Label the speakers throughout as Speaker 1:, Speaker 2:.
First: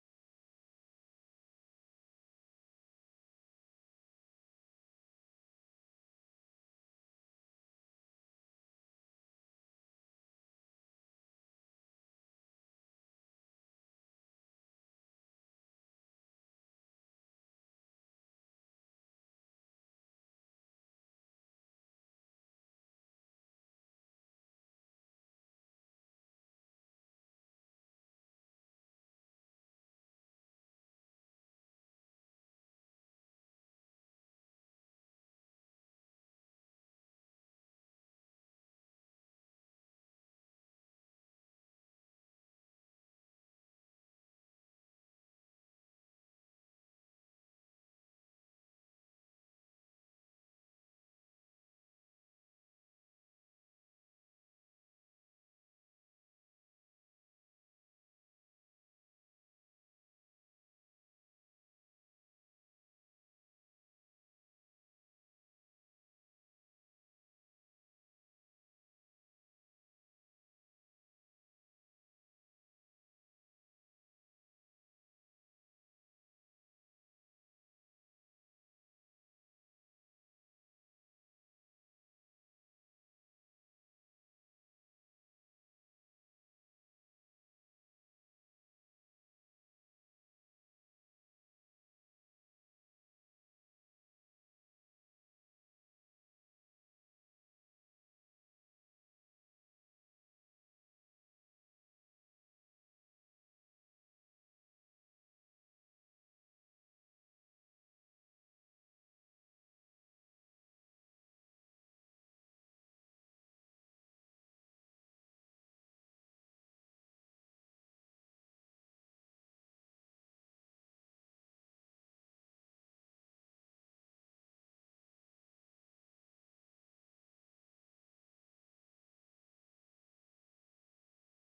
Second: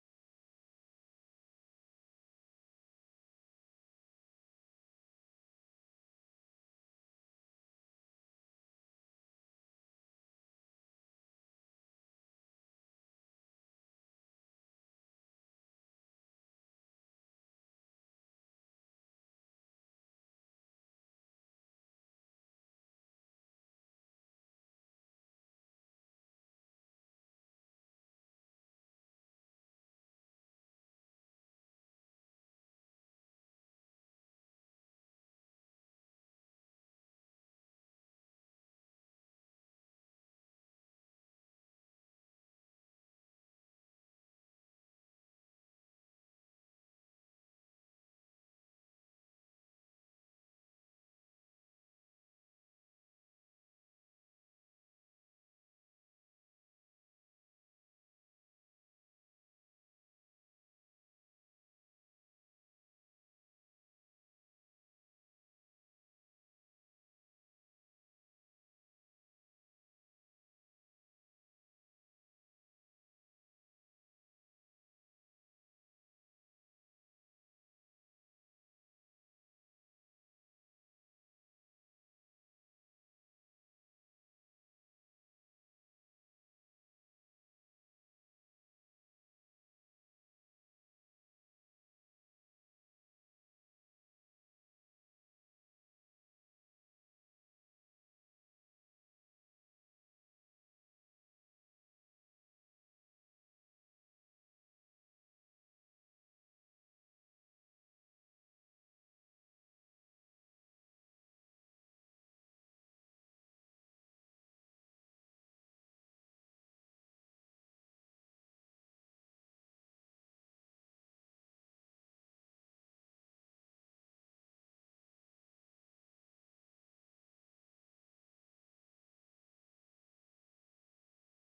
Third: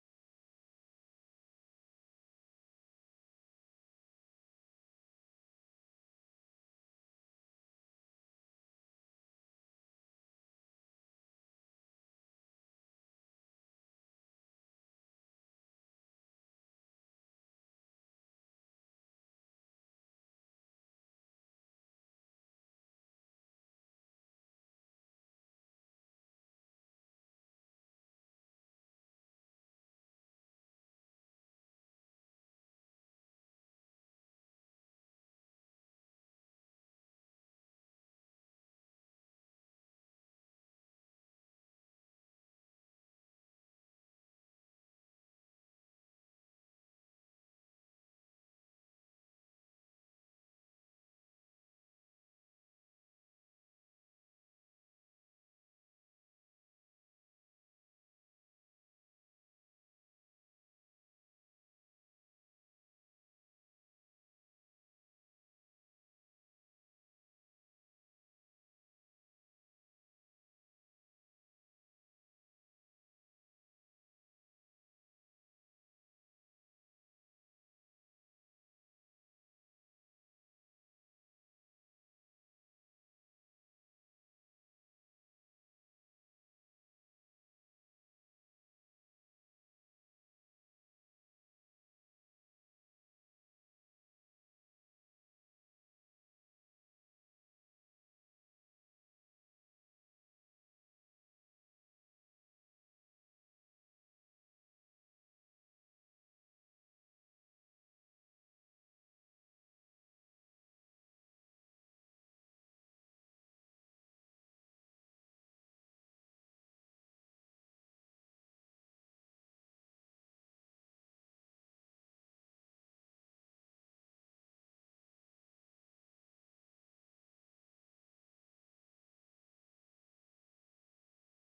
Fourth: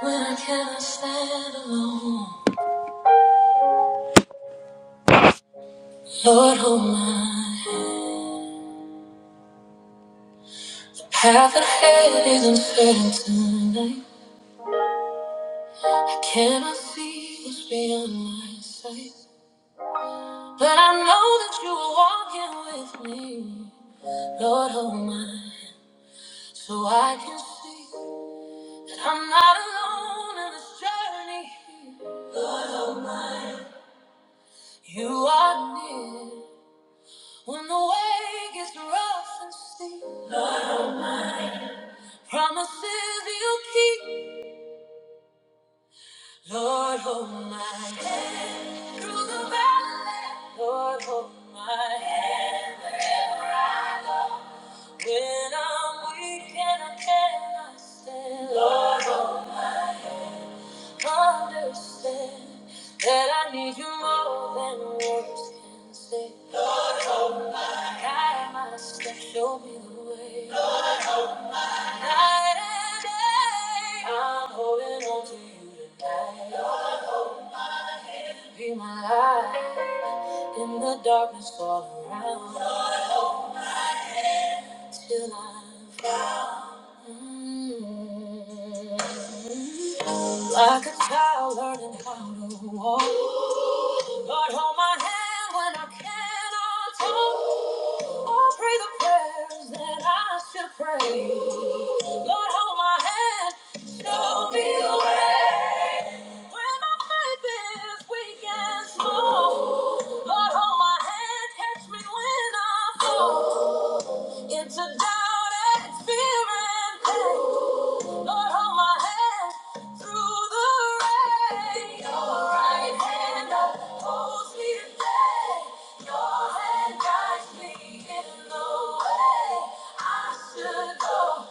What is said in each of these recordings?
Speaker 1: When I cannot stand alone, Lord, hold my hand. The Path ahead is uncertain tonight. I cannot see what's beyond my sight. But I know that you are walking with me. Lord, hold my hand so I can see that I'm not alone in this journey. You are near when the way gets rough and steep. Promises you keep. Lord, hold my hand through the valley. Lord, hold my hand when I'm weak and I cannot stand. Lord, understand that I need you more than words can say. Guide my steps, show me the way. Lord, night and day, I'm holding on to you tonight. Be my light in the darkness all around. Still I. am Like a child learning how to walk. Lord, hold my hand when I cannot talk. Or pray the prayers that I should pray. Lord, hold my hand. Show me the way. When my faith is weak and small. Lord, hold my hand. Catch me when I fall into doubt and fear and pain. Lord, hold my hand through the rain. Your right hand upholds me today. Your hand guides me in the way I should go.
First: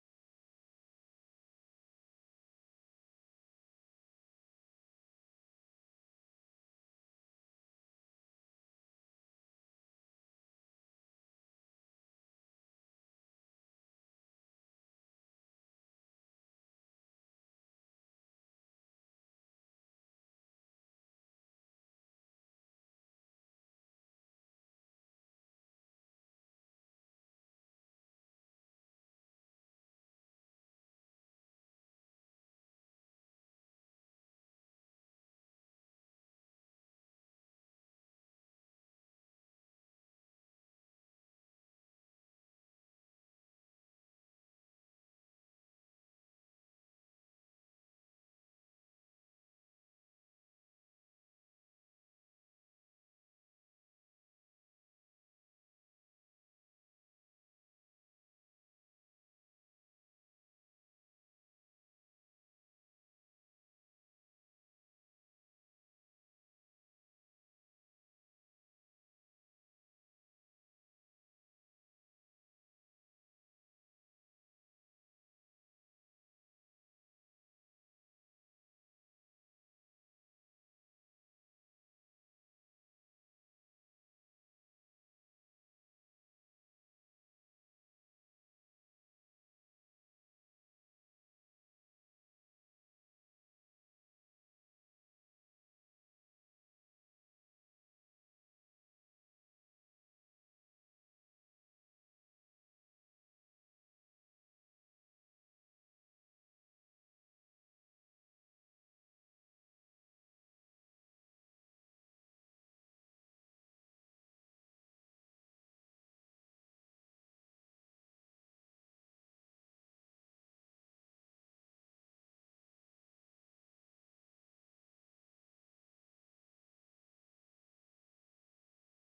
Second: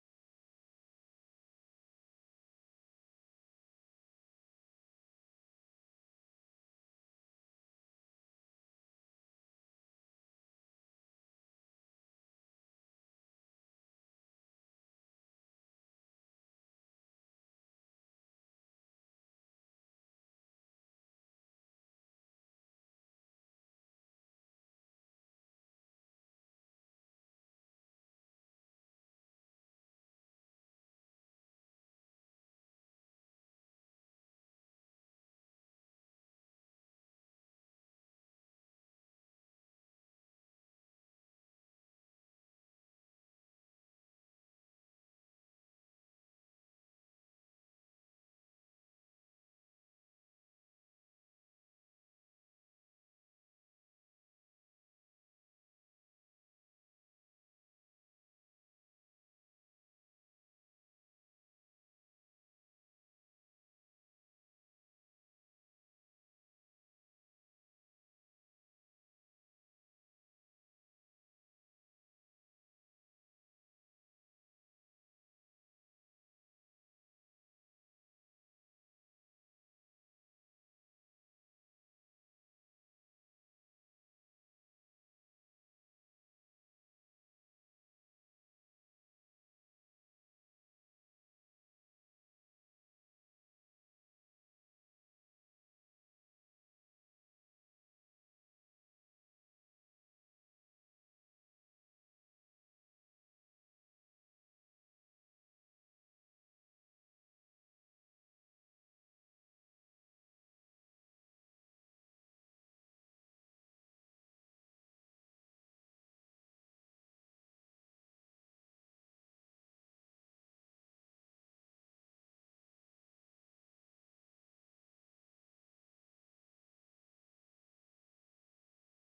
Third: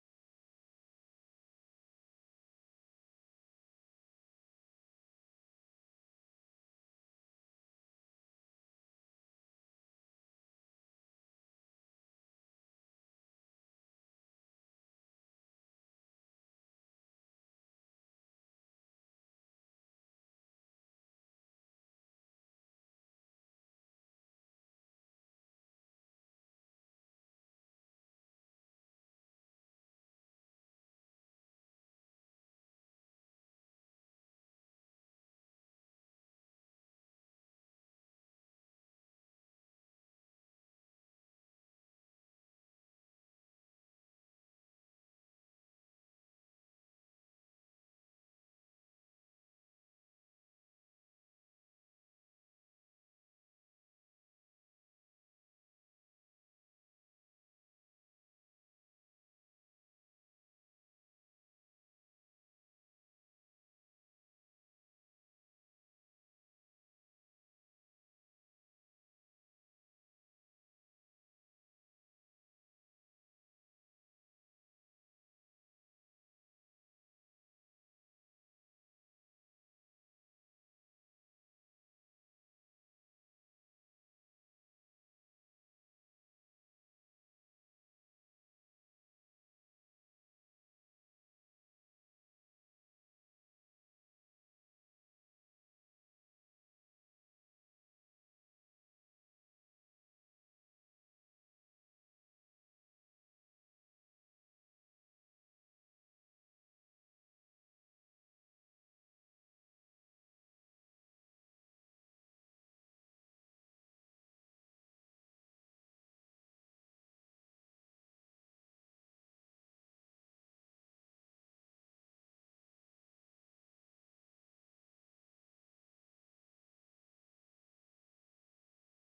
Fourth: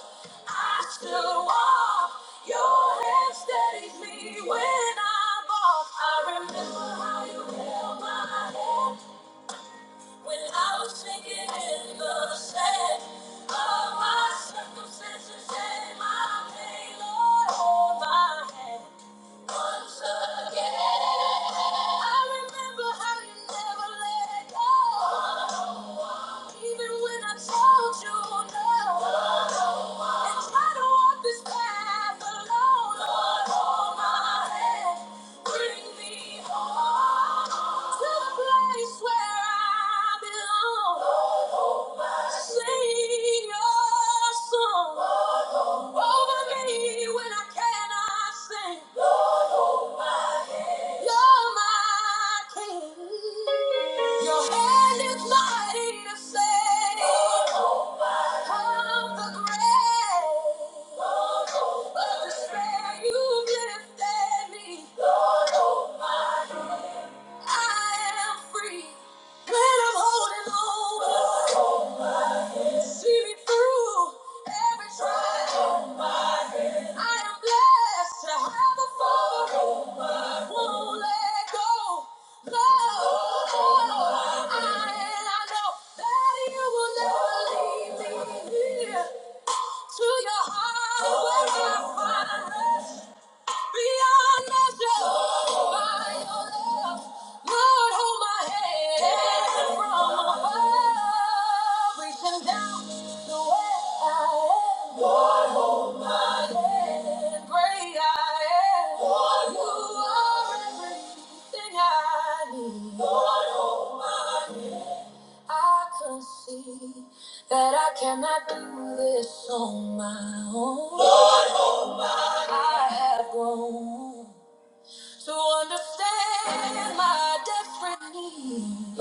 Speaker 1: I should walk. Your hand steadies me when I walk. I remember how you held my hand. When I was sinking in the sand, all my circumstances and my pain, Lord, hold my hand. Once again, I remember how you never let go. Even when I told you no, and tried to walk this path alone. Lord, hold my hand, bring me home to the place where I belong. Sing your song over me when I cannot sing. You're my king. Your hand is mighty to save. Of the grave, of despair, you've lifted me. I am free when I'm holding on. See me through every trial. I am blessed to have a father. won't let go. No, I, and I know that you will never leave me here. To your heart, where I find rest beyond measure by your love. Lord, hold my hand from above, reaching down to where I am. I can see that I cannot do this on my own. I have grown to understand my desperate need.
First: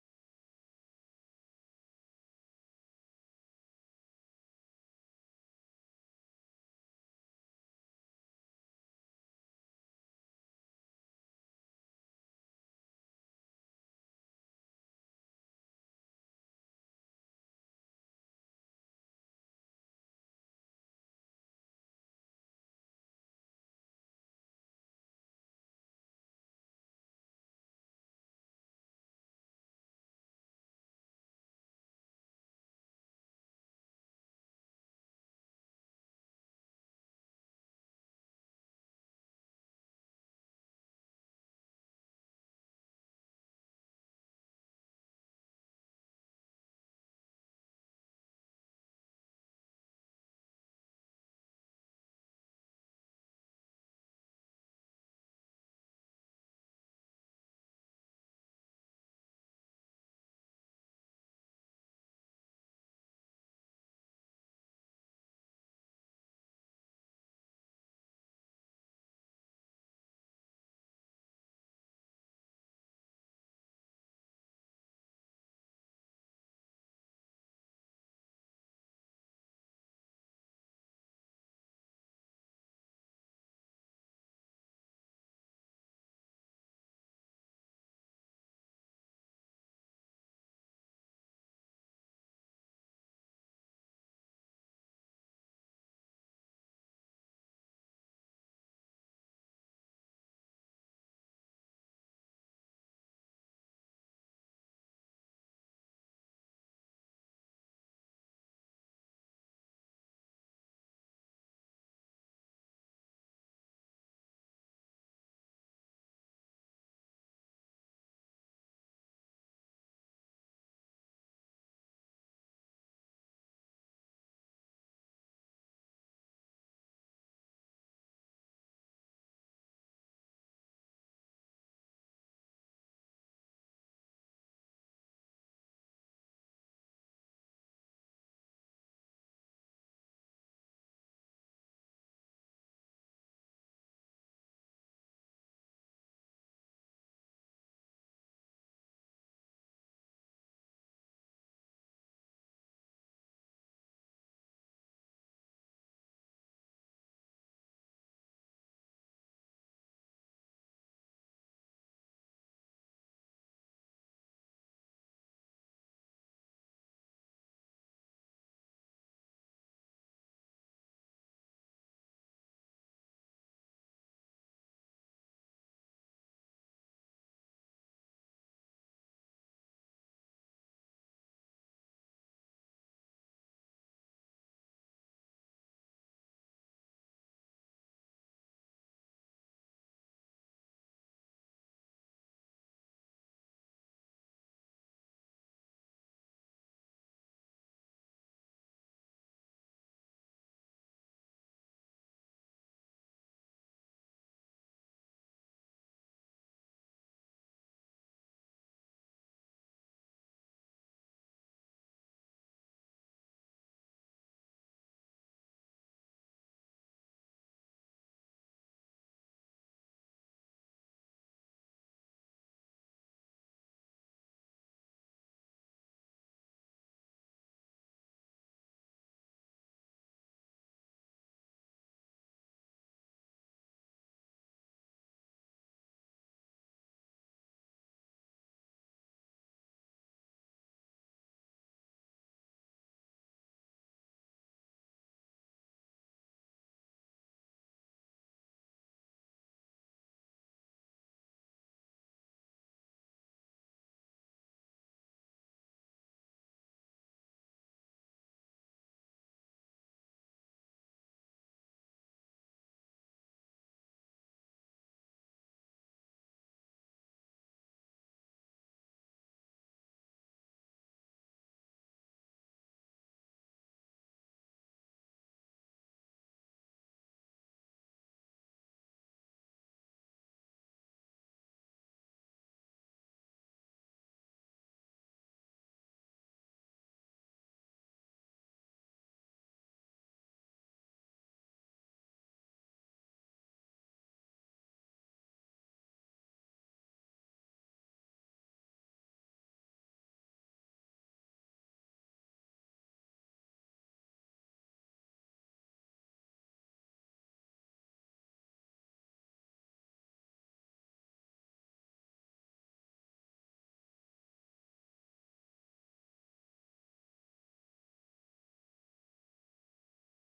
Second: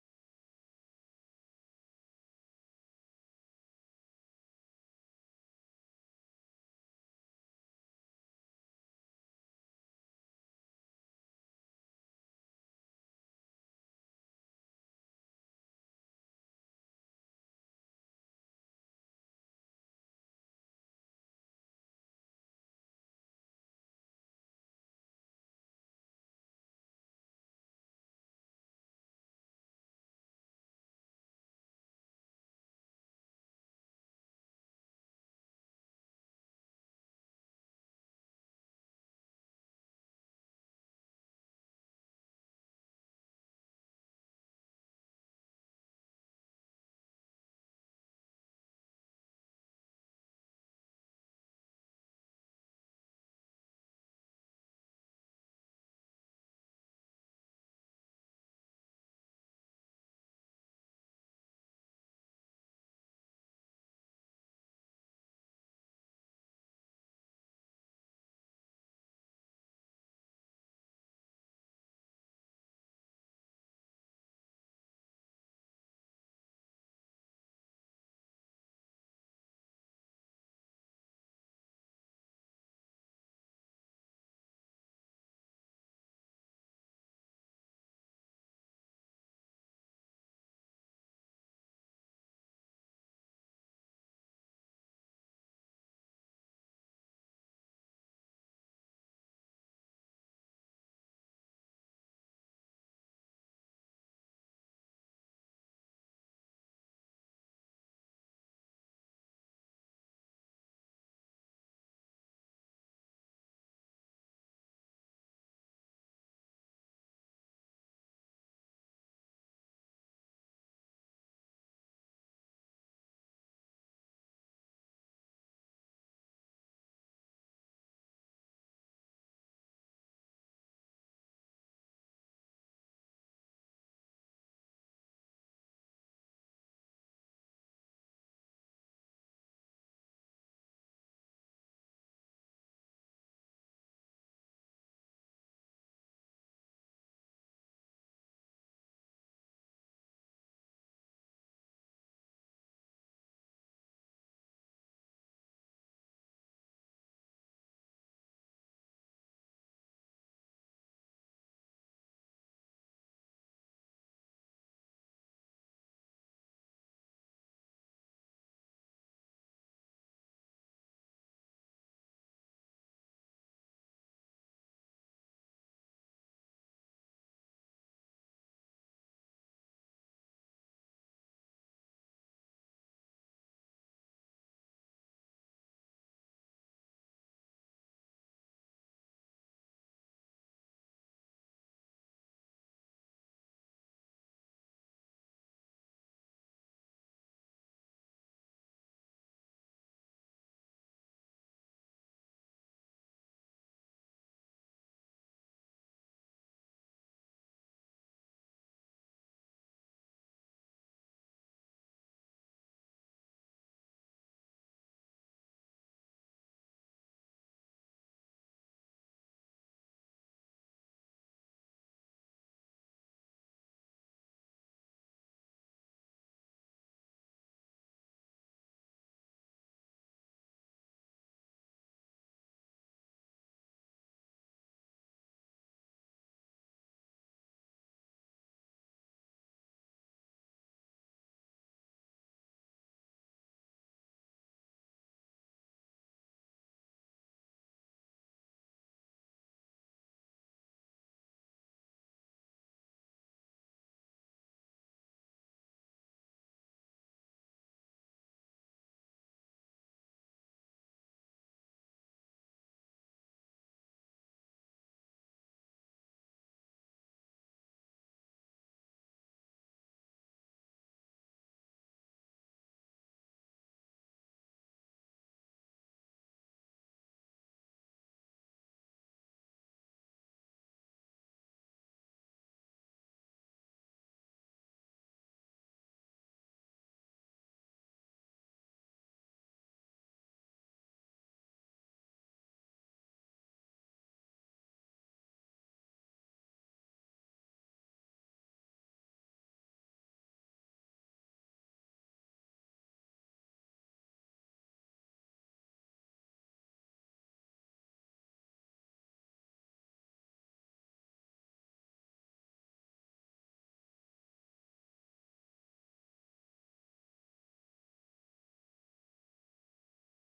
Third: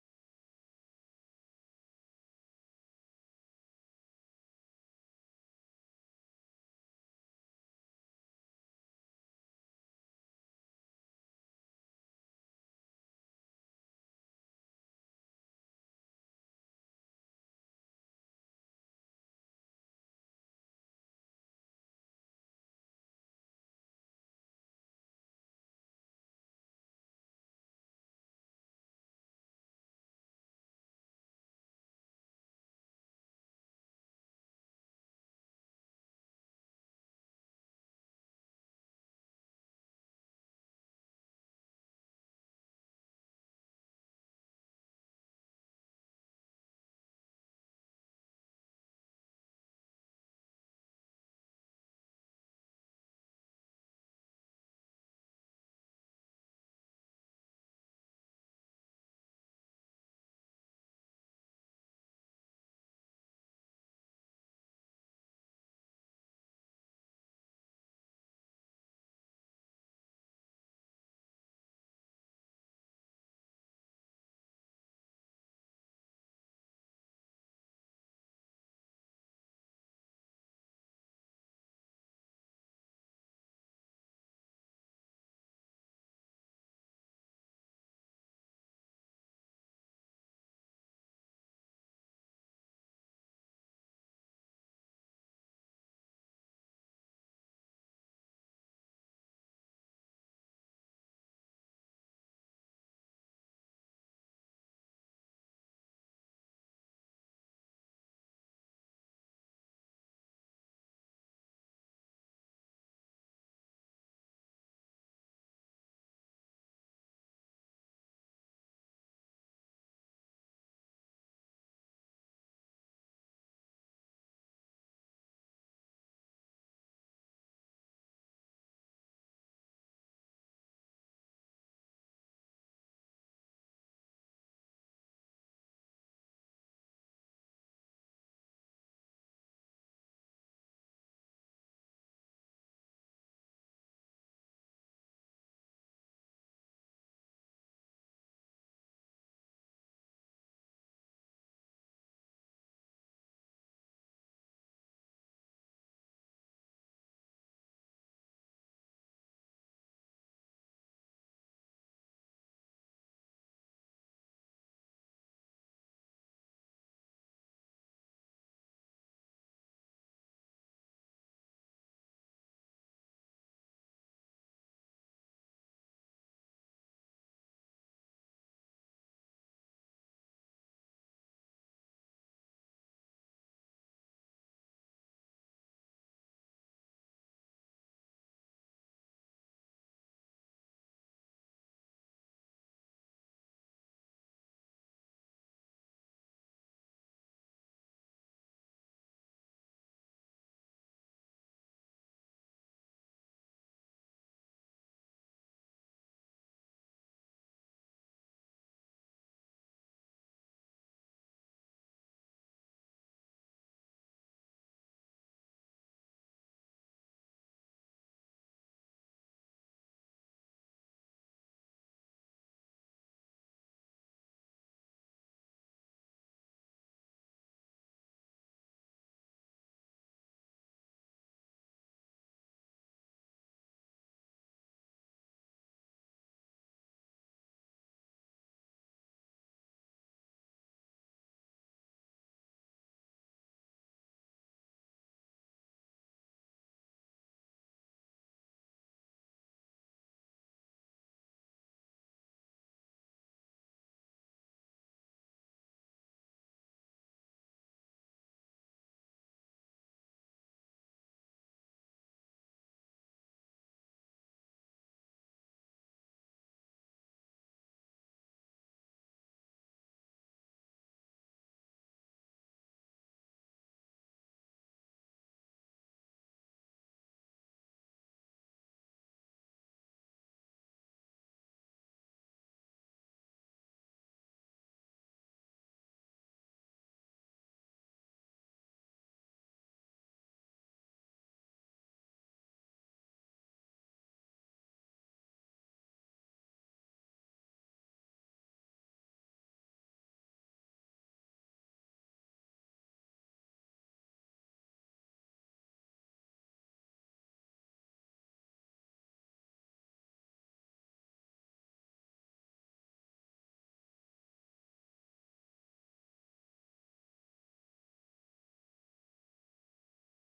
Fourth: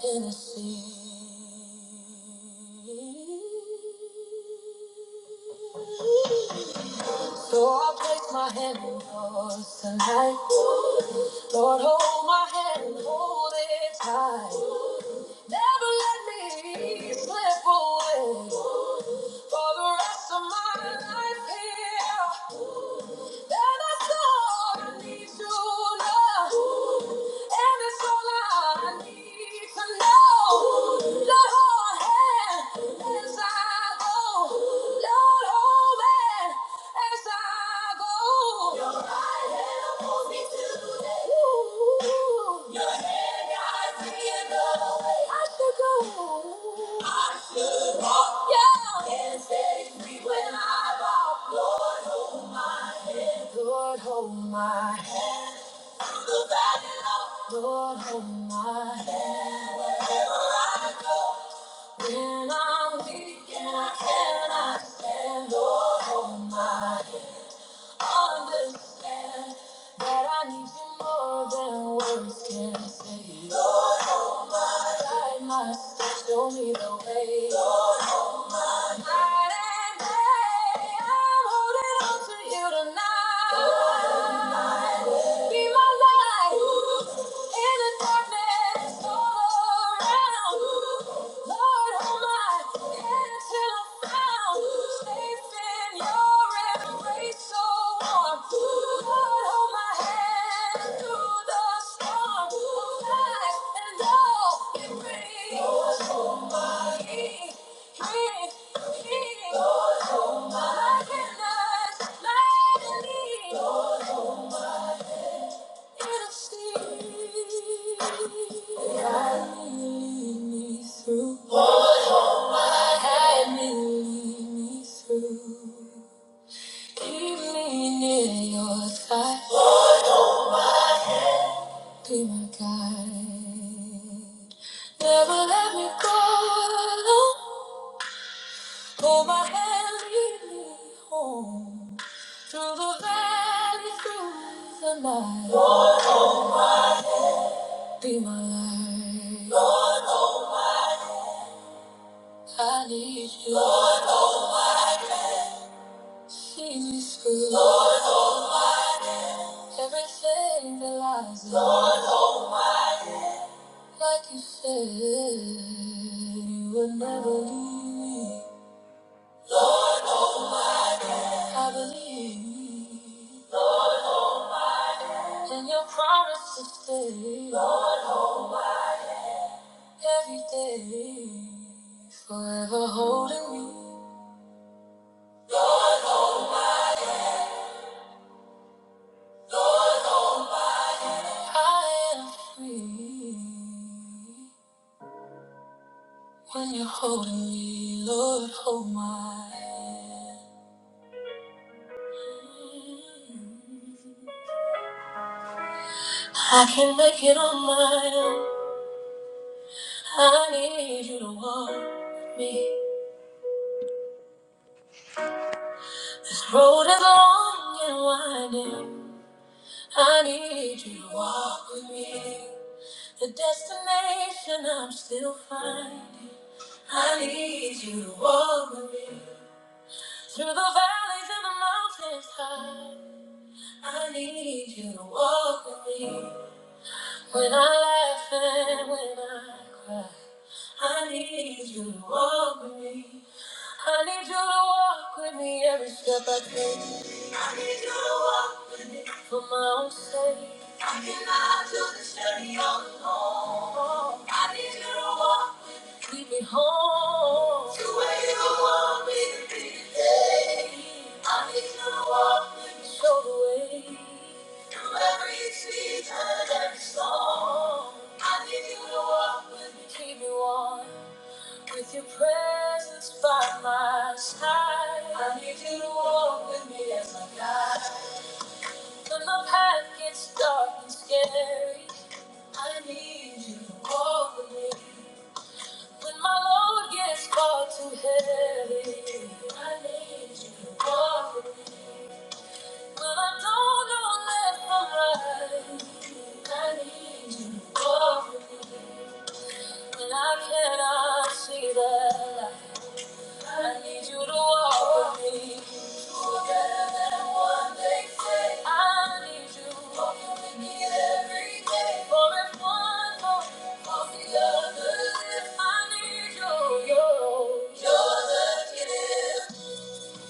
Speaker 1: Tennessee. So I'll place my hand in yours tonight. Lord, hold my hand and hold it tight. Never let me slip away. For the rest of my life here, that I all I need to know. And it's all I need to know. Lord, hold hand as I go. Lord, hold hand as I go. Your right hand hold me to the Ooh. Your hand guides me in the way I should go. I should walk. Yeah. And stay free when I walk. Lord, hold my hand. Lord, hold my Lord, hold my hand. When I'm weak and I cannot stand, Lord, hold my hand. Understand that I need you more than words can say. Lord, guide my steps, show me the way. Lord, night and day, I'm holding on to you tonight. Lord, hold my Be my light in the darkness all around. Lord, hold my head until I'm found. Safe in your embrace, so warm. Lord, hold my hand through the storm. Life and all it brings. Lord, hold my hand. King, King, Lord, hold my hand. Be my guide. Never let me go. Hold my hand, lead me home. Through the valley, through the night. Be my light. I need you. See me through. Everything that lies low, like you said, you would never leave me. I believe in your promise to stay every day, forever holding me. I am free when you're holding me, Lord, hold my hand. I can make it on my own. I need you to walk with me. This road is long and winding. I need you to walk with me. The destination I'm still finding. I need you to walk with me. Through the valleys and the mountains high. I need you to walk with me. When I laugh and when I cry, I need you to walk with me. I need you to walk with me every step I take. I need you to walk with me for my own sake. I cannot do this journey on my own. I need you to walk. Lead me home. To where you want me to be today. I need you to walk with me. Show the way. Through every season, every storm. I need you to walk with me. Keep me warm. With your presence by my side. I need you to walk with me as my guide. When the path gets dark and scary. I need you to walk with me. When my load gets far too heavy, I need you to walk with me. When I don't know left from right, I need you to walk with me. When I cannot see the light. I need you to walk with me. You're Better than what they say. I need you walking with me every day. For if one falls, falls the other lift. I need you. You're, you're the gift.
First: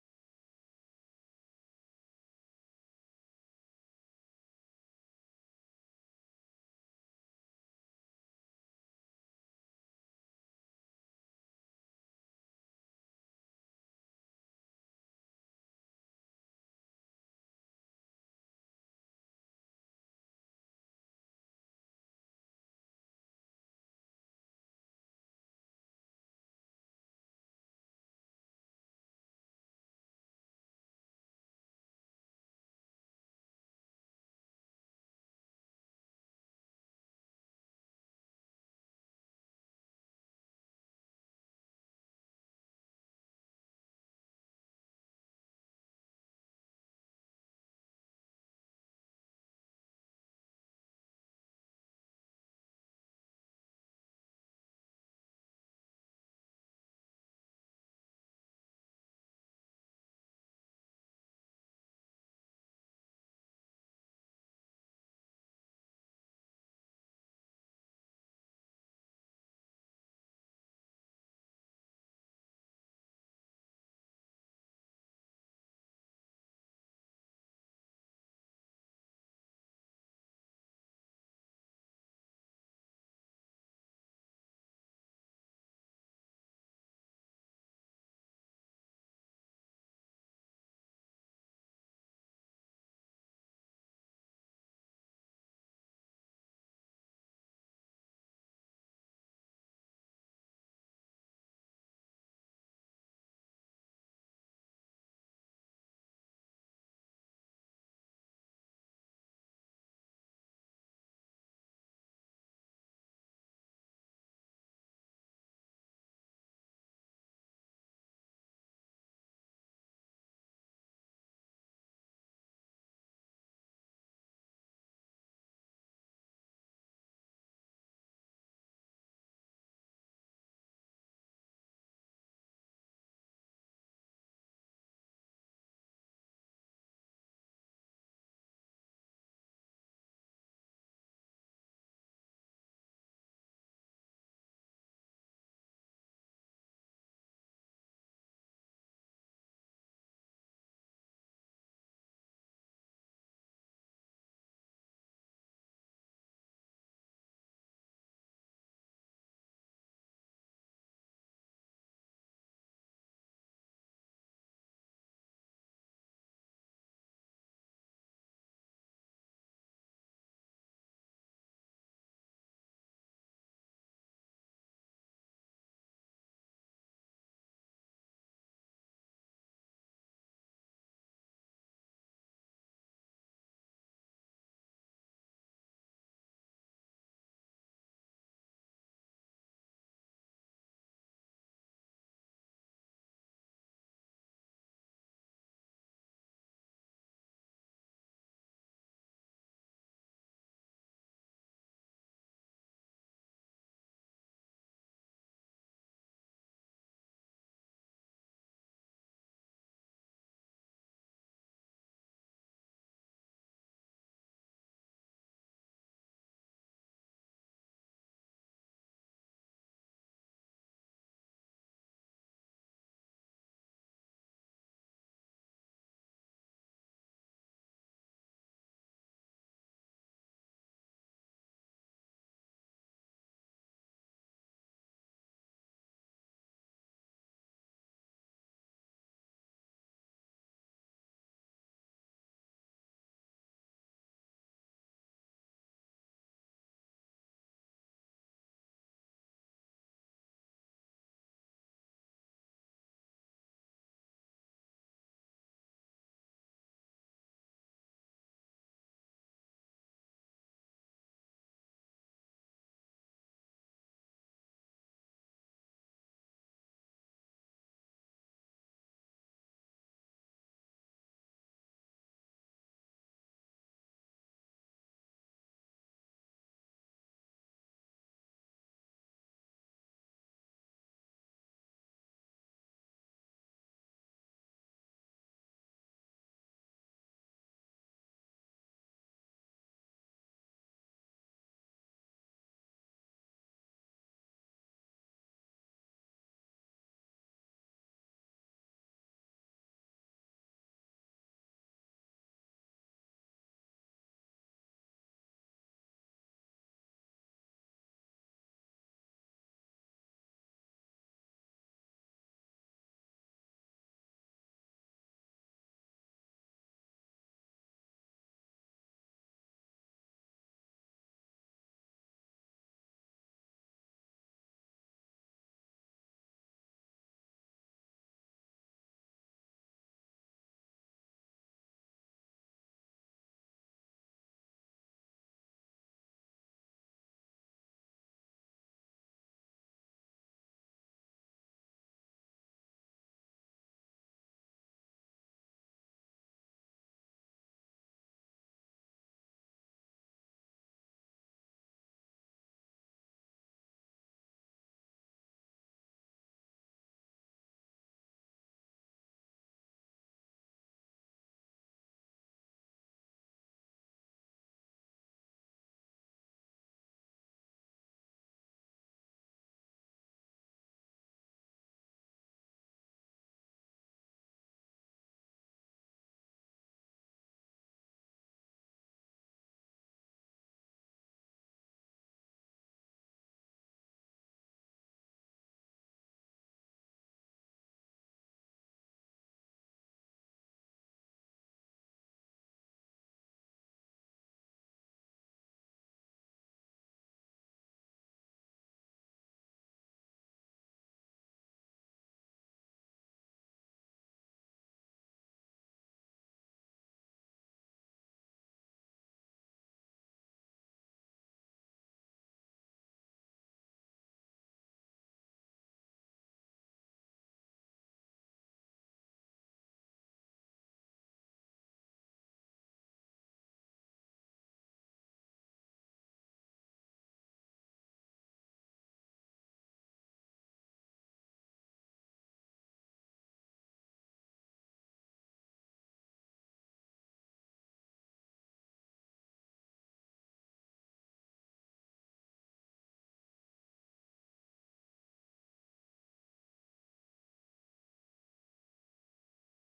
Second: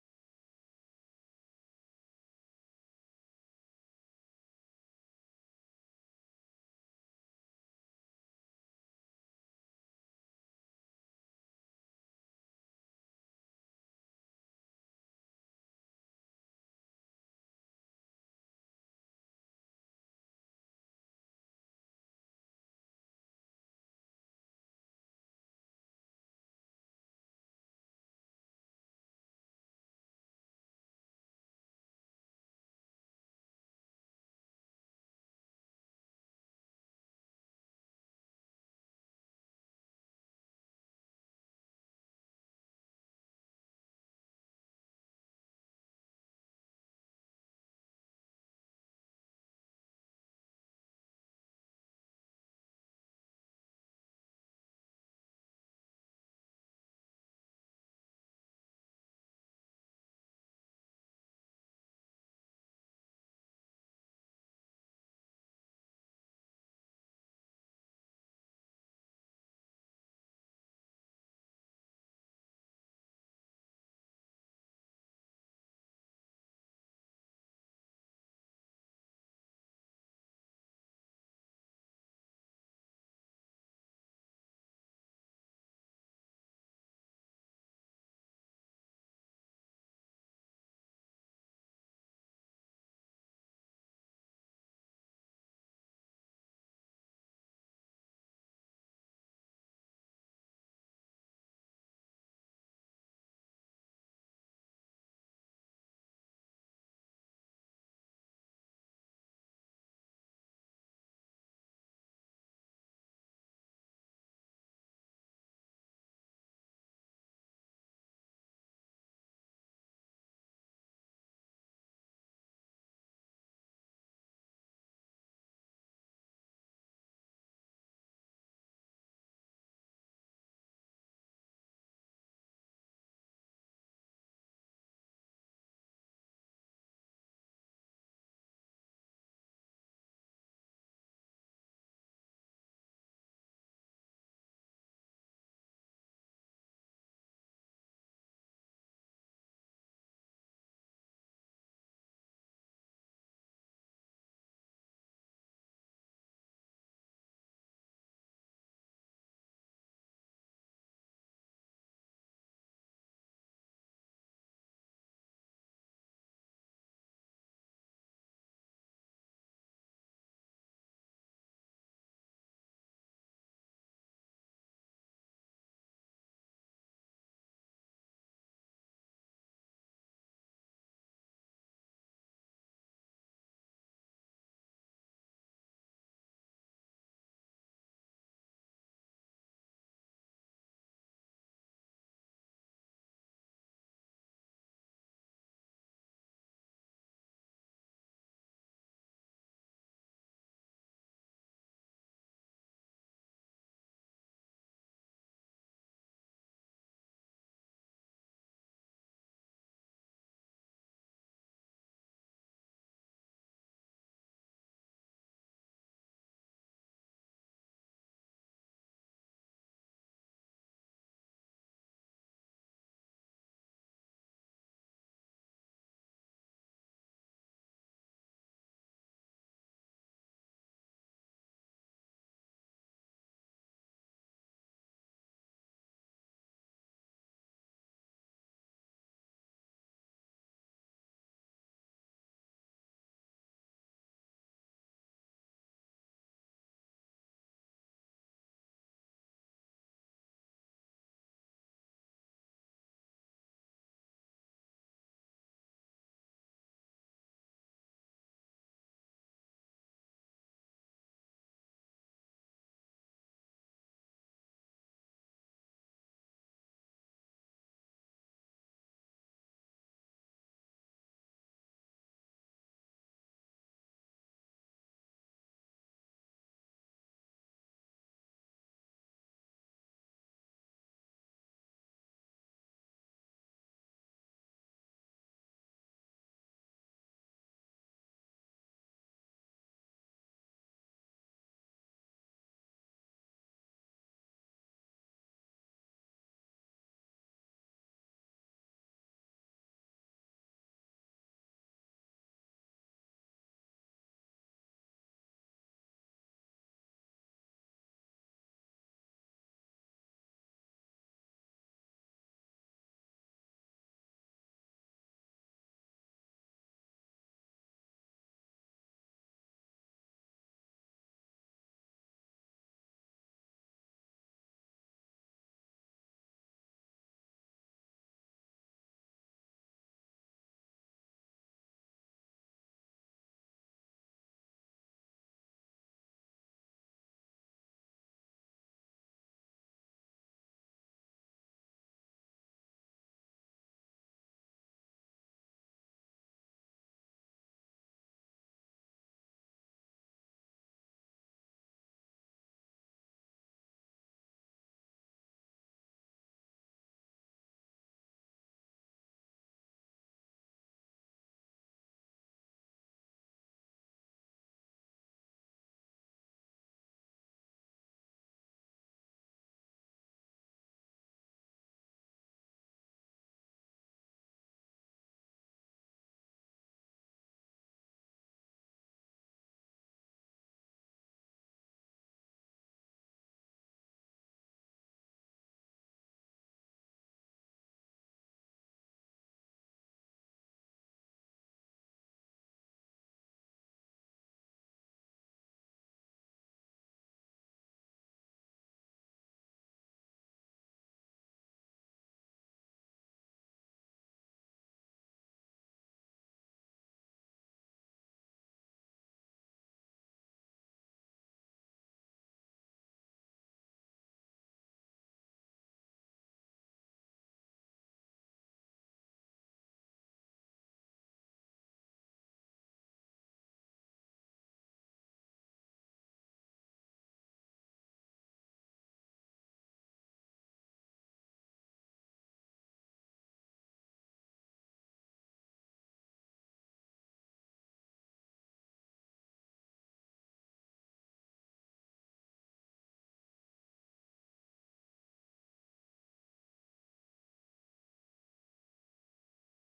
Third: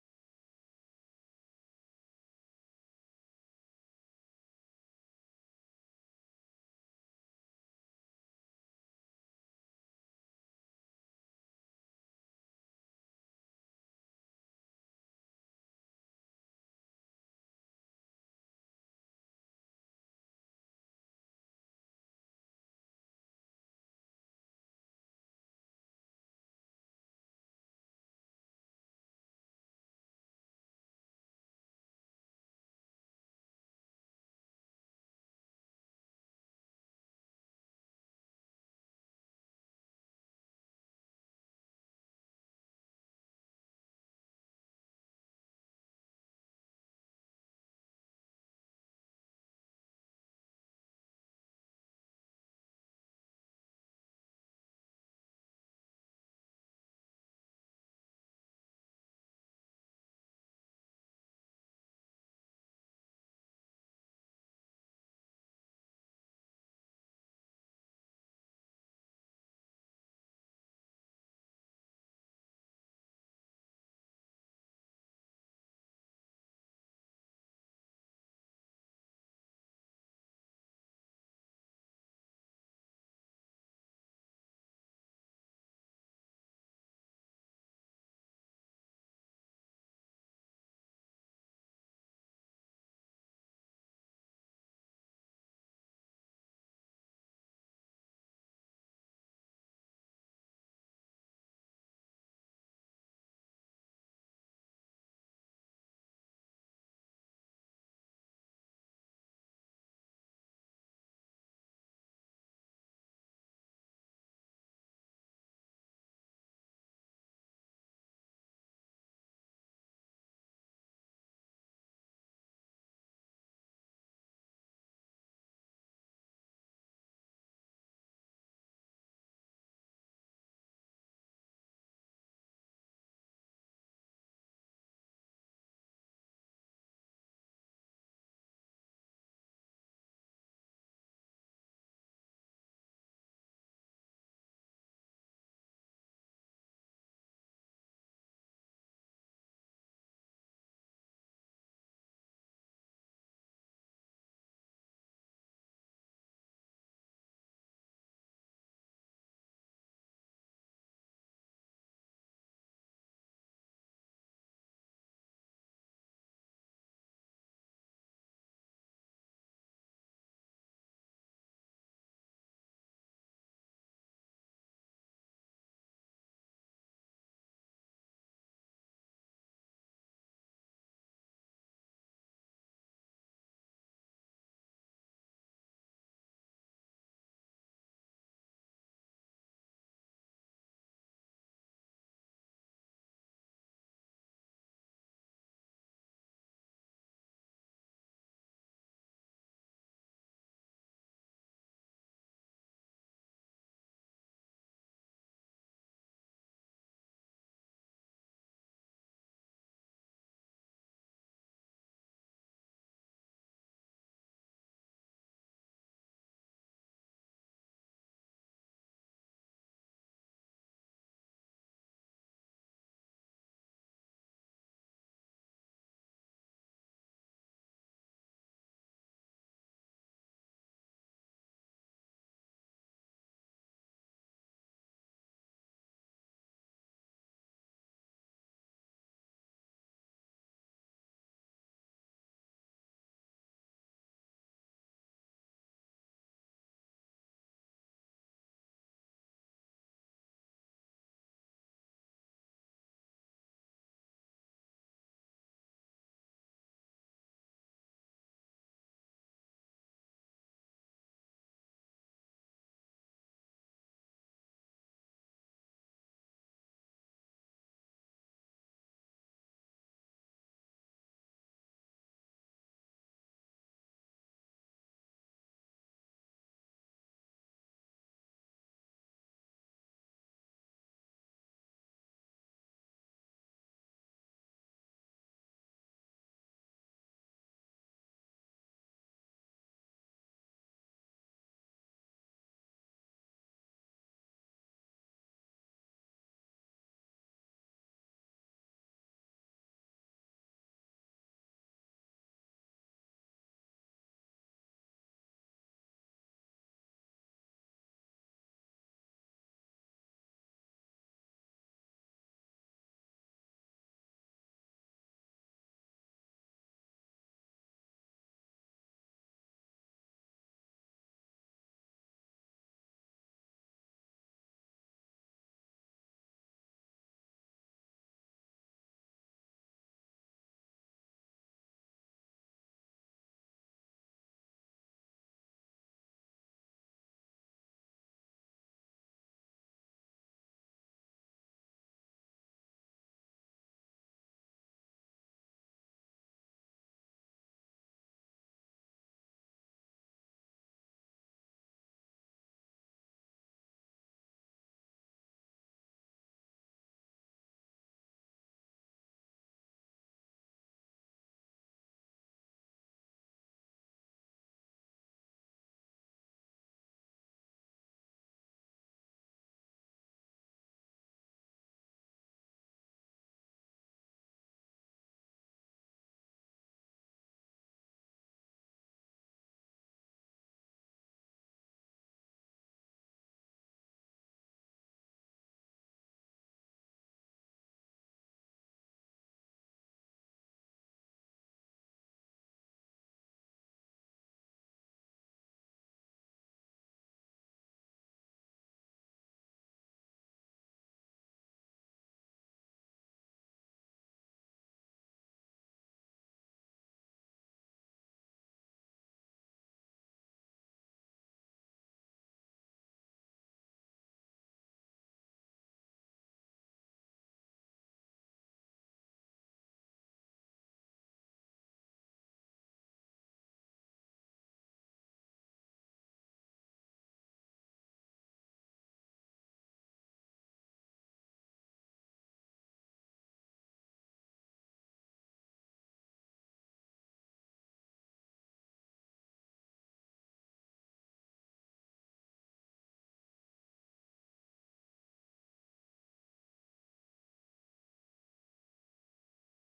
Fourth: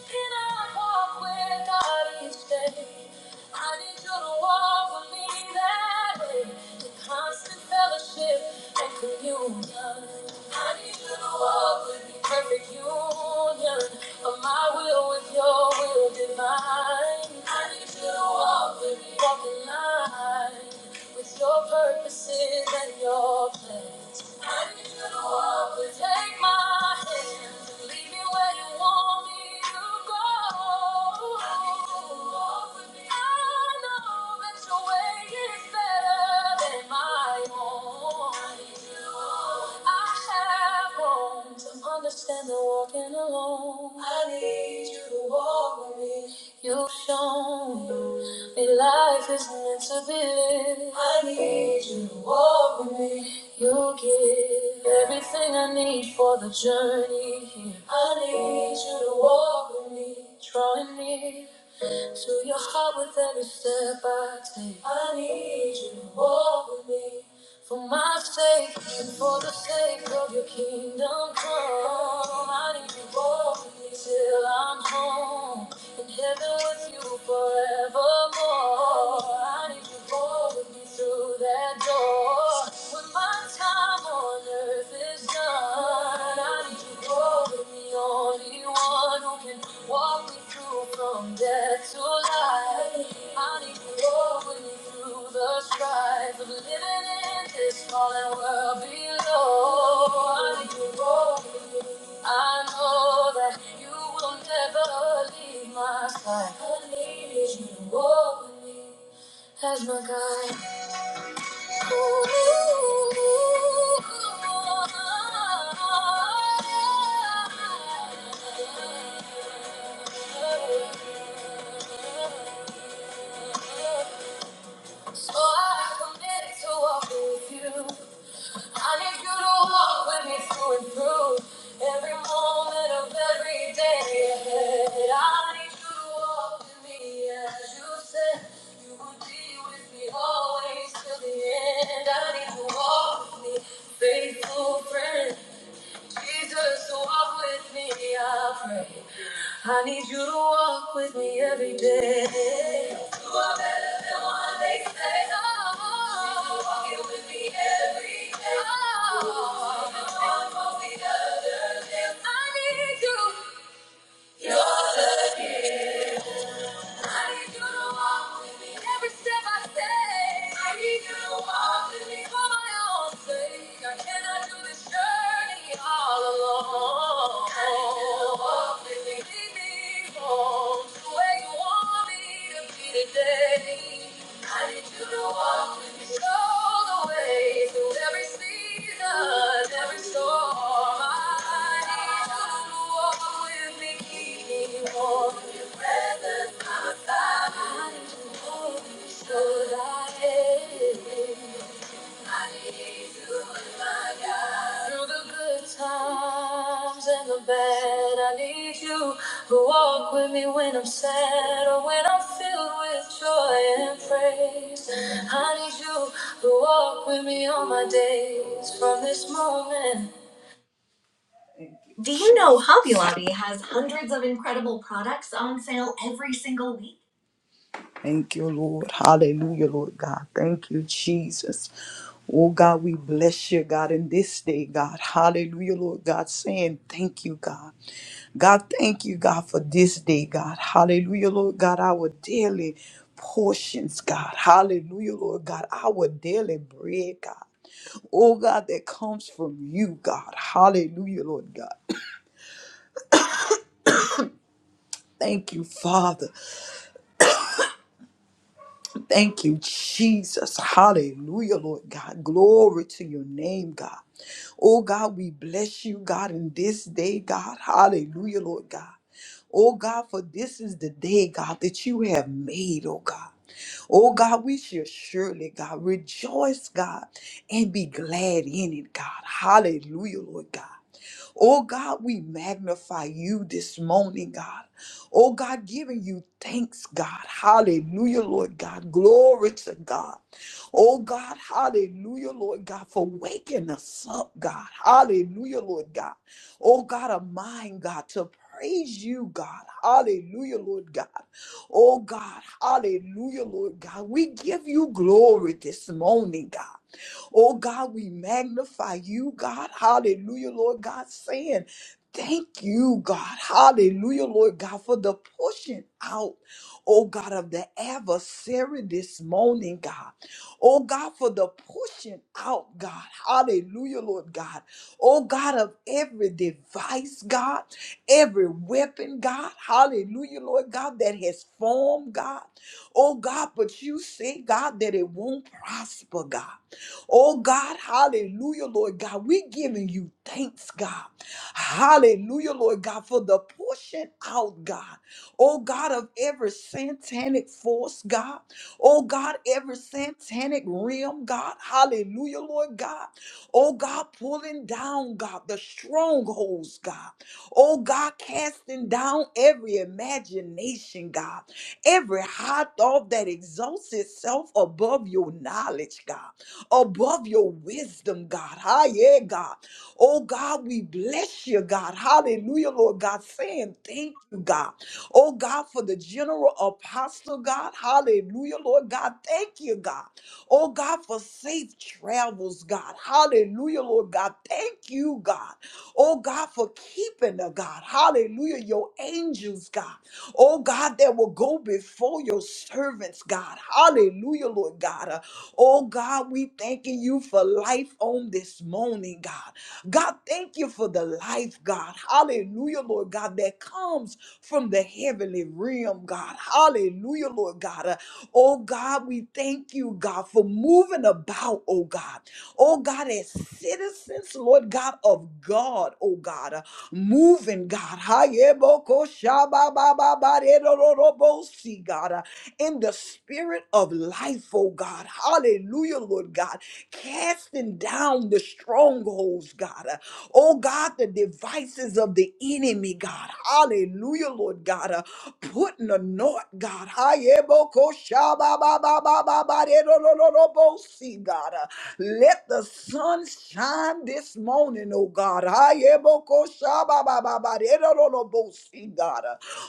Speaker 1: Cannot walk without each day. I need you to walk with me that way. In constant fellowship and communion. I need you to walk with me. Perfect union of my will with your will divine. I need you to walk with me. Walk in line with your purposes and your plans. I need you to walk and take my hand. Lead me where you want me to go. I know that your way is better than my own. I have grown to understand that walking alone. I need you to walk with me. You've shown me life is meant to be lived. I need you to walk with me. You give everything I need for the journey. here. I need you to walk with me, drawing me. Fill your heart with every step I take. I need you to walk with me. For my sake and for the sake of your kingdom come. I need you to walk with me till I'm home. In heaven with you forevermore. I need you to walk with me through that door. When my time on earth is done, I need you to you're the only one who can walk me through from death to life. I need you over me through the strife of living in this fallen world below. I need you over me. I know that you will never leave my side. I need you over me as my guide. So I committed to walk with you. I need you to walk with me through and through. Every moment of every day ahead. I need you to walk with me as you said. You would be with me always till the end. I need you to walk with me, faithful friend. Jesus, so walk with me, I pray. I need you to walk with me every day. You are better than what they say. Oh, Jesus, walking with me every day. Oh, one more the other day. I need you. You're the gift. I need you to walk with me every step I take. I need you to walk with me for my own sake. I cannot do this journey all alone. I need you to walk with me. Lead me home to where you want me to be today. I need you to walk with me all the way through every season, every storm. I need you to walk with me, keep me warm. Your presence by my side. I need you to hold me so that I am. Through the good times and the bad, I need you who walk with me when I'm sad or when I'm filled with joy and praise. I need you who walk with me all my days from this moment. Hundreds of incredible products on sale every single week. Thank you, Lord. Hallelujah, Lord God. Thank you, Jesus. Oh God, we bless you, God, in this day, God. Hallelujah, Lord God, saying thank you, God. God, thank you, God, for this day, God. Hallelujah, Lord God, our daily portions, God. Hallelujah, Lord God, our daily bread, God. Oh God, that comes from you, God. Hallelujah, Lord God. Thank you, Father. Thank you, Jesus. Hallelujah, Lord God. Glory to your name, God. Oh God, we bless you, God, in this day, God. Hallelujah, Lord God. Oh God, for this is the day, God, that you have made, oh God. Oh God, we shall surely, God, rejoice, God, and be glad in it, God. Hallelujah, Lord God. Oh God, we magnify you this morning, God. Oh God, giving you thanks, God. Hallelujah, Lord God. Glory to God. Oh God, hallelujah, Lord God, for waking us up, God. Hallelujah, Lord God. Oh God of mine, God, to praise you, God. Hallelujah, Lord God. Oh God, hallelujah, Lord God. We give you glory this morning, God. Oh God, we magnify you, God. Hallelujah, Lord God, saying, Thank you, God. Hallelujah, Lord God, for the pushing out, oh God, of the adversary this morning, God. Oh God, for the pushing out, God. Hallelujah, Lord God. Oh God, of every device, God, every weapon, God. Hallelujah, Lord God, that has formed, God. Oh God, but you say, God, that it won't prosper, God. Oh God, hallelujah, Lord God. We're giving you thanks, God. Hallelujah, Lord God, for the pushing out, God. Oh God, of every satanic force, God. Oh God, every satanic realm, God. Hallelujah, Lord God. Oh God, pulling down, God, the strongholds, God. Oh God, casting down every imagination, God. Every high thought that exalts itself above your knowledge, God above your wisdom, God. Ah, yeah, God. Oh, God, we bless you, God. Hallelujah, Lord God. Saying thank you, God. Oh, God, for the general apostle, God. Hallelujah, Lord God. Thank you, God. Oh, God, for safe travels, God. Hallelujah, Lord God. Thank you, God. Oh, God, for keeping her, God. Hallelujah, your angels, God. Oh, God, that will go before your servants, God. Hallelujah, Lord God. Uh, Oh God, we thanking you for life on this morning, God. God, thank you for the life, God. Hallelujah, Lord God, that comes from the heavenly realm, God. Hallelujah, Lord God. Uh, Oh God, we thank you, God, for moving about, oh God. Oh God, as citizens, Lord God, of God, oh God, uh, moving, God. Hayebokoshababababaredororobosi, God. Uh, in the spirit of life, oh God. Hallelujah, Lord God. Casting down the strongholds, God. Uh, Oh God, the devices of the enemy, God. Hallelujah, Lord God. Uh, Putting a knot, God. Hayebokoshababababababaredololobosi, God. Uh, Let the sun shine this morning, oh God. Hayebokoshababababaredololobosi, God.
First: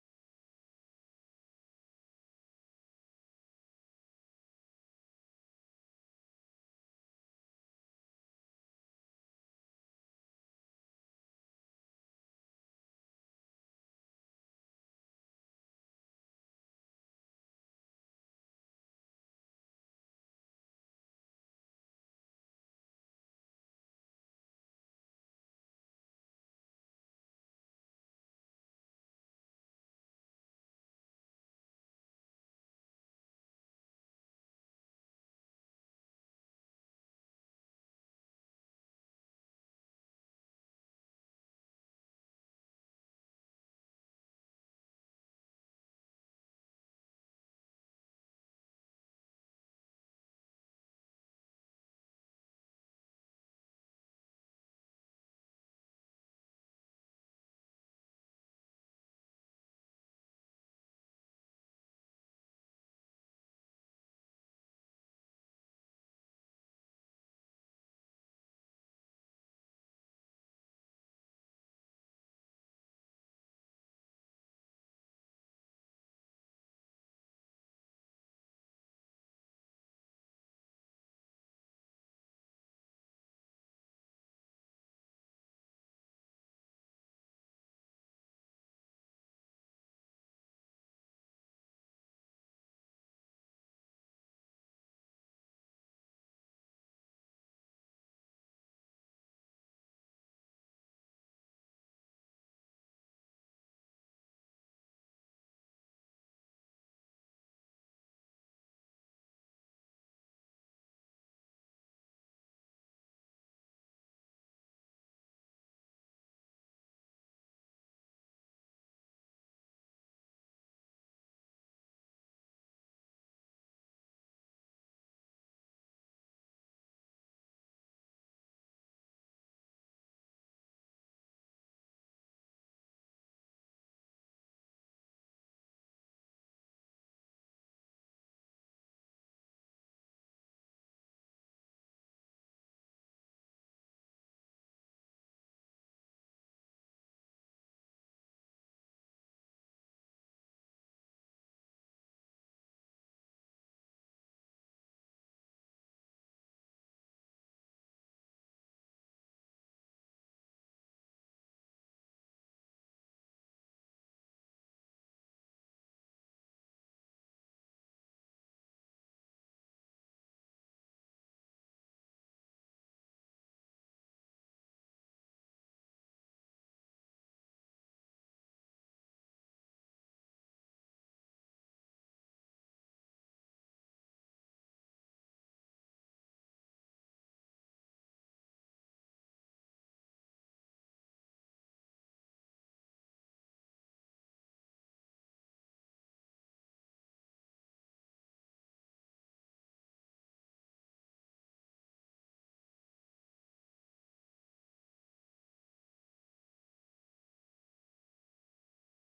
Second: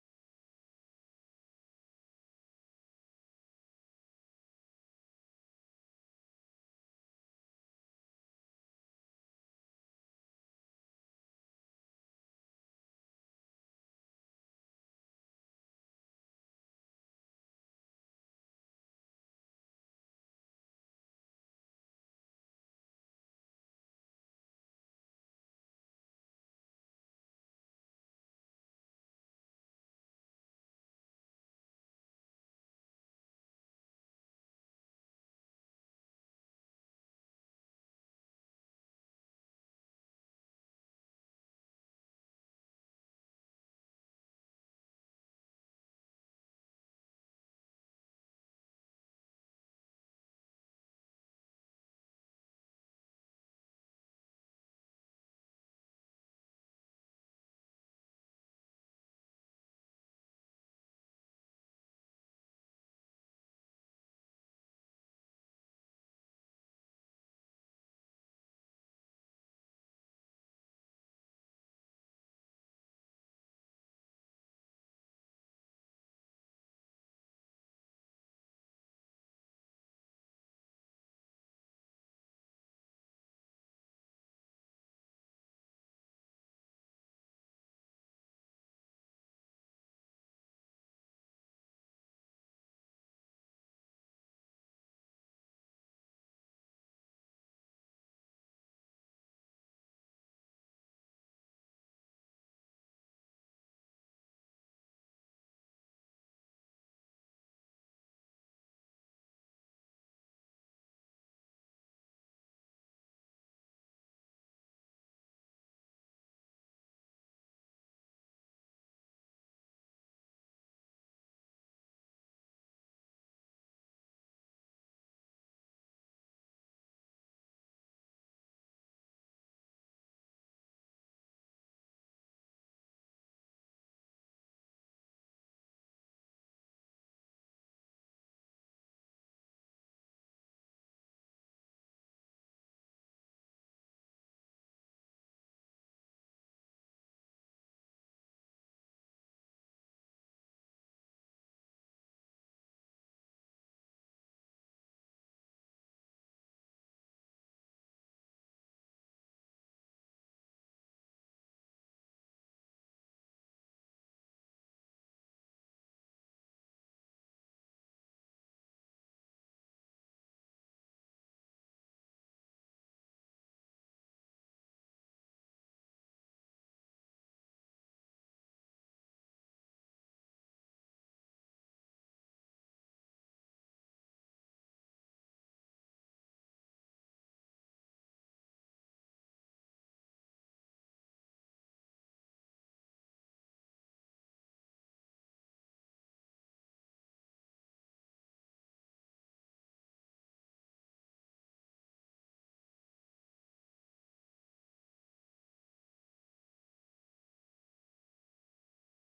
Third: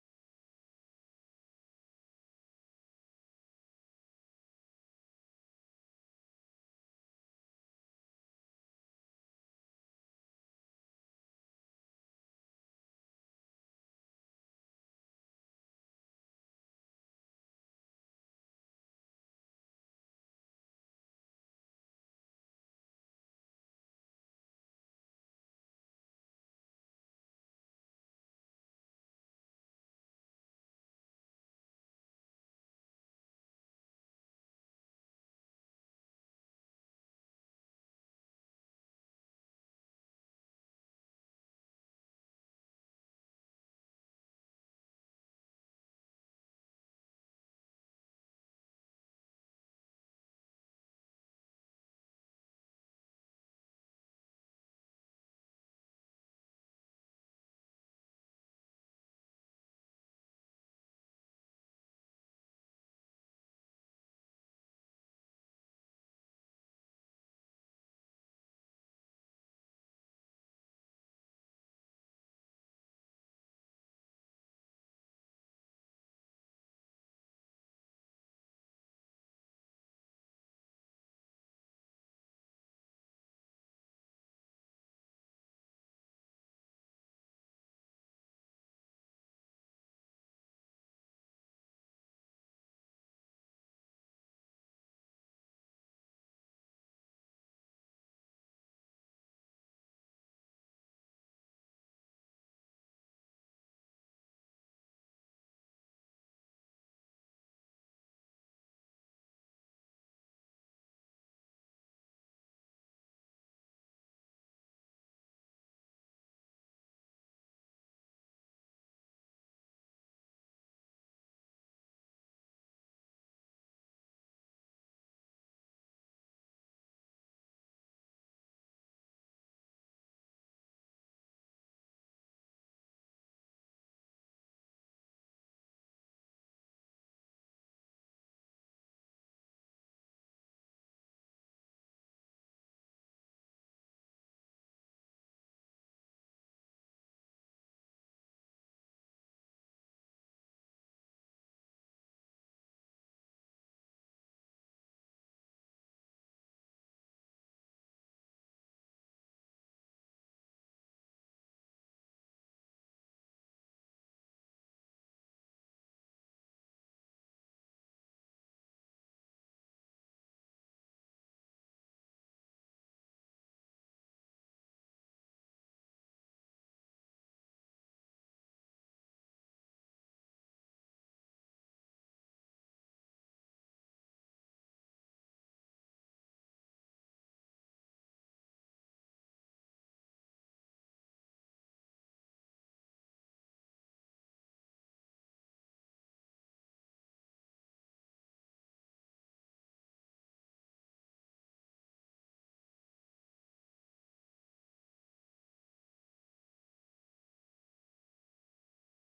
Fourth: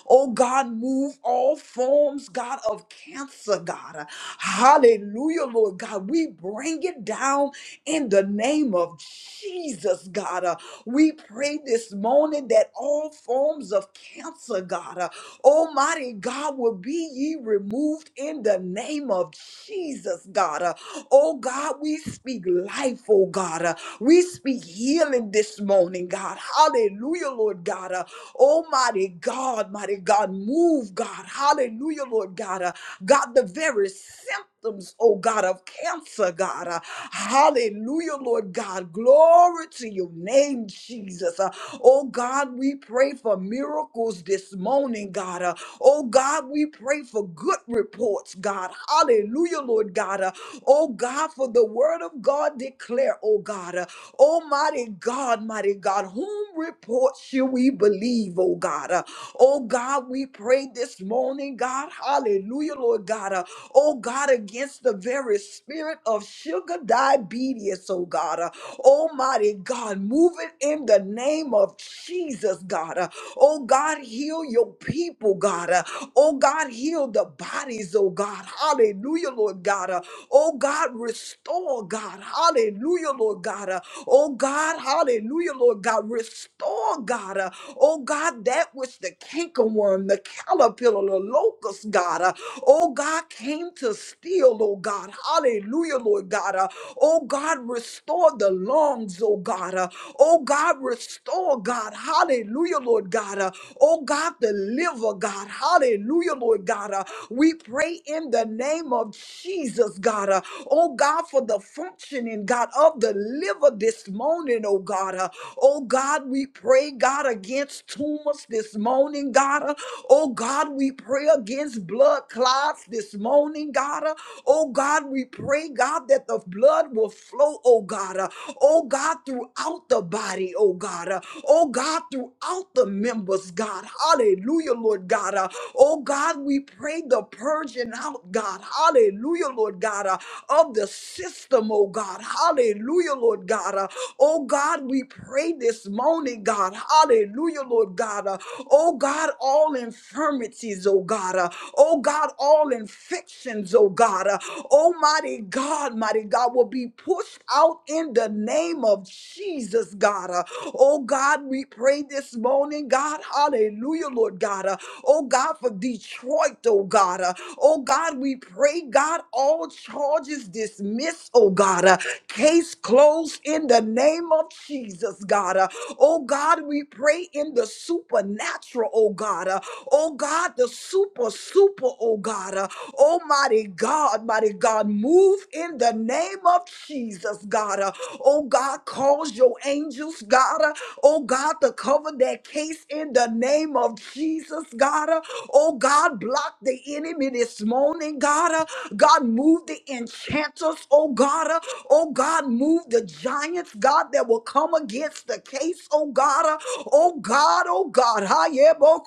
Speaker 1: Oh God, move all forms, God, of cancer, God. Hallelujah, Lord God. We bring it down in the name of Jesus, God. Uh, We pray this morning that all forms of cancer, God, uh, Almighty God, will be ye removed in the name of Jesus, God. Uh, Oh God, we speak life, oh God. Uh, We speak healing this morning, God. Hallelujah, Lord God. Almighty God, mighty God, move, God. Hallelujah, Lord God. Uh, God, the very symptoms, oh God, of cancer, God. Uh, hallelujah, Lord God. Glory to your name, Jesus. Uh, oh God, we pray for miracles this morning, God. Uh, Oh God, we pray for good reports, God. Hallelujah, Lord God. Uh, Oh God, for the word of God declare, oh God. Uh, Almighty God, mighty God, whom reports shall we believe, oh God? Uh, Oh God, we pray this morning, God. Hallelujah, Lord God. Uh, Oh God, against the very spirit of sugar diabetes, oh God. Uh, Almighty God, move it in the name of Jesus, God. God. Uh, Oh God, heal your people, God. Uh, Oh God, heal the bodies, oh God. Hallelujah, Lord God. Uh, Oh God, restore, God. Hallelujah, Lord God. Uh, Oh God, hallelujah, Lord God. Restore, God. Uh, Oh God, that which the cankerworm, the caterpillar, the locust, God. Uh, Oh God, came to steal, oh God. Hallelujah, Lord God. Uh, Oh God, restore the lungs, oh God. Uh, uh, oh God, restore, God. Hallelujah, Lord God. Uh, oh God, deliver, God. Hallelujah, Lord God. Uh, we pray in the name of Jesus, God. Uh, oh God, for the functioning, God, of the liver this morning, oh God. Uh, oh God, we pray, God, against tumors this morning, God. Uh, oh God, we pray against blood clots this morning, God. Uh, oh God, we pray, God, that the blood will will flow, oh God. Uh, oh God, throughout the body, oh God. Uh, oh God, throughout the members, God. Hallelujah, Lord God. Uh, oh God, we pray the purging out, God. Hallelujah, Lord God, uh, of the system, oh God. Hallelujah, Lord God. Uh, oh God, we pray this morning, God. Hallelujah, Lord God. Uh, oh God, all infirmities, oh God. Uh, oh God, all infections, oh God. God. Uh, Almighty God, mighty God, will be pushed out in the name of Jesus, God. Uh, Oh God, we pray this morning, God. Hallelujah, Lord God. Uh, Oh God, for Detroit, oh God. Uh, Oh God, we pray, God, all charges dismissed, oh God. Uh, Case closed in the name of Jesus, God. Uh, Oh God, we pray in the supernatural, oh God. Uh, Oh God, the supernatural super, super, oh God. Uh, Almighty God, mighty God, move in the name of Jesus, God. Uh, Oh God, cause your angels, God. Uh, Oh God, to cover that case in the name of Jesus, God. Uh, Oh God, block the enemy this morning, God. Uh, God, move the enchanters, oh God. Uh, Oh God, move the giants, God, that will come against the case, oh God. Uh, Oh God, oh God. Ha ye bo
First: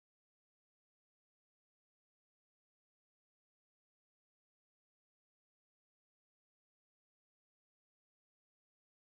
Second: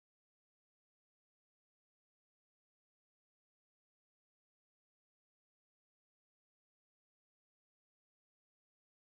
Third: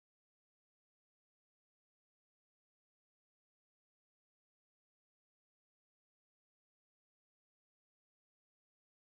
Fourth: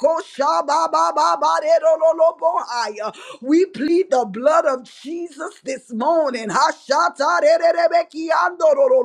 Speaker 1: ba ba ba ba lo lo bo We plead the blood of Jesus this morning. Ha sha ta de de de be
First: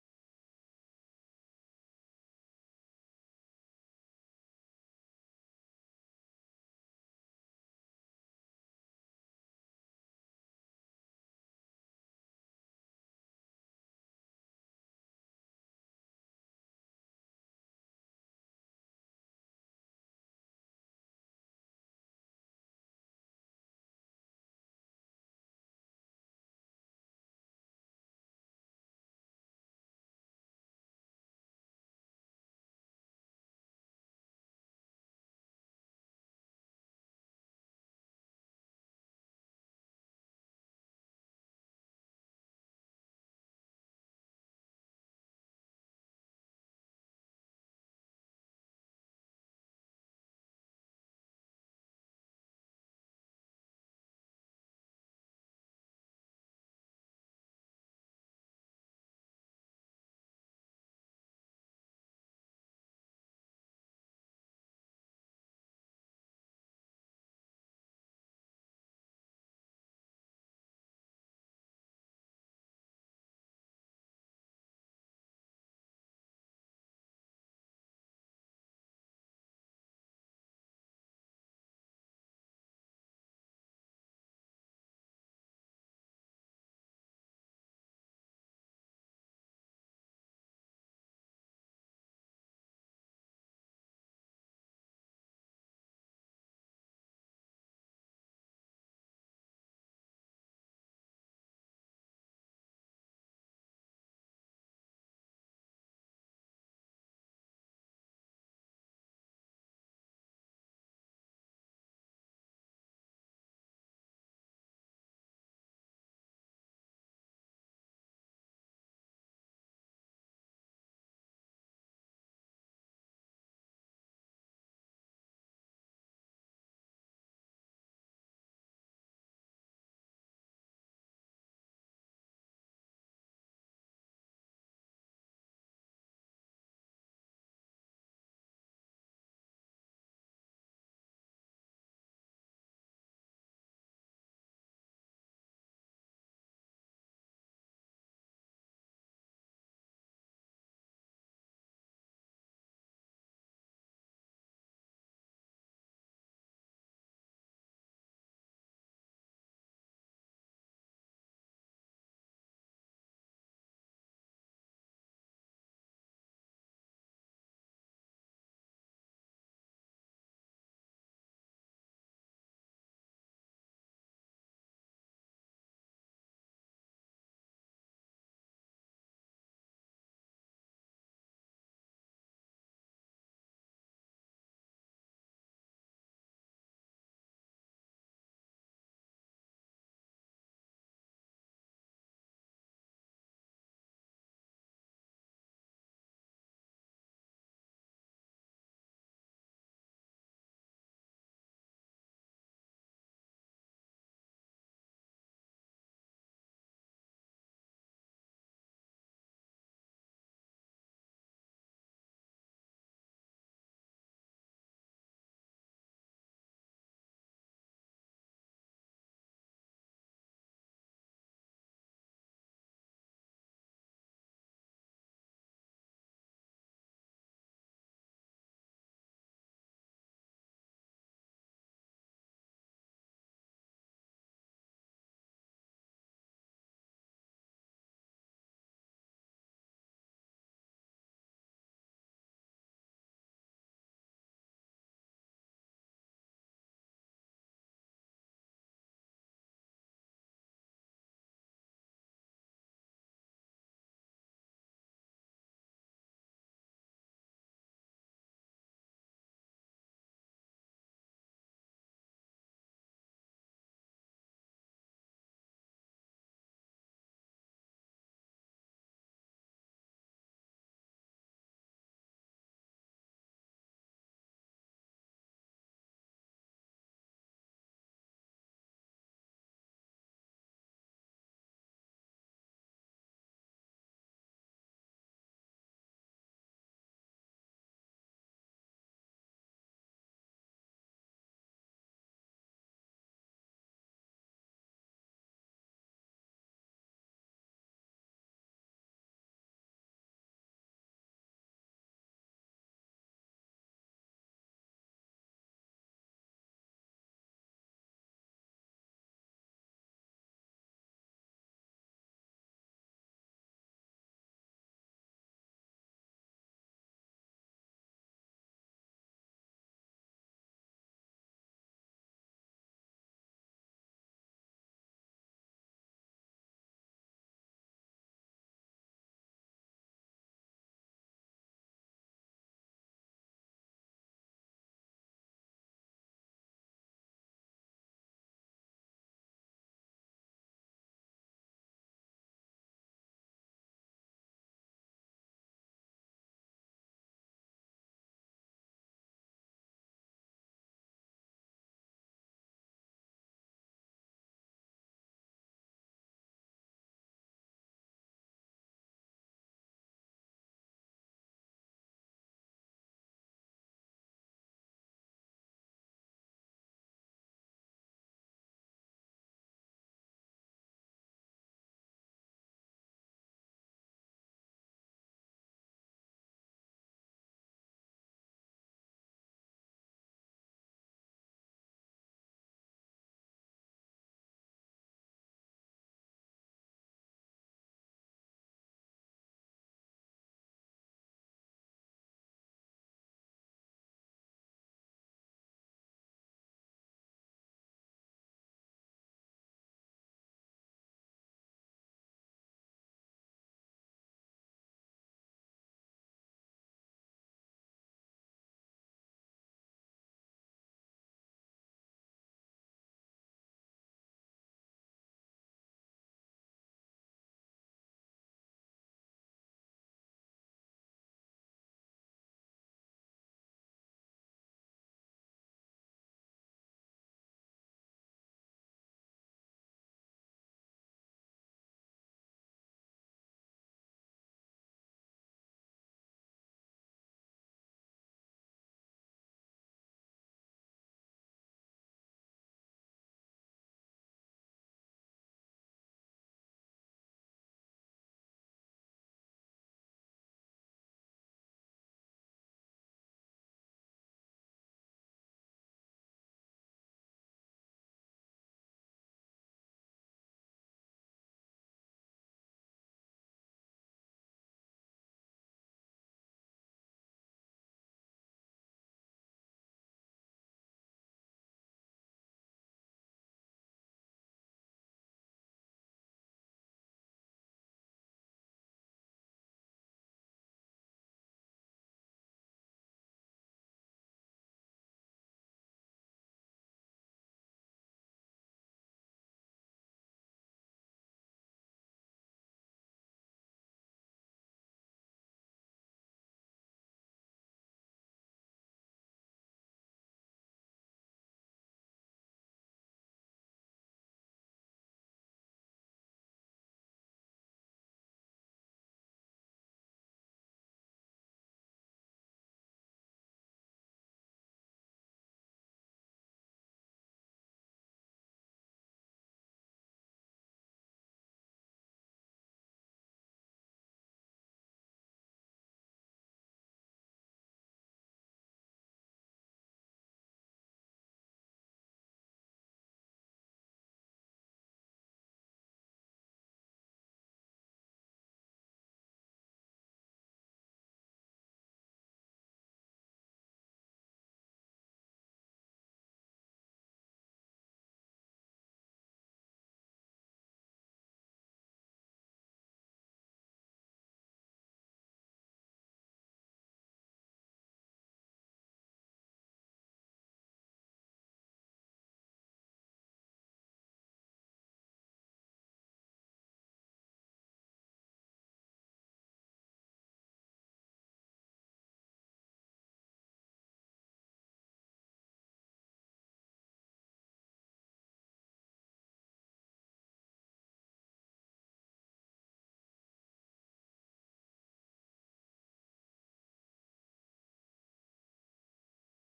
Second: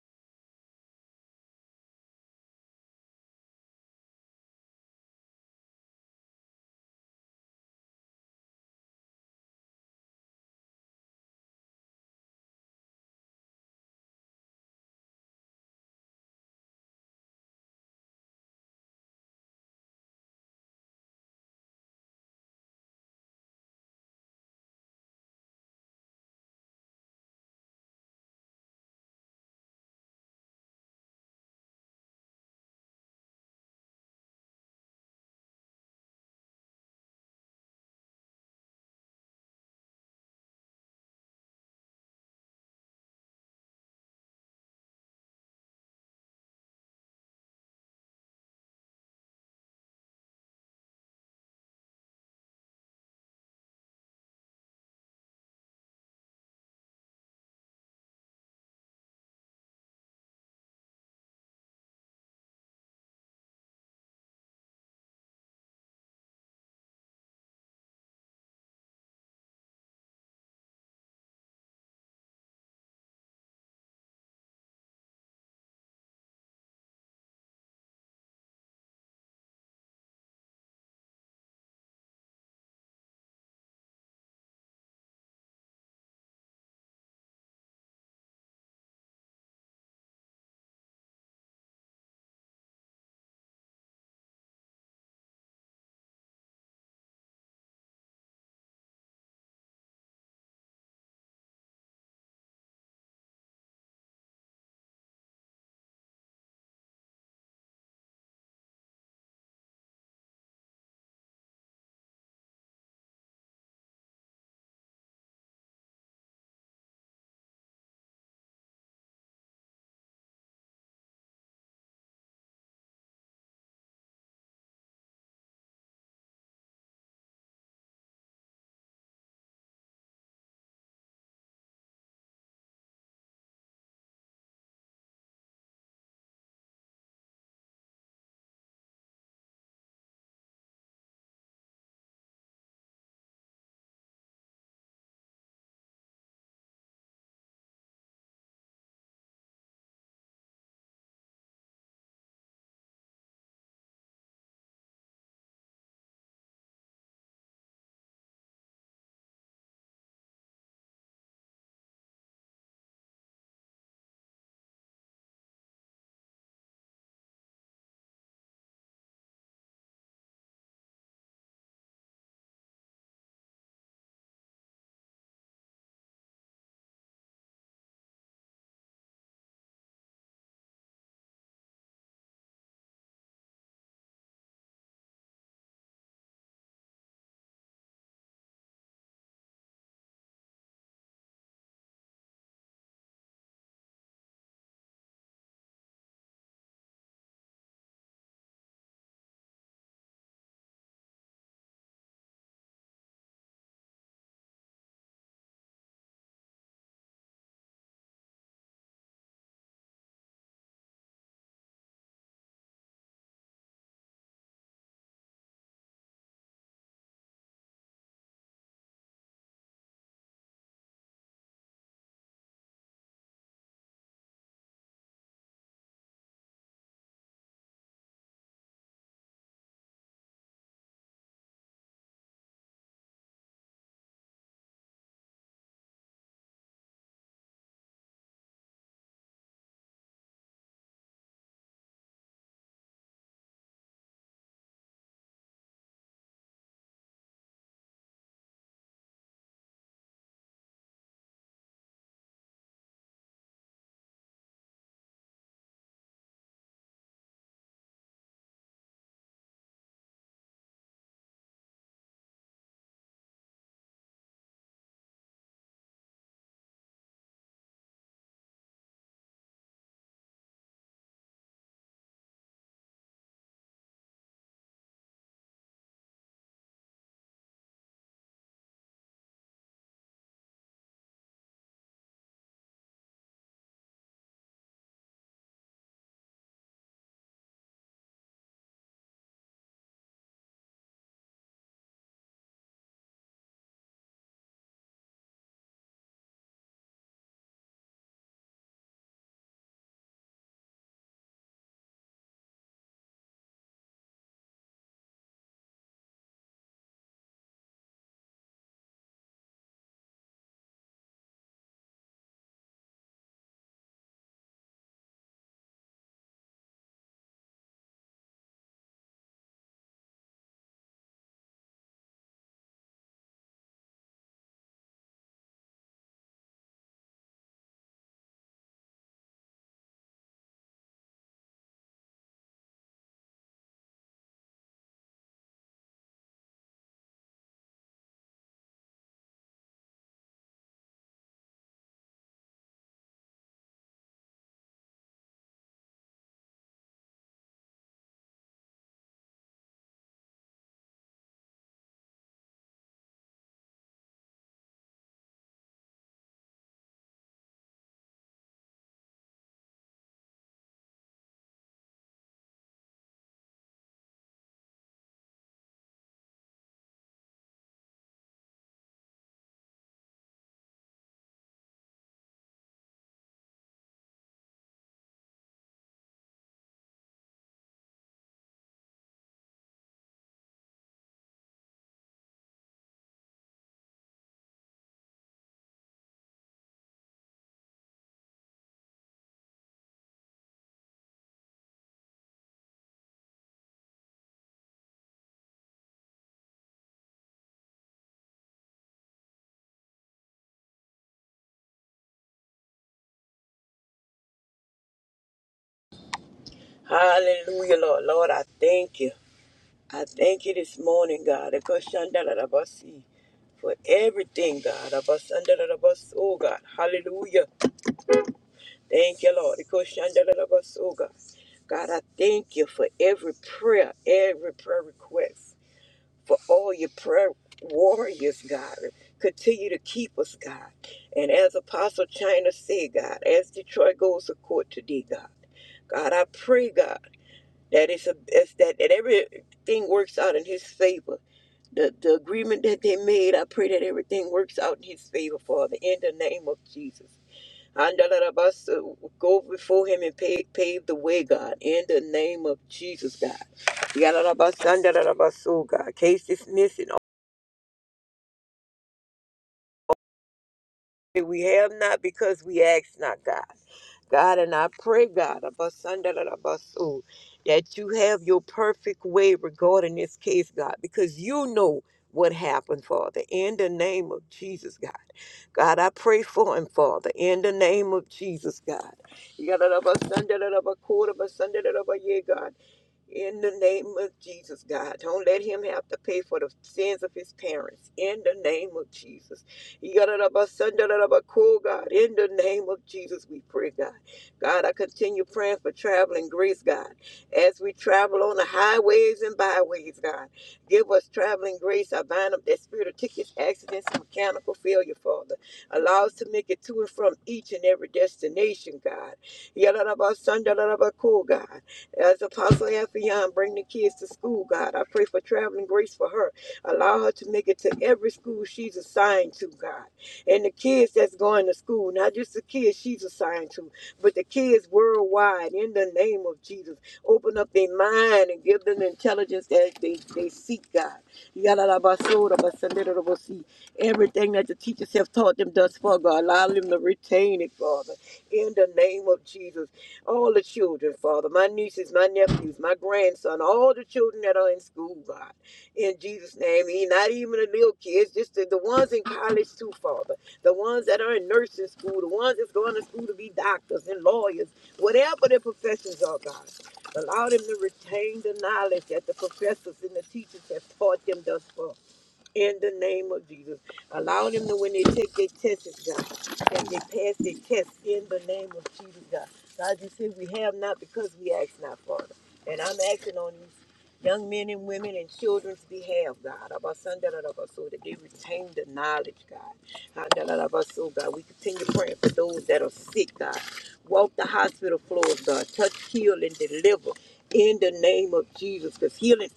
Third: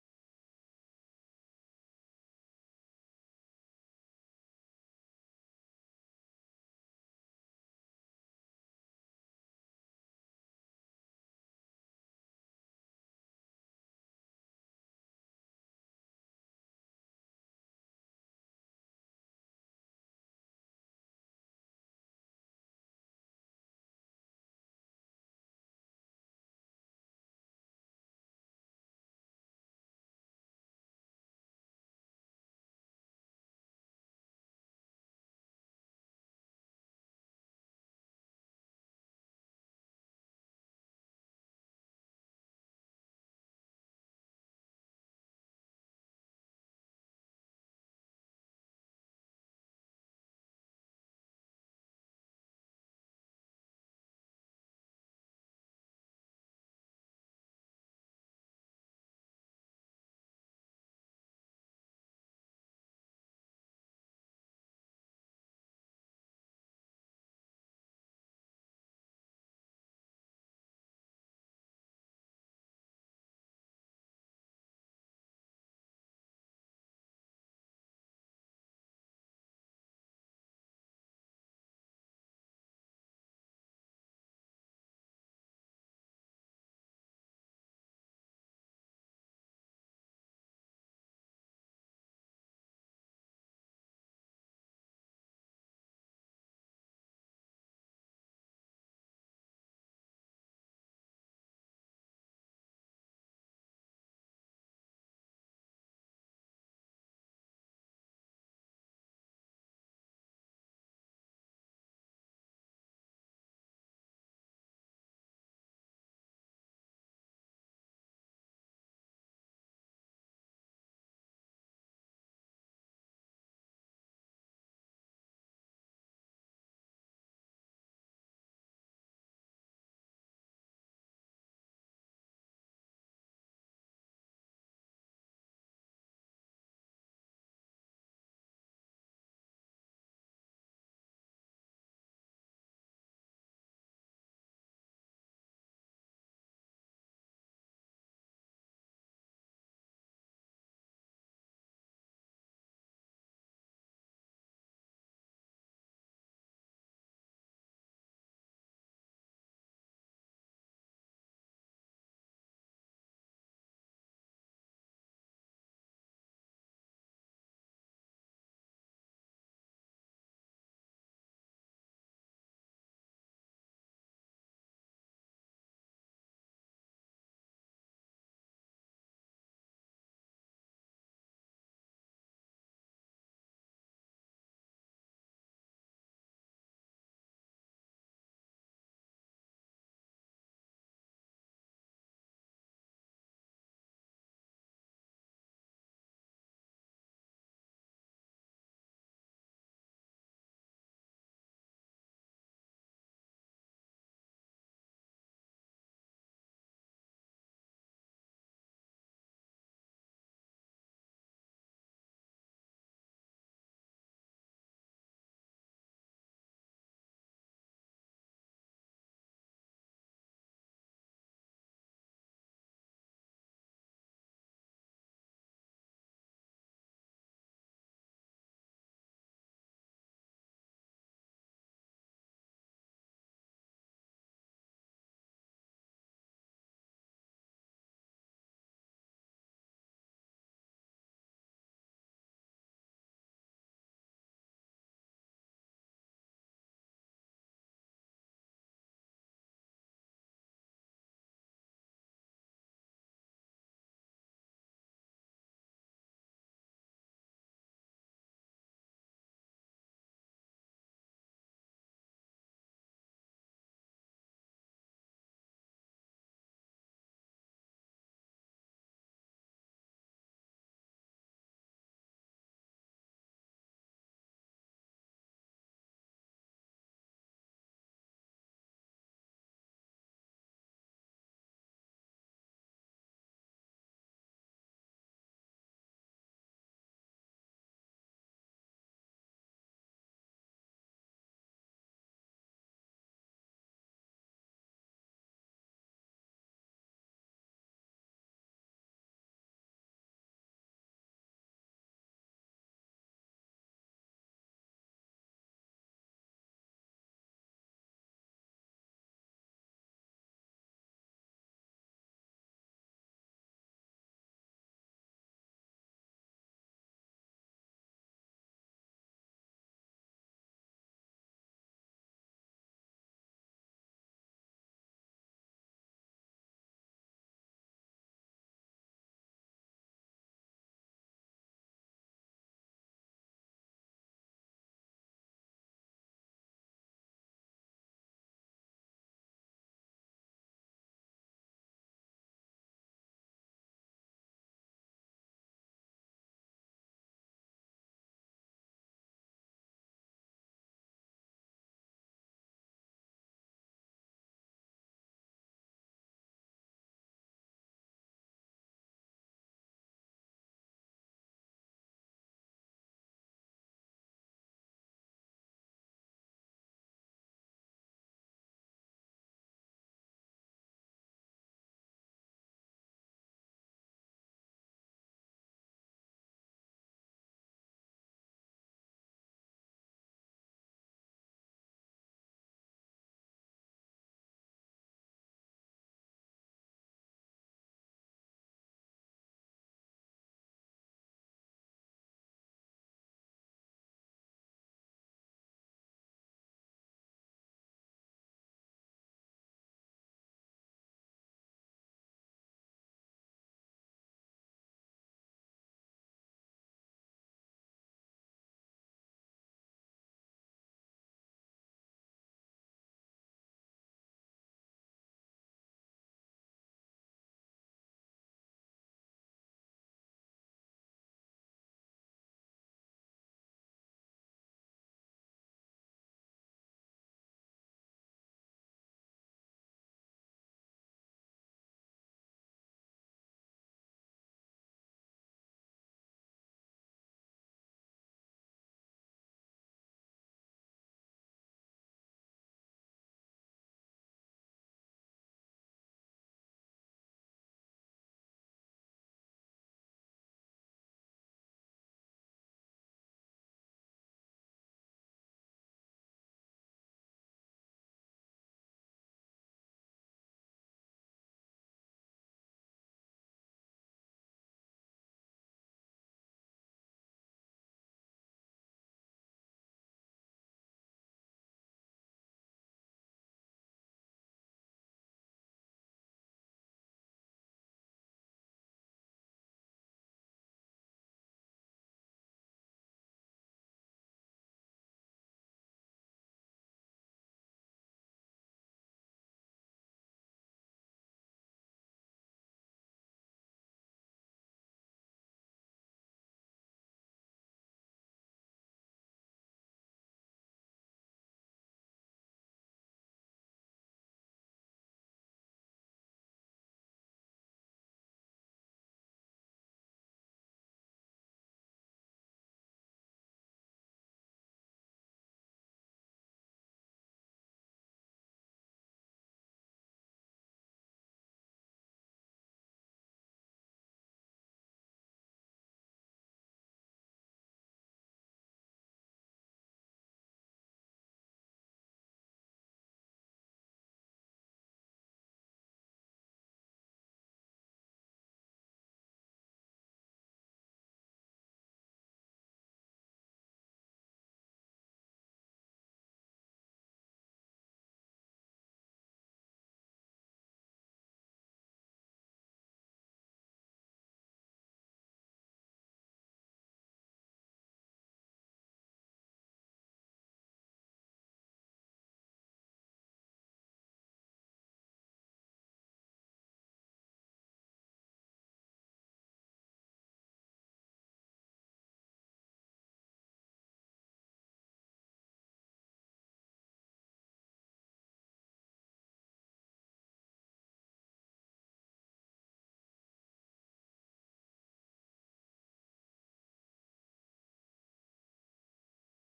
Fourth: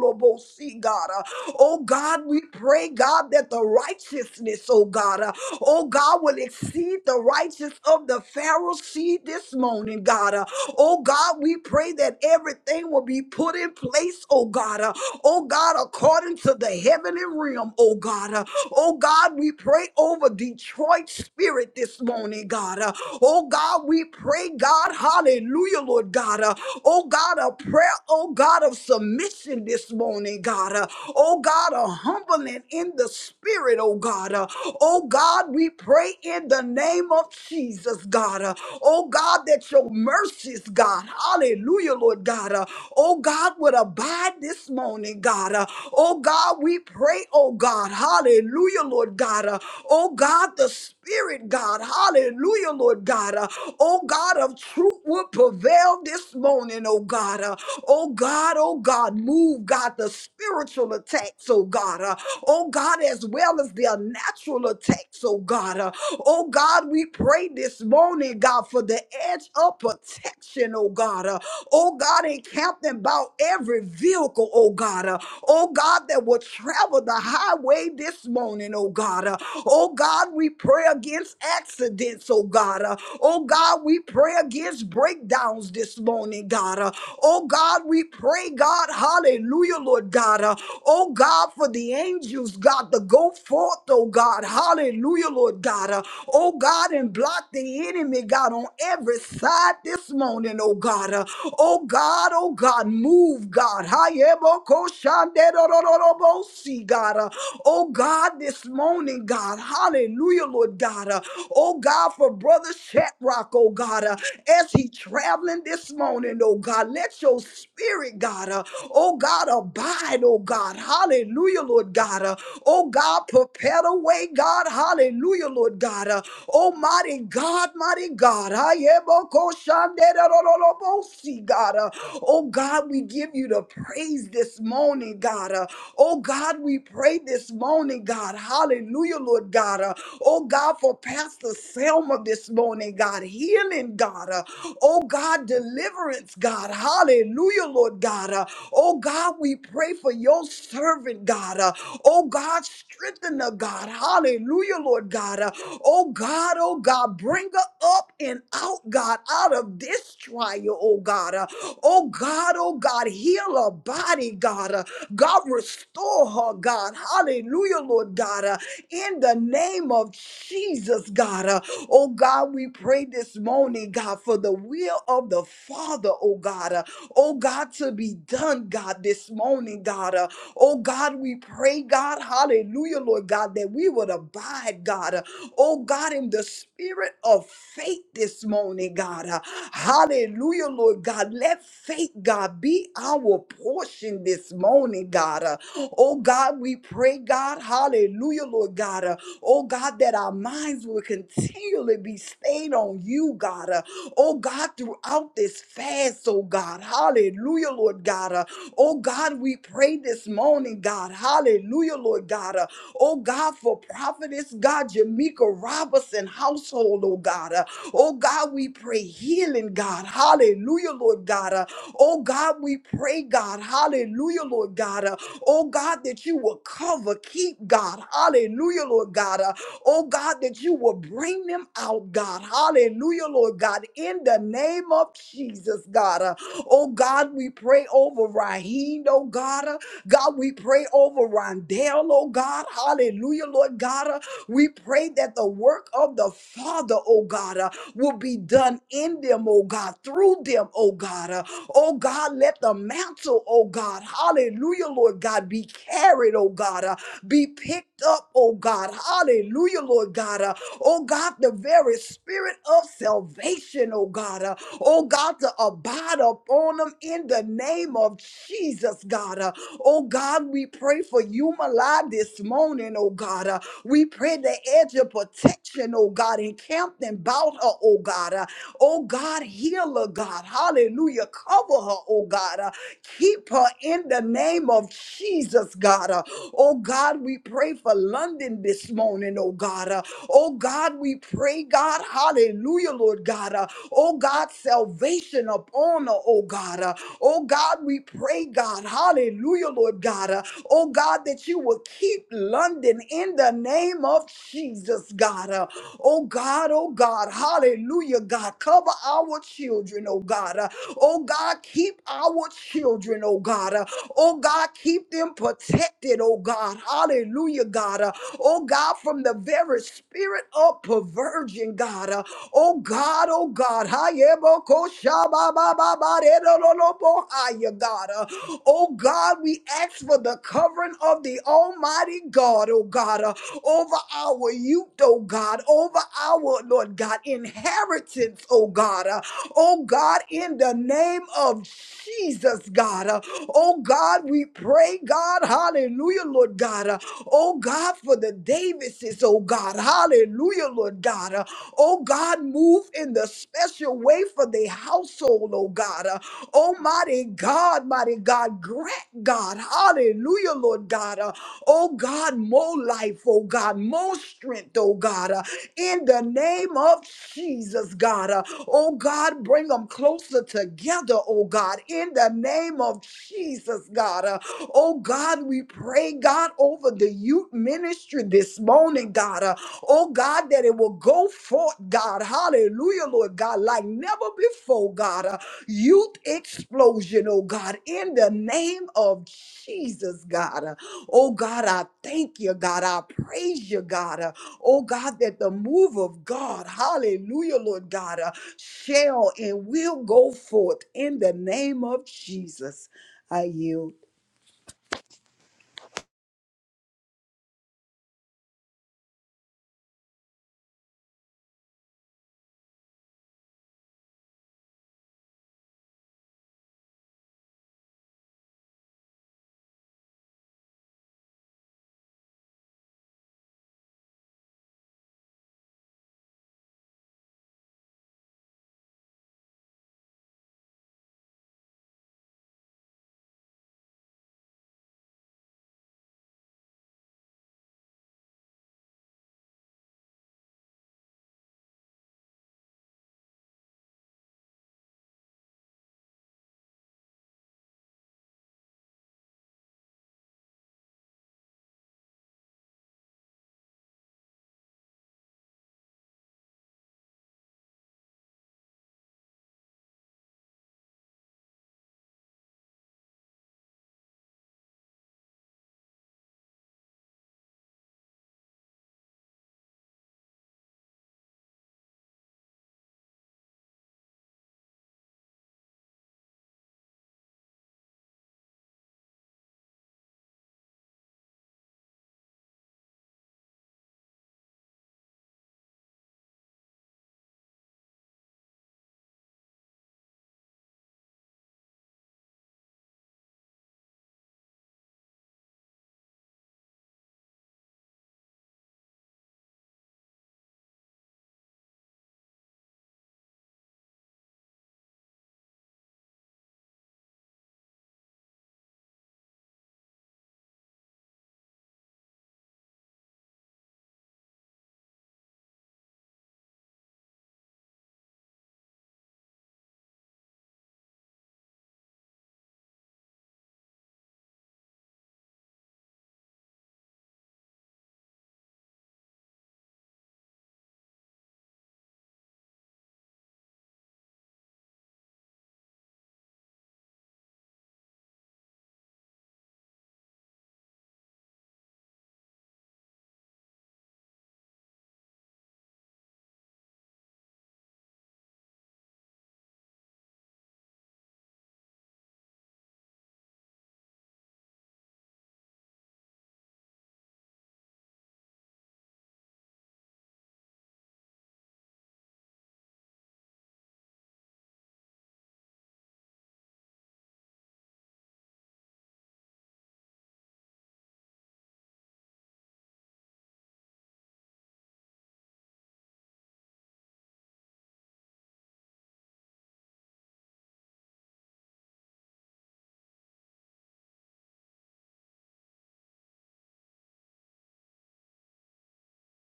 Speaker 1: lo bo si, God. Uh, Oh God, we pray, God, that the righteousness, oh God, uh, oh God, will exceed the righteousness of the Pharisee this morning, God. Uh, Oh God, we pray that everything will be put in place, oh God. Uh, Oh God, according to the heavenly spirit realm, oh God. Uh, Oh God, we pray over Detroit spirit this morning, God. Uh, Oh God, we pray, God, hallelujah, Lord God. Uh, Oh God, a prayer, oh God, of submission this morning, God. Uh, Oh God, a humbling in the spirit, oh God. Uh, Oh God, we pray in the name of Jesus, God. Uh, Oh God, that your mercies, God, hallelujah, Lord God. Uh, Oh God, would abide God, this morning, God. Uh, oh, God, we pray, oh, God. Hallelujah, Lord God. Uh, oh, God, the Spirit, God. Hallelujah, Lord God. Uh, oh, God of truth will prevail this morning, oh, God. Uh, oh, God, oh, God, move, God, the spiritual attacks, oh, God. Uh, oh, God, as well as their natural attacks, oh, God. Uh, oh, God, we pray this morning, God, for the edge of protection, oh, God. Uh, Oh God, encamp them about every vehicle, oh God. Uh, oh God, that will travel the highway this morning, oh God. Uh, oh God, we pray against accidents, oh God. Uh, oh God, we pray against breakdowns this morning, God. Uh, oh God, we pray, God, hallelujah. Hallelujah, Lord God. Uh, oh God, for the angels, God, to go forth, oh God. Hallelujah, Lord God. Uh, oh God, and block the enemy, God, on every side this morning, oh God. Uh, oh God, oh God, move, God. Hayebokoshanderororobosi, God. Uh, oh God, this morning, God. Hallelujah, Lord God. Uh, oh God, for Brother Shetrock, oh God. Uh, as he traveling this morning, oh God. Let your spirit, God, uh, oh God, abide, oh God. Hallelujah, Lord God. Uh, oh God, prepare the way, God. Hallelujah, Lord God. Uh, Almighty God, mighty God. I am a koshanderololobosi, God. Uh, Oh God, we give you the praise this morning, God. Uh, Oh God, we pray this morning, God. Hallelujah, Lord God. Uh, oh God, for Pastor Selma this morning, God. Healing, God. Uh, oh God, deliverance, God. Hallelujah, Lord God. Uh, oh God, we pray for your servant, God. Uh, oh God, strengthen her, God. Hallelujah, Lord God. Uh, oh God, oh God, bring her up and out, God, out of this trial, oh God. Uh, oh God, oh God, heal her body, God. Uh, God, restore her, God. Hallelujah, Lord God. Uh, in the name of Jesus, God. Uh, oh, God, we pray this morning, God, for the will of the Father, oh, God. Uh, oh, God, to be done, God, this morning, God. Uh, oh, God, we pray, God. Hallelujah, Lord God, that we would abide, God. Uh, Oh God, in the spirit of faith this morning, God. Uh, Hallelujah, Lord God. Let faith, God, be our portion this morning, God. Uh, Oh God, we pray, God. Hallelujah, Lord God. Uh, Oh God, that our minds will continually be stayed on you, God. Uh, Oh God, throughout this fast, oh God. Hallelujah, Lord God. Uh, Oh God, we pray this morning, God. Hallelujah, Lord God. uh, Oh God, for prophetess, God, Jamaica Robinson household, oh God. Uh, Oh God, we pray healing, God. Hallelujah, Lord God. Uh, Oh God, we pray, God. Hallelujah, Lord God. Uh, Oh God, that you will cover, keep, God. Hallelujah, Lord God. Uh, Oh God, that you will bring them out, God. Hallelujah, Lord God. In the name of Jesus, God. Uh, Oh God, we pray over Raheem, oh God. God, we pray over Rondell, oh God. Hallelujah, Lord God. Uh, We pray that the work of the Father, oh God, uh, will be done in them, oh God, through them, oh God. Uh, Oh God, let the mantle, oh God, hallelujah, Lord God, be carried, oh God, uh, be picked up, oh God, hallelujah, Lord God. Uh, Oh God, the very spirit of salvation, oh God, uh, oh God, to abide upon them in the name of Jesus, God. Uh, Oh God, we pray for Yumala this morning, oh God. Uh, we pray the edge of protection, oh God, encamped and about her, oh God. Uh, oh God, heal her, God. Hallelujah. Cover her, oh God. Uh, Keep her in the name of Jesus, God. Uh, Oh God, we pray for London this morning, oh God. Uh, Oh God, we pray, God, hallelujah, Lord God. Uh, Oh God, salvation upon her, oh God. Uh, Oh God, we pray, God, hallelujah, Lord God. Uh, Oh God, that you will keep London in the name of Jesus, God. Uh, Oh God, oh God, hallelujah, God. Cover our children, oh God. Uh, Oh God, keep our children, oh God. Uh, Oh God, keep them protected, oh God. Hallelujah, God. Uh, Oh God, from the very spirit of perversion, God. Uh, Oh God, oh God. Hayebokoshababababaredolobohaya, God. Uh, Oh God, we ask for the covering of the Almighty God, oh God, uh, over our youth, oh God, over our, Lord God, inheritance, oh God. Oh God, in the name of Jesus, God. Uh, Oh God, we pray, God. Hallelujah, Lord God. Uh, Oh God, for the Davises, oh God. Hallelujah, Lord God. Uh, Oh God, move in the special way for the household, oh God. Uh, Almighty God, mighty God, grant God. Hallelujah, Lord God. Uh, Oh God, more life, oh God, more strength, oh God. Uh, in the name of Jesus, God. Uh, oh God, bring them closer together, oh God, in the name of Jesus, God. Uh, Oh God, we pray, God, over the youth ministry this morning, God. Uh, oh God, that it will go forth, God. Hallelujah, Lord God, like never before, God. Uh, youth explosion, oh God, in the name of Jesus, God. Uh, oh God, I thank you, God. I praise you, God. Uh, oh God, that the move of God, hallelujah, Lord God, uh, shall and will go forth in the name of Jesus. I yield.
Speaker 2: Hallelujah, Lord. Lord, I thank you. I thank you this morning, God. Ekoshandarabasi, For everything, God. Abasandarabaso, Oh, God. Hallelujah. Thank you, Lord. Ekoshandarabasi, Oh, God. God, I thank you for every prayer, every prayer request, for all your prayer warriors, God. Continue to keep us, God. And as Apostle China said, God, as Detroit goes to court today, God, God, I pray, God that it's a it's that, that everything works out in his favor. The the agreement that they made, I pray that everything works out in his favor, Father, in the name of Jesus. us go before him and pave, pave the way, God, in the name of Jesus, God. Yadalabas, andalabas, oh God. Case dismissed We have not because we ask not, God. God, and I pray, God, abasandalabasu, that you have your perfect way regarding this case, God, because you know what happened, Father, in the name of Jesus, God. God, I pray for him, Father, in the name of Jesus, God. Yadalabasandalabakurabasandalabaye, God. In the name of Jesus, God. Don't let him have to pay for the sins of his parents. In the name of Jesus. Cool God, in the name of Jesus, we pray, God. God, I continue praying for traveling grace, God, as we travel on the highways and byways, God. Give us traveling grace. I bind up that spirit of tickets, accidents, and mechanical failure, Father. Allow us to make it to and from each and every destination, God. Cool God. As Apostle Ephion bring the kids to school, God, I pray for traveling grace for her Allow her to make it to every school she's assigned to, God. And the kids that's going to school, not just the kids she's assigned to, but the kids worldwide, in the name of Jesus. Open up their mind and give them the intelligence that they, they seek, God. Yalalabasodabasandarabosi. Everything that the teachers have taught them thus far, God, allow them to retain it, Father, in the name of Jesus all the children, Father, my nieces, my nephews, my grandson, all the children that are in school, God in Jesus' name. E- Not even the little kids, just the, the ones in college too, Father. The ones that are in nursing school, the ones that's going to school to be doctors and lawyers, whatever their professions are, God. Allow them to retain the knowledge that the professors and the teachers have taught them thus far in the name of Jesus. Allow them to, when they take their tests, God, that they pass their tests in the name of Jesus, God. God, you said we have not because we ask not, Father. And I'm acting on these young men and women and children's behalf, God. Abasan da da So that they retain the knowledge, God. Ah, da da So, God, we continue praying for those that are sick, God. Walk the hospital floors, God. Touch, heal, and deliver in the name of Jesus. Because healing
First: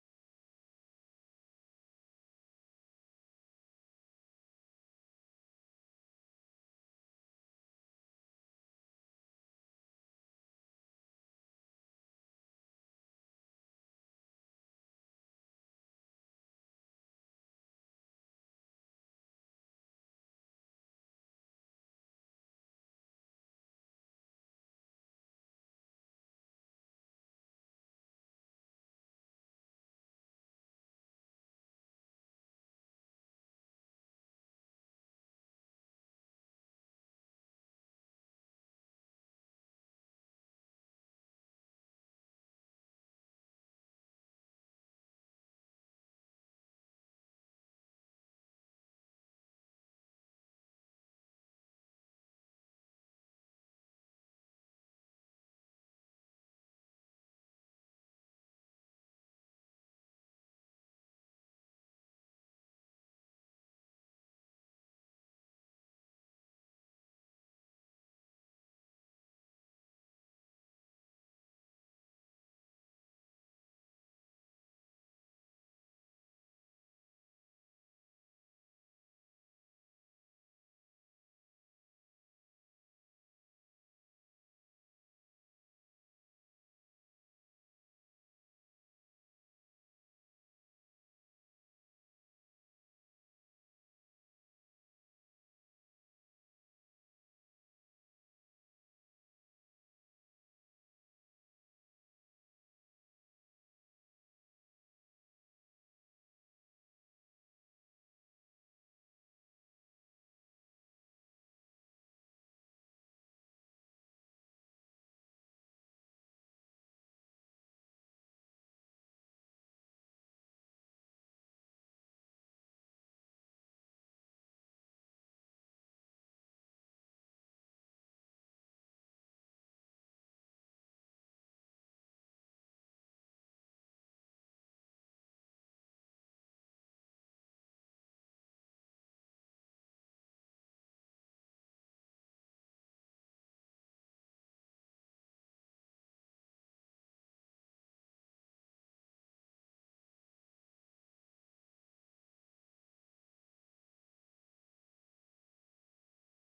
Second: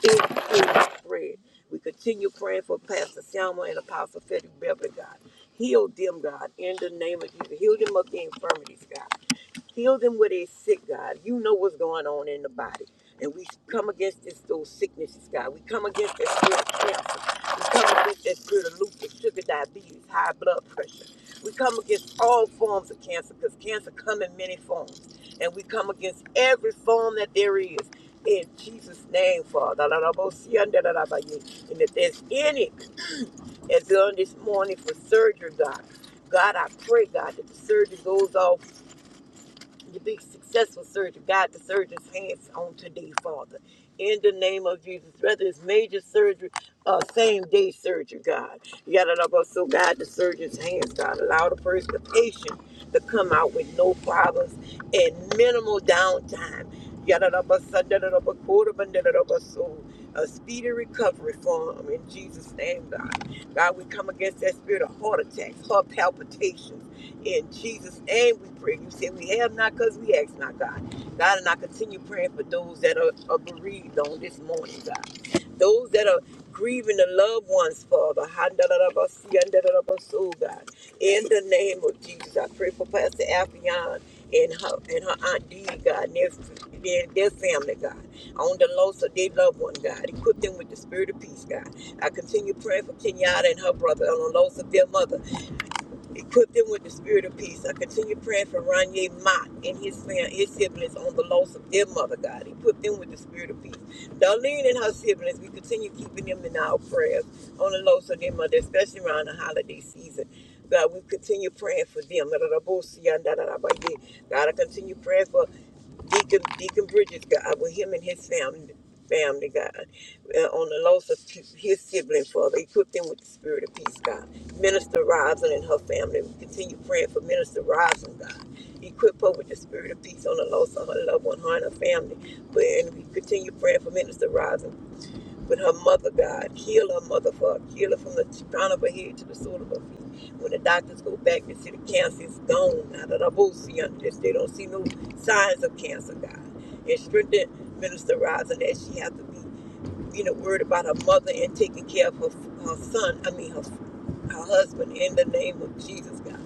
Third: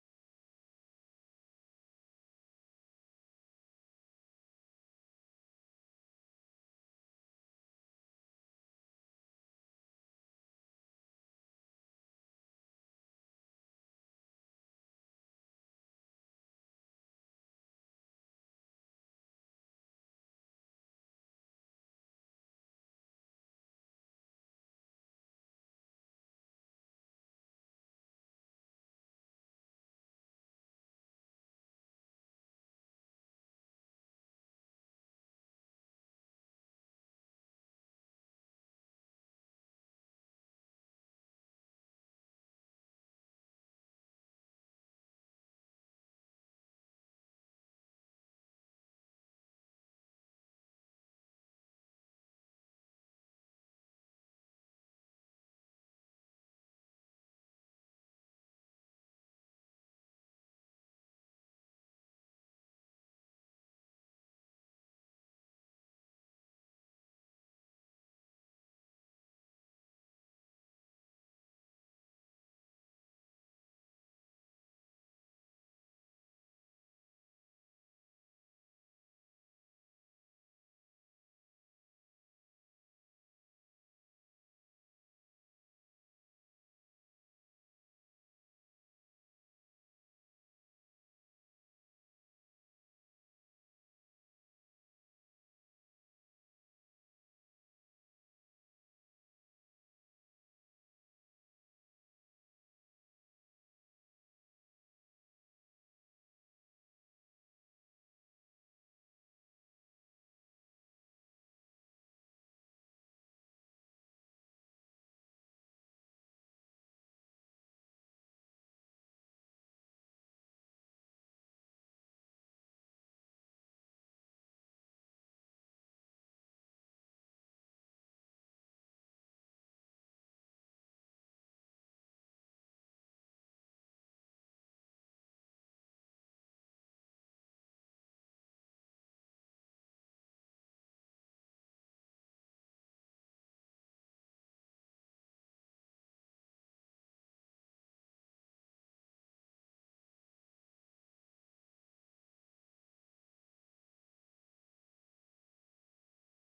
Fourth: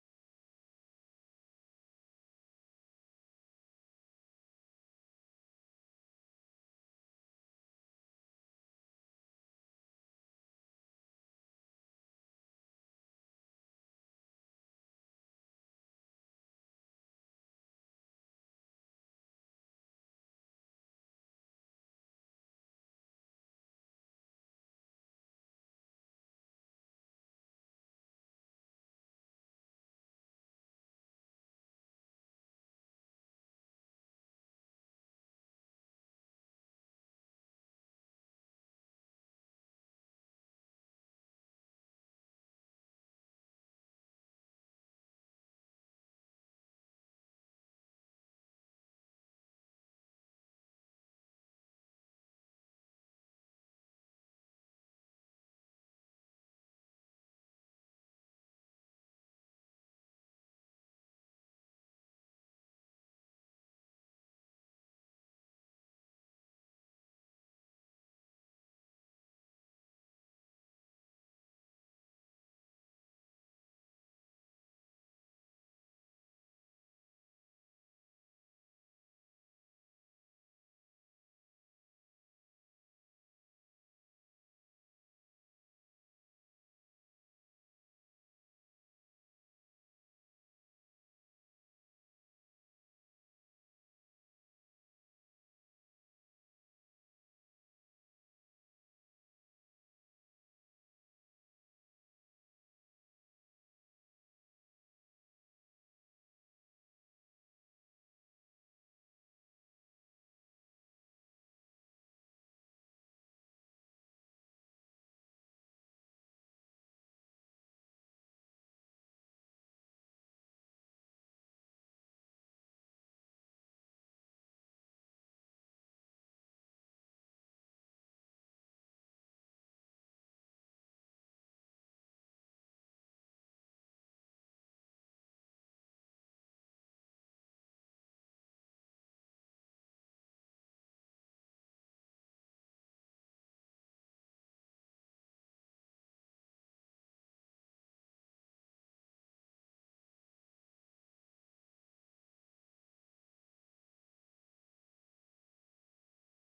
Speaker 2: it is spread. We continue praying for Pastor Selma and Apostle Frederick Beverly, God. Heal them, God, in the name of Jesus. Heal them of the infirmities, God. Heal them where they're sick, God. You know what's going on in the body. And we come against this, those sicknesses, God. We come against that spirit of cancer. We come against that spirit of lupus, sugar diabetes, high blood pressure. We come against all forms of cancer because cancer come in many forms. And we come against every form that there is. In Jesus' name, Father. And if there's any that's done this morning for surgery, God, God, I pray, God, that the surgery goes off to be successful surgery, God, the surgeon's hands on today, Father. In the name of Jesus, whether it's major surgery or same day surgery, God. You got to know so God, the surgeon's hands, God. Allow the person, the patient, to come out with no problems and minimal downtime. You got to know so da- da- da- ba- quarter, ba- da- da- da- ba- so a speedy recovery for him in Jesus' name, God. God, we come against that spirit of heart attacks, heart palpitations. In Jesus' name we pray. You said we have not because we ask not, God. God, and I continue praying for those that are, are bereaved on this morning, God. Those that are grieving the loved ones, Father. Handarabasi, andarabaso, God. In the name of Jesus, I pray for Pastor Affion and her and her Aunt Dee, God, and their, their, their family, God. On the loss of their loved one, God. Equip them with the spirit of peace, God. I continue praying for Kenyatta and her brother on the loss of their mother. Equip them with the spirit of peace. I continue praying for Ronye Mott and his family, his siblings on the loss of their mother, God. Equip them with the spirit of peace. Darlene and her siblings, we continue keeping them in our prayers on the loss of their mother, especially around the holiday season. God, we continue praying for them. God, I continue praying for Deacon Deacon Bridges, God, with him and his family, family, God, uh, on the loss of t- his sibling, Father, equip them with the spirit of peace, God. Minister Roslyn and her family, we continue praying for Minister Roslyn, God. Equip her with the spirit of peace on the loss of her loved one, her and her family. But, and we continue praying for Minister Roslyn but her mother, God, heal her mother, for heal her from the crown of her head to the sole of her feet. When the doctors go back, they see the cancer is gone now that I both see under this. They don't see no signs of cancer, God. And strengthen Minister Rising that she has to be, you know, worried about her mother and taking care of her, her son, I mean, her her husband in the name of Jesus, God.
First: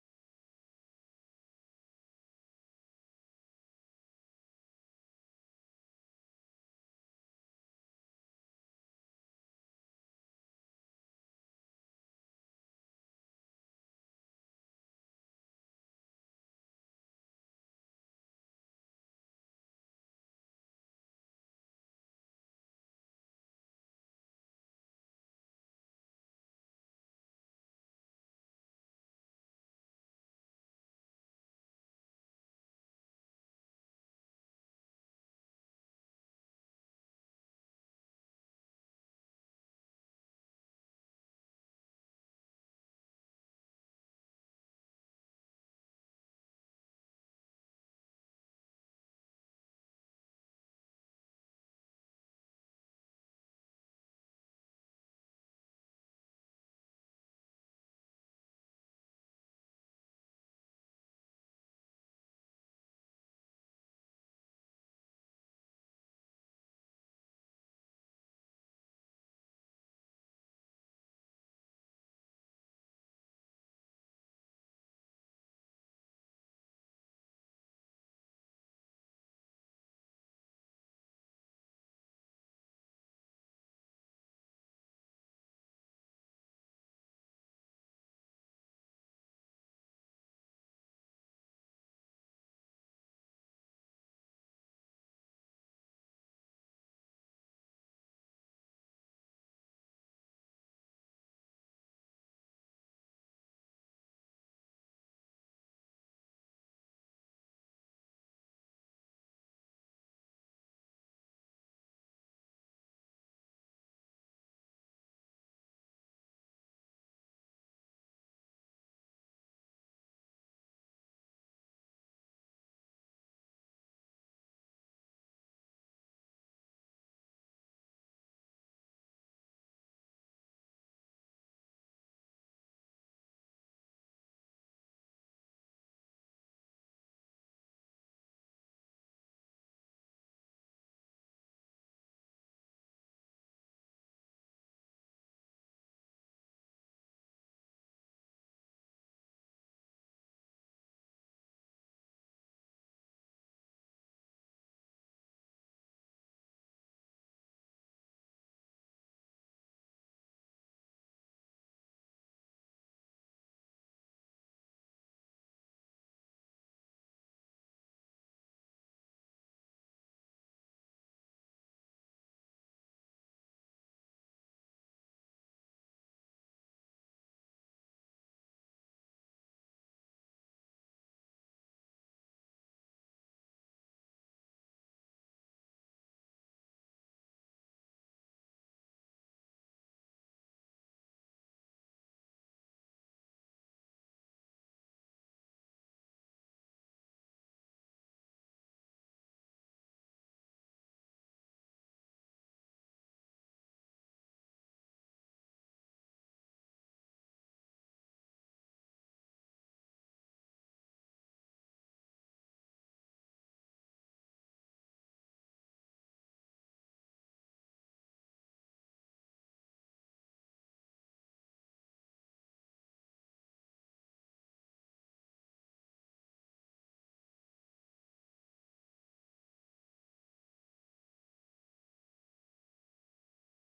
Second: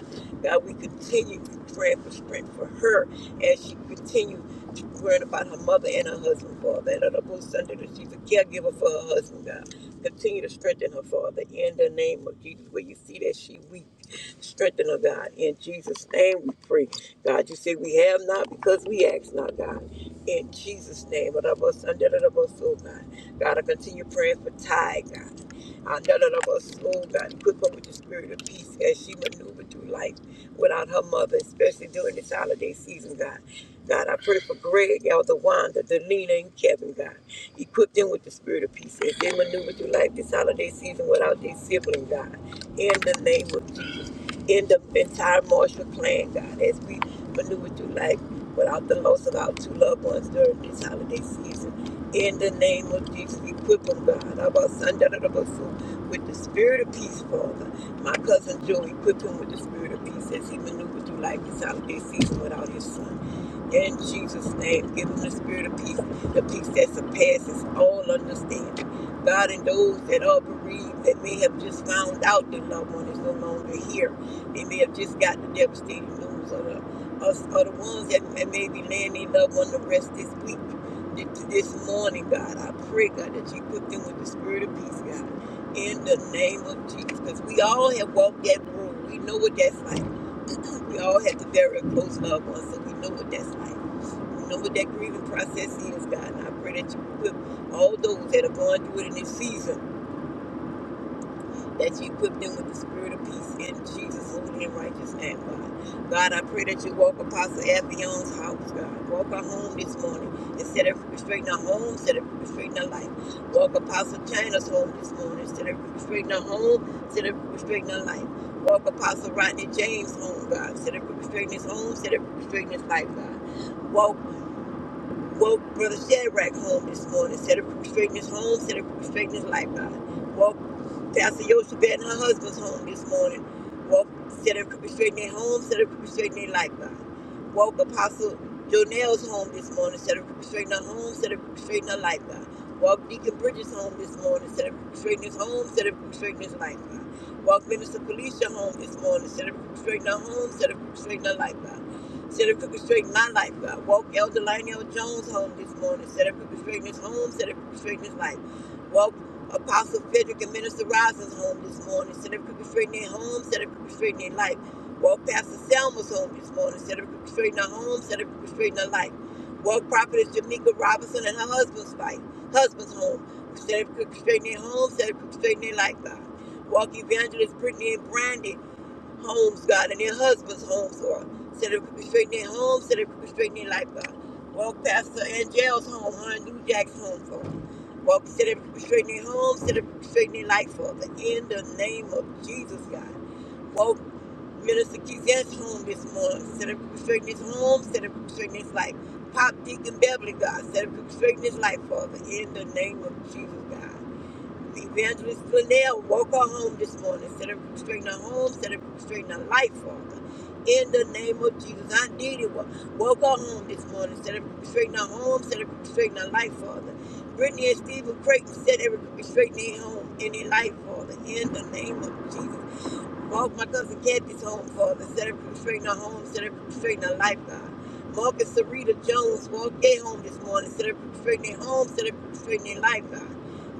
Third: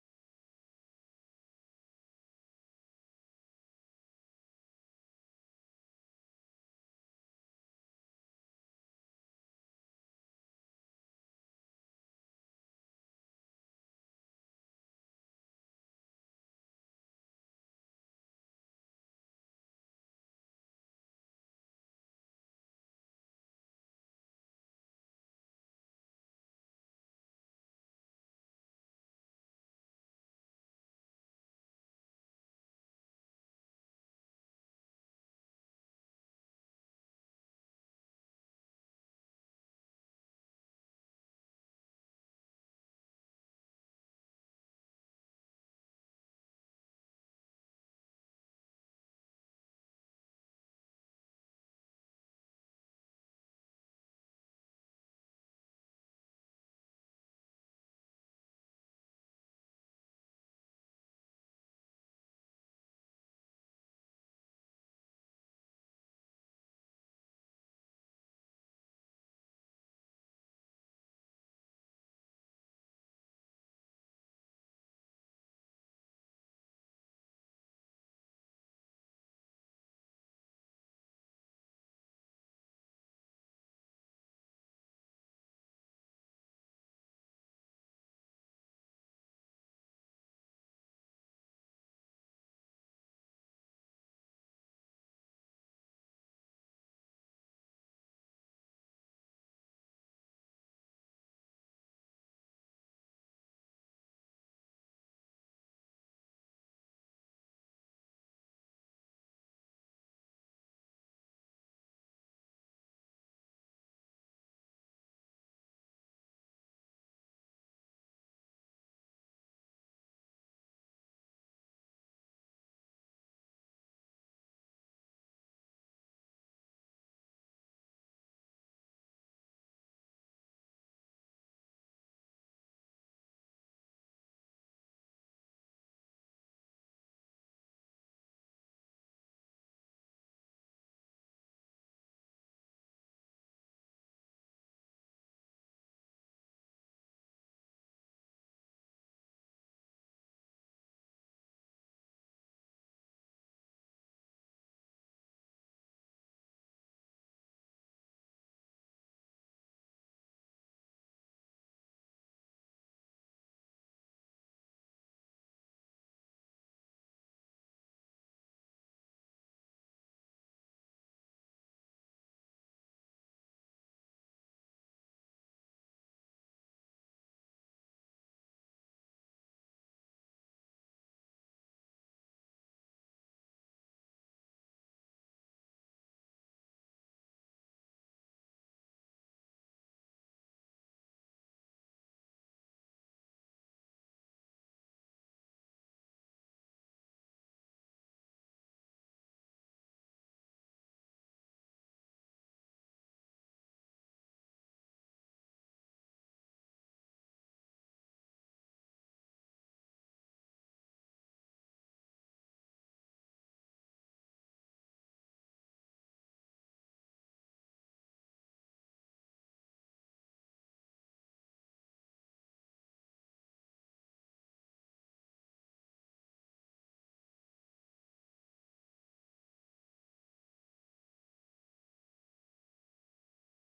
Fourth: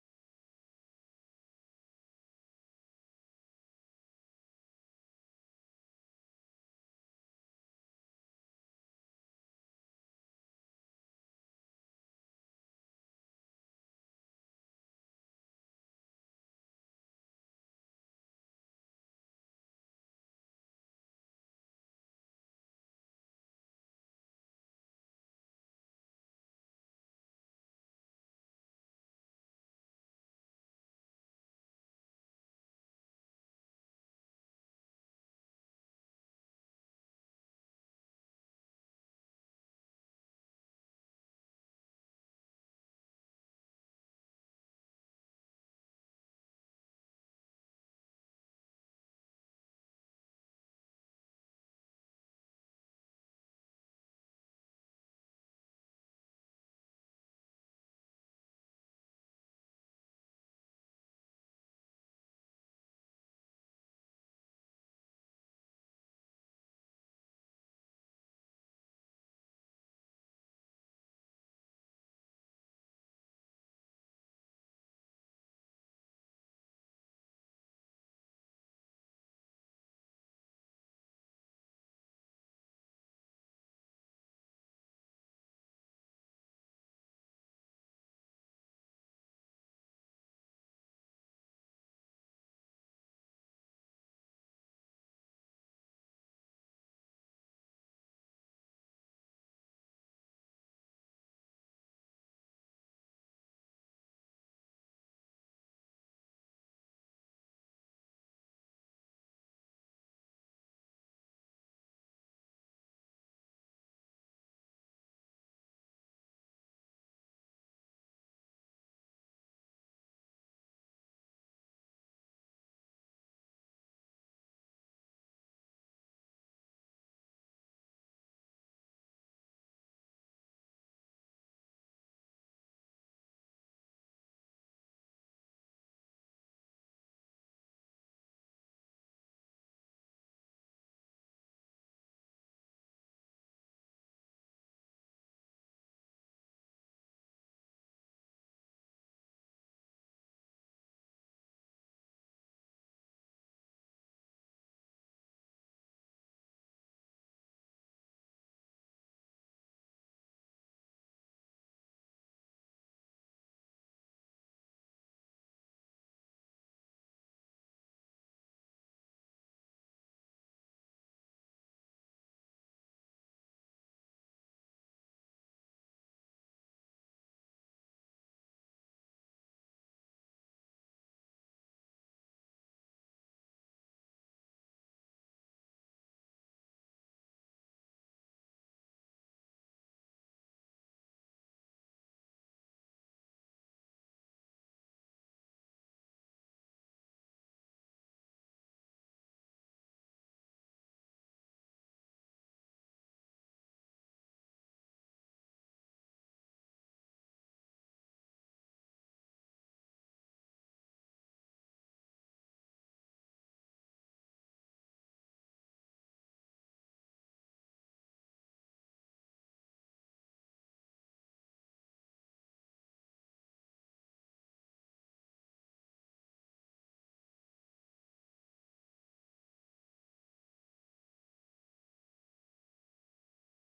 Speaker 2: God, we continue to pray for strength for her as she continues to worrying about her mother and her husband, Father. And her both Sunday that she's a caregiver for her husband, God. Continue to strengthen her, Father, in the name of Jesus. Where you see that she weak, strengthen her, God. In Jesus' name we pray. God, you say we have not because we ask not, God. In Jesus' name, her both Sunday, her both soul, God. God, I continue praying for Ty, God. Andalabas, oh God, equip her with the spirit of peace as she maneuvered through life without her mother, especially during this holiday season, God. God, I pray for Greg, Elder Wanda, Delina, and Kevin, God. Equip them with the spirit of peace as they maneuver through life this holiday season without their sibling, God. In the name of Jesus. In the entire Marshall clan, God, as we maneuver through life without the loss of our two loved ones during this holiday season in the name of Jesus. Equip them, God. About Sunday, with the spirit of peace, Father. My cousin Joe, equip him with the spirit of peace as he maneuvered through life this holiday season without his son. In Jesus' name, give him the spirit of peace, the peace that surpasses all understanding. God, and those that are bereaved, that may have just found out their loved one is no longer here, they may have just got the devastating news, or the, or the ones that may be laying their loved one to rest this week this morning, God. I pray, God, that you put them with the spirit of peace, God, in the name of Jesus. Because we all have walked that road. We know what that's like. we all have to bury a close loved one, so we know what that's like. We know what that grieving process is, God. And I pray that you equip all those that are going through it in this season that you equip them with the spirit of peace in Jesus' holy and righteous name, God. God, I pray that you walk Apostle Aphion's house, God. Walk her home this morning and set her free, straighten her home, set her free, straighten her life. Walk Apostle China's home this morning, set her free, straighten her home, set her free, straighten her life. Walk Apostle Rodney James' home, God. Set her free, straighten his home, set her free, straighten his life, God. Walk, walk Brother Shadrach home this morning, set her free, straighten his home, set her free, straighten his life, God. Woke Pastor Yoshebet and her husband's home this morning. Woke, set her crooked straight in their home, set her crooked straight in their lifeline. Woke Apostle Jonell's home this morning, set her crooked straight in her home, set her crooked straight in her lifeline. Woke Deacon Bridges' home this morning, set her straightening his home, set her straightening his lifeline. Walk, Minister Felicia home this morning, set her straightening straight her home, set her straightening straight in her lifeline. Set her straightening my lifeline. Walk, Elder Lionel Jones home this morning, set her straightening his home, set her straightening his life. Walk. Apostle Frederick and Minister Rosin's home this morning. Set up crooked straight in their home, set up crooked straight in their life. Walk Pastor Selma's home this morning. Set up crooked straight in her home, set up crooked straight in her life. Walk Prophetess Jamaica Robinson and her husband's fight, husband's home. Set up crooked straight in their home, set up crooked straight in their life, God. Walk Evangelist Brittany and Brandy homes, God, and their husbands' homes, or set up people straight in their homes, set up people straight in their life, God. Walk past Pastor Angel's home, her and New Jack's home, Father. Walk, set up people straight in their homes, set up people straight in their life, Father. In the name of Jesus, God. Walk Minister Keith's home this morning, set up people straight in his home, set up people straight in his life. Pop Deacon Beverly, God, set up people straight in his life, Father. In the name of Jesus, God. Evangelist Glenelle woke her home this morning, set her straighten her home, set her straighten her life, Father. In the name of Jesus, I did it. Wo- Woke her home this morning, set her straighten her home, set her straighten her life, Father. Brittany and Stephen Creighton set every straighten their home in their life, Father. In the name of Jesus. Walk my cousin Kathy's home, Father. Set her straighten her home, set her straighten her life, God. Mark and Sarita Jones walked their home this morning, set her straighten their home, set her straighten their life, God.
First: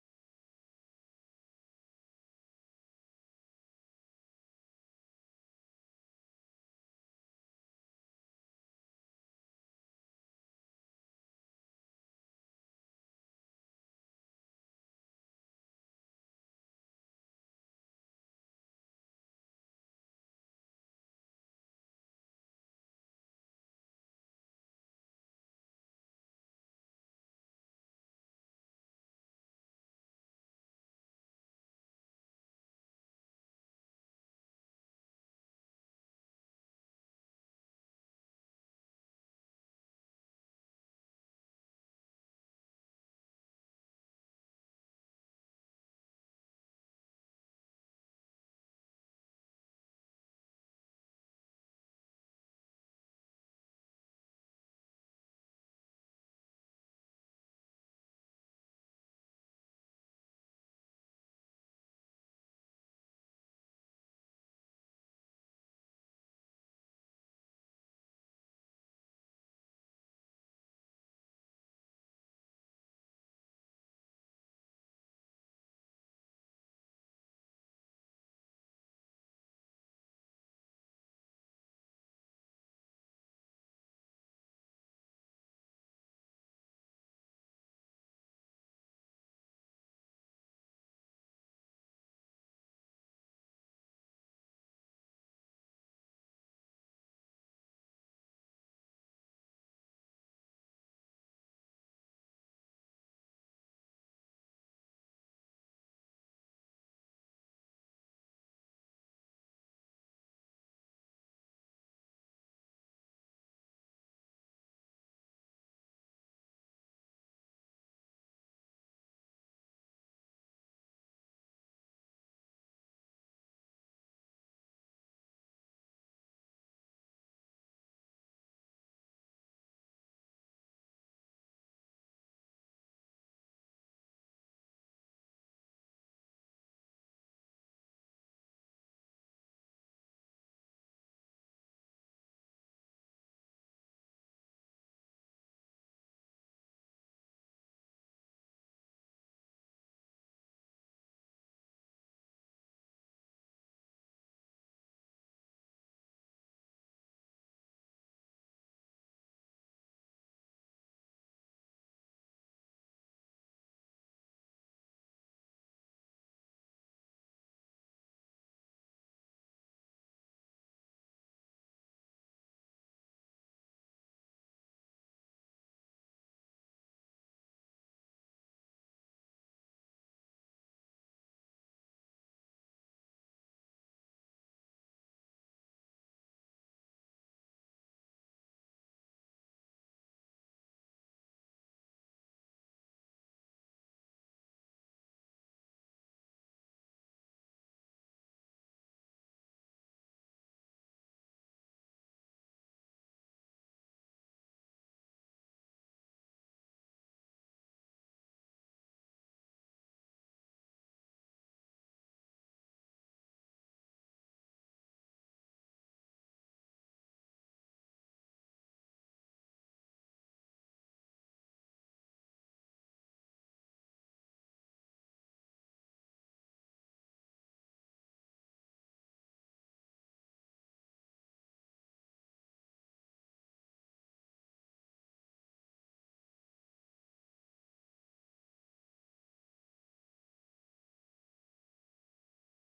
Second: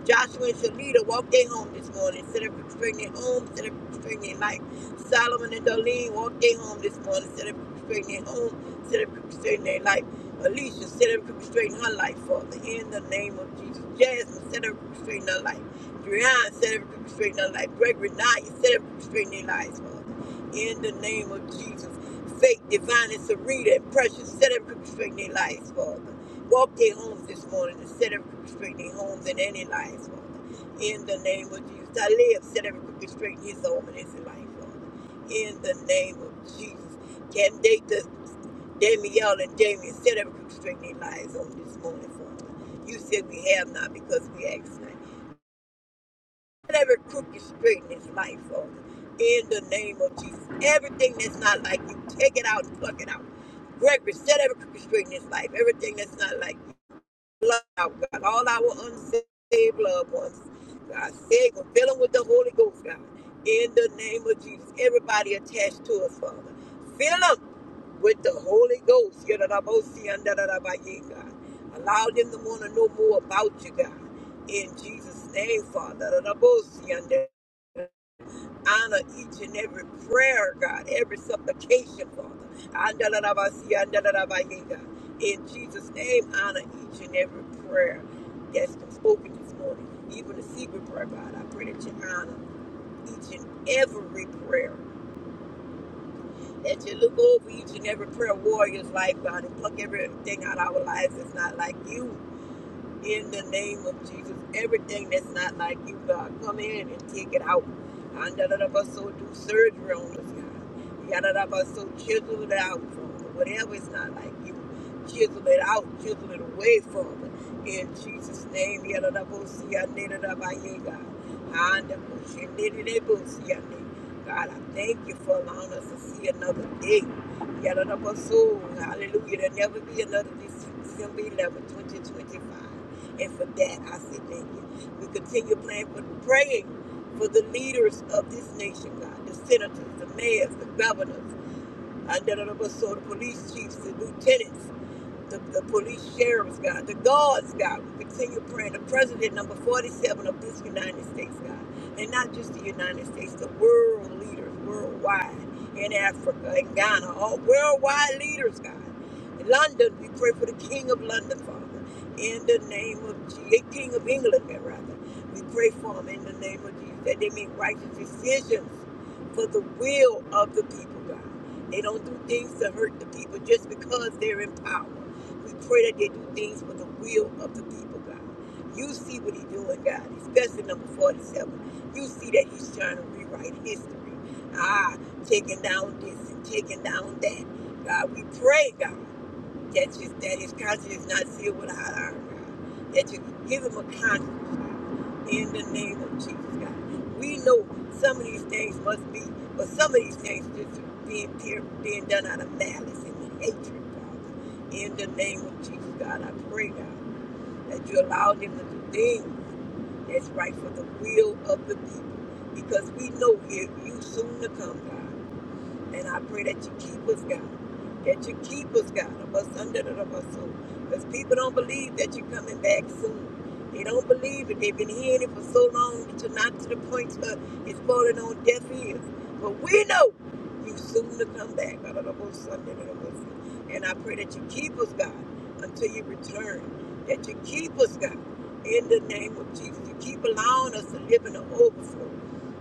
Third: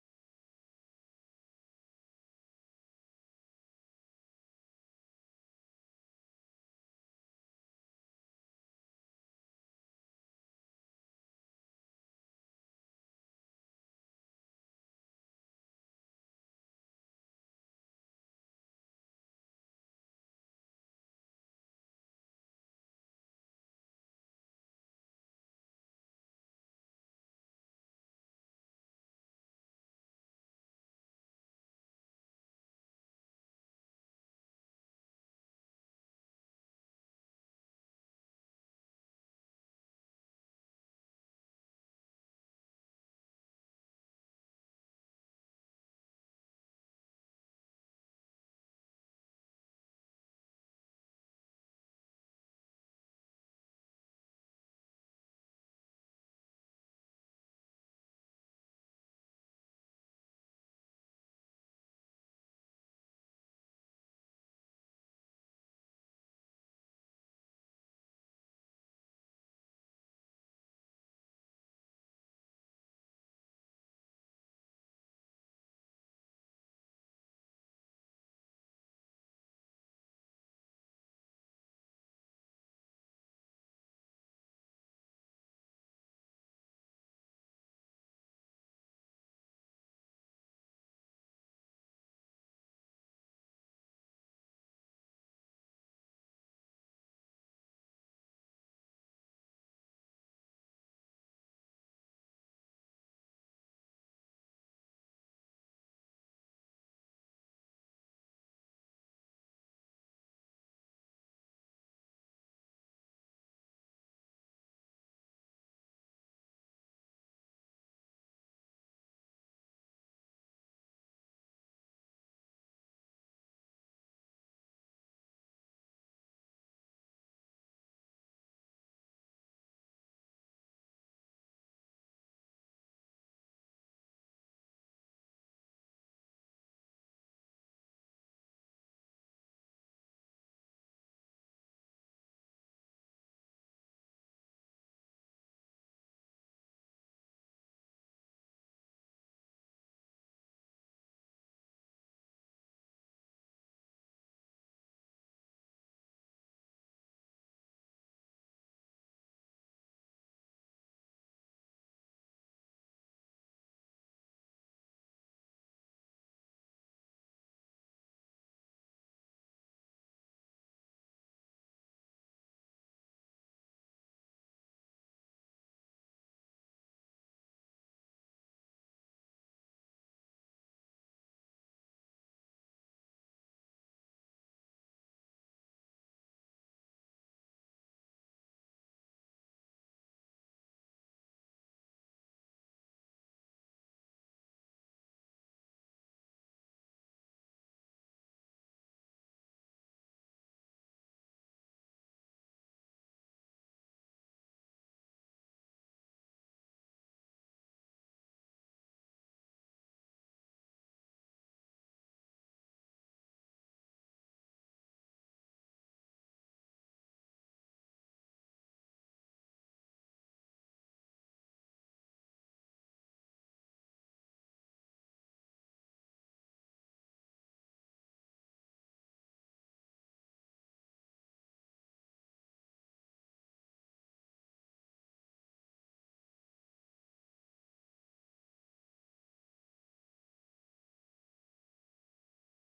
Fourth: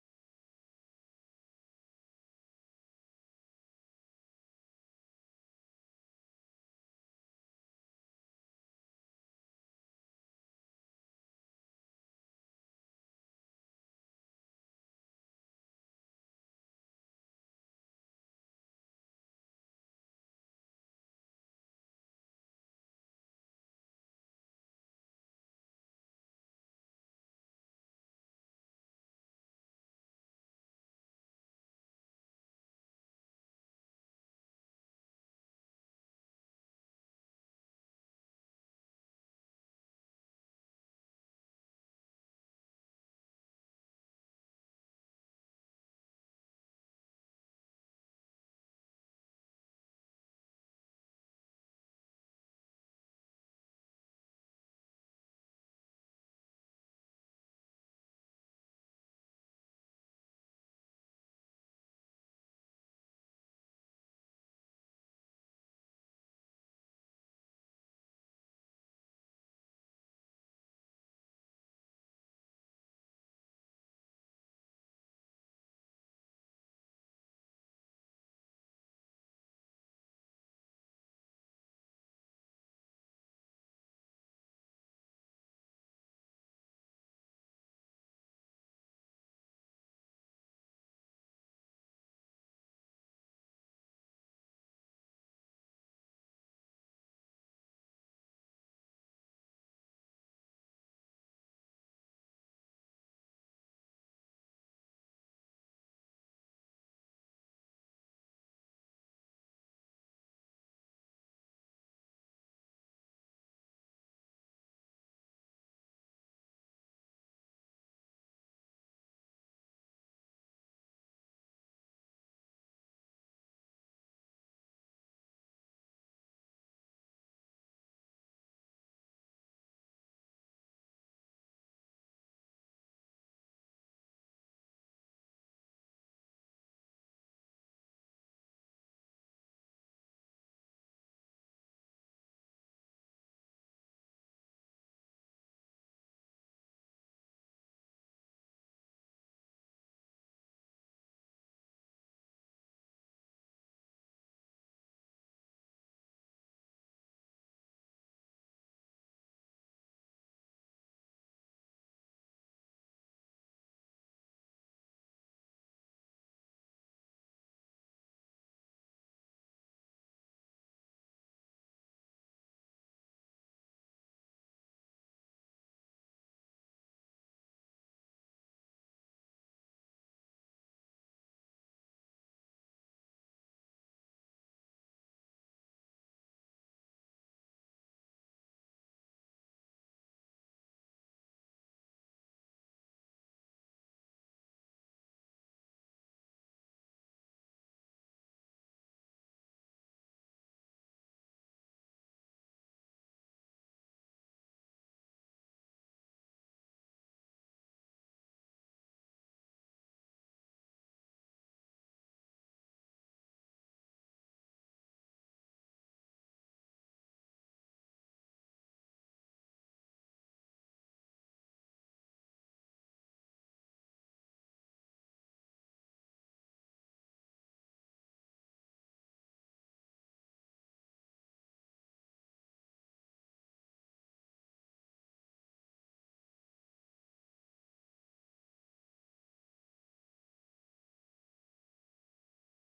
Speaker 2: Joshua and Shalita walked their home this morning, set her straighten their home, set her straighten their life. Solomon and Darlene walked their home this morning, set her straighten their home, set her straighten their life. Alicia, set her straighten her life, Father, in the name of Jesus. Jasmine, set her straighten her life. Brian set every crooked straight in our life. Gregory Knight set every crooked straight in their lives, Father. In the name of Jesus. Faith, divine, and Sarita and precious, set every crooked straight in their lives, Father. Walk their homes this morning and set every crooked straight in their homes and in their lives, Father. In the name of Jesus. I live, set every crooked straight in his home and his life, Father. In the name of Jesus. Can they Danielle and Damien set every crooked straight in their lives on this morning, Father? You said we have not because we ask not every crooked straight in his life, Father. In the name of Jesus. Everything that's not like you, take it out and pluck it out. Gregory, set every crooked straight in his life. Everything that's not like you, pluck it out, God. All our unsaved loved ones, God, save them. Fill them with the Holy Ghost, God. In the name of Jesus. Everybody attached to us, Father. Fill them with the Holy Ghost. God. Allow them to want to know more about you, God. In Jesus' name, Father. honor each and every prayer, God, every supplication, Father. In Jesus' name, honor each and every prayer that's been spoken this morning, even the secret prayer, God. I pray that you honor each and every prayer that you look over each and every prayer warrior's life, God, and pluck everything out of our lives that's not like you in the name of Jesus. Everything that's not like you, God, come in and take it out. And da da da ba so do surgery on us, God. Ya da da ba so chisel it out from us. Whatever is not like you, chisel it out, chisel it away from us. In Jesus' name, ya da da bo si ya ne da da ba ye, God. And da bo shi ne de de bo si ya ne. God, I thank you for allowing us to see another day. Yada da da ba so, hallelujah. There'll never be another Dece- December 11, 2025. And for that, I say thank you. We continue praying for, praying for the leaders of this nation, God, the senators, the mayors, the governors, and the police chiefs, the lieutenants, the, the police sheriffs, God, the guards, God. We continue praying. The president, number 47 of this United States, God. And not just the United States, the world leaders worldwide in Africa, in Ghana, all worldwide leaders, God. In London, we pray for the King of London, Father, in the name of Jesus, King of England, rather. We pray for him in the name of Jesus that they make righteous decisions for the will of the people, God. They don't do things to hurt the people just because they're in power. We pray that they do things for the will of the people, God. You see what he's doing, God, especially number 47. You see that he's trying to rewrite history. Ah, taking down this and taking down that. God, we pray, God that you that his conscience is not sealed with a hot iron That you give him a conscience in the name of Jesus God. We know some of these things must be, but some of these things just being pure, being done out of malice and hatred, Father. In the name of Jesus God, I pray God that you allow them to do things that's right for the will of the people. Because we know here you soon to come, God. And I pray that you keep us, God. That you keep us, God, of us under the of us soul. Because people don't believe that you're coming back soon. They don't believe it. They've been hearing it for so long that you're not to the point where it's falling on deaf ears. But we know you soon to come back. God, of us under the of us. And I pray that you keep us, God, until you return. That you keep us, God, in the name of Jesus. You keep allowing us to live in the overflow.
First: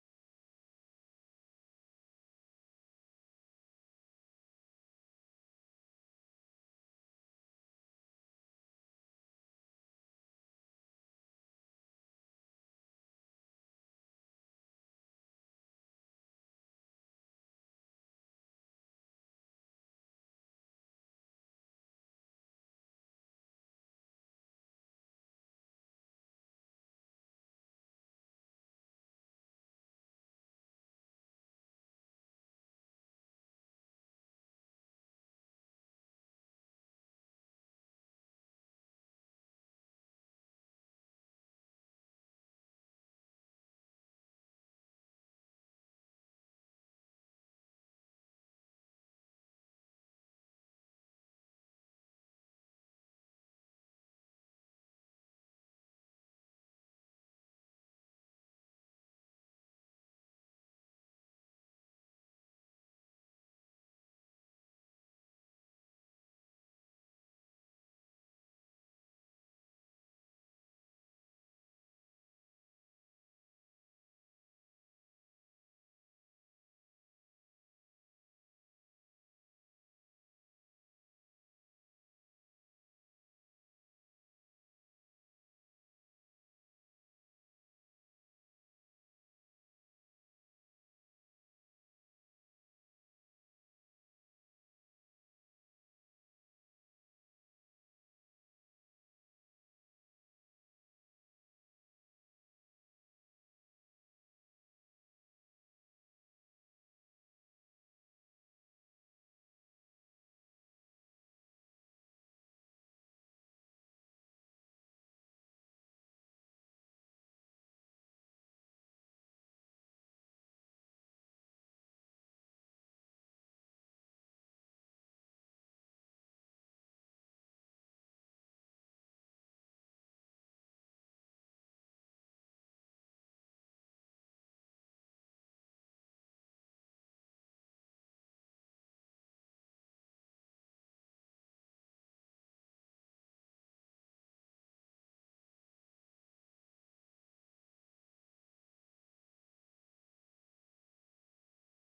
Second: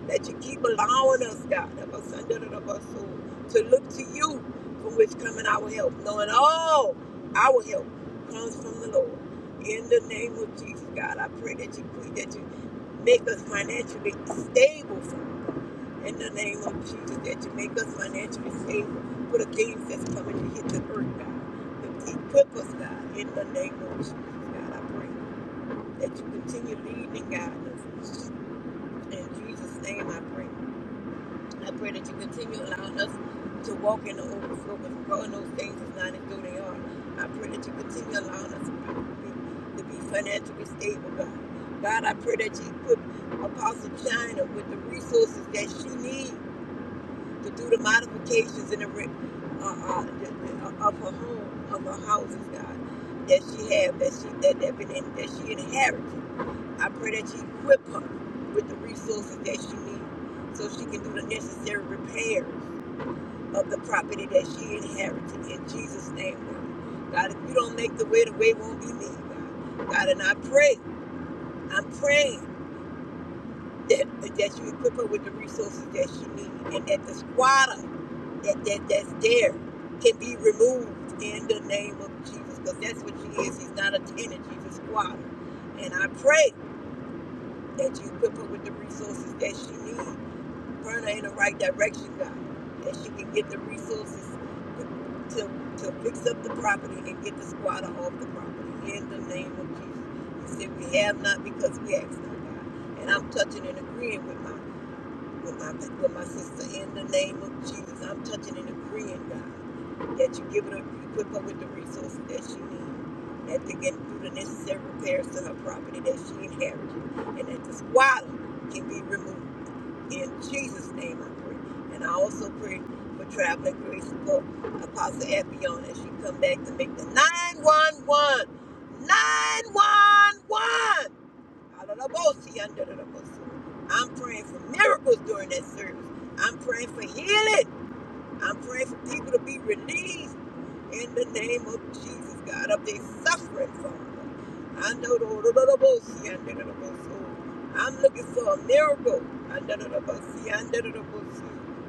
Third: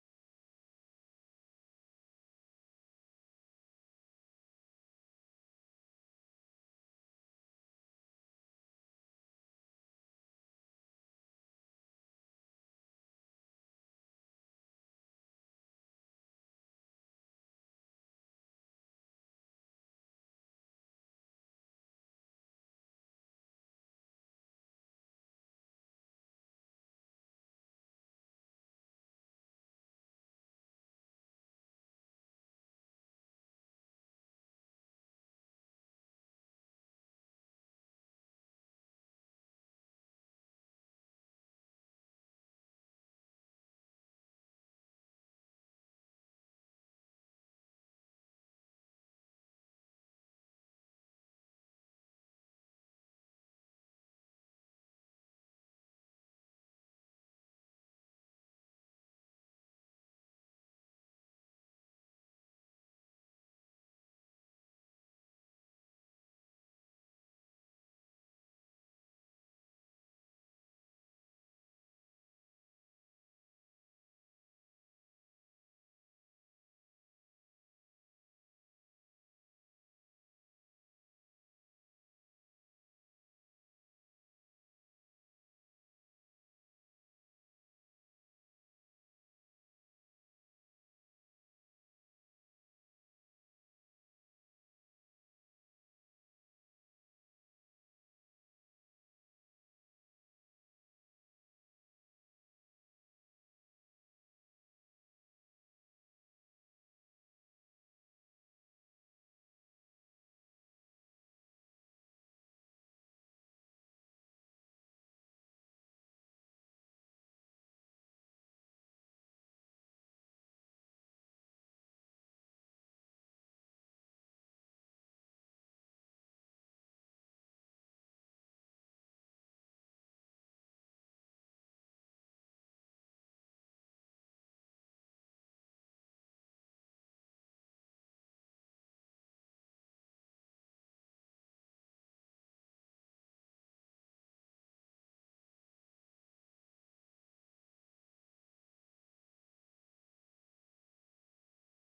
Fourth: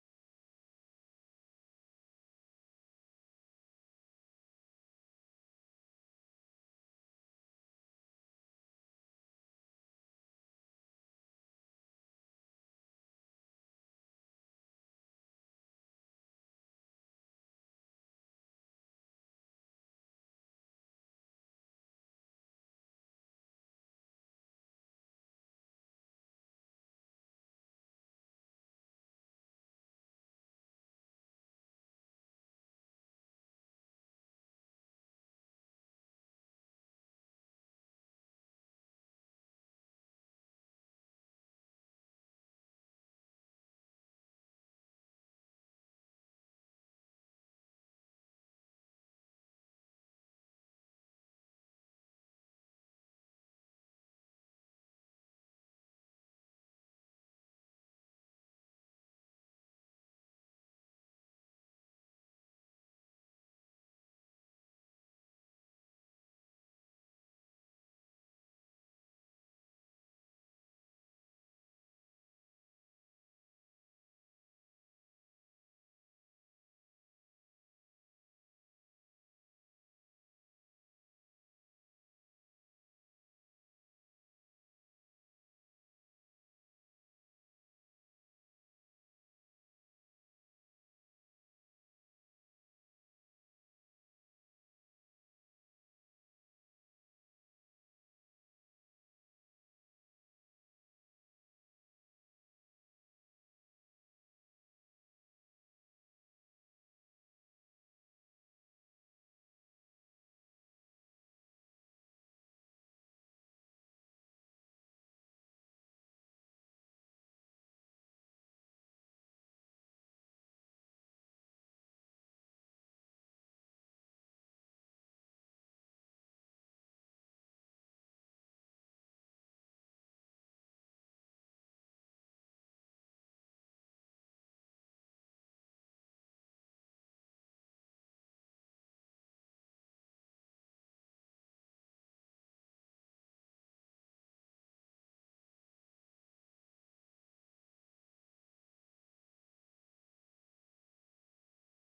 Speaker 2: That you keep allowing us, God, of us under the of us soul to look to you from which coming our help, knowing all our help comes from the Lord. In the name of Jesus, God, I pray that you that you make us financially stable, Father. In the name of Jesus, that you make us financially stable for the things that's coming to hit the earth, God. To equip us, God. In the name of Jesus, God, I pray that you continue leading and guiding us. In Jesus' name, I pray. I pray that you continue allowing us to walk in the overflow of growing those things as not as though they are. I pray that you continue allowing us to be, to be financially stable, God. God, I pray that you equip Apostle China with the resources that she needs to do the modifications in the, re- uh, uh, the, the, uh, of her home, of her houses, God, that she have, that she that, that, been in, that she inherits. I pray that you equip her with the resources that she needs so she can do the necessary repairs of the property that she inherited. In Jesus' name, Lord. God, if you don't make the way, the way won't be made, God. God, and I pray, I'm praying that, that you equip her with the resources that she needs and that the squatter that, that, that's there can be removed in the name of Jesus because that's what she is. He's not a tenant, she's a squatter. And I pray that you equip her with the resources that she needs Bring her in the right direction, God, that she can get the resources to, to fix up the property and get the squatter off the property. In the name of Jesus. He said, we have not because we ask not, God. And I'm touching and agreeing with my, with my, with my sister. In the name of Jesus, I'm touching and agreeing, God, that you give her, you equip her with the resources that she needs. That they can do the necessary repairs to her property that she inherited. And that the squatter can be removed. In Jesus' name I pray. And I also pray for traveling grace for Apostle Epion as she come back to make the 911. 911! Hallelujah, under the bossy. I'm praying for miracles during that service. I'm praying for healing. I'm praying for people to be released in the name of Jesus, God, of their suffering, Father. I know the Lord of the bossy. see, under the bossy. I'm looking for a miracle. Under the bossy. see, under the bossy.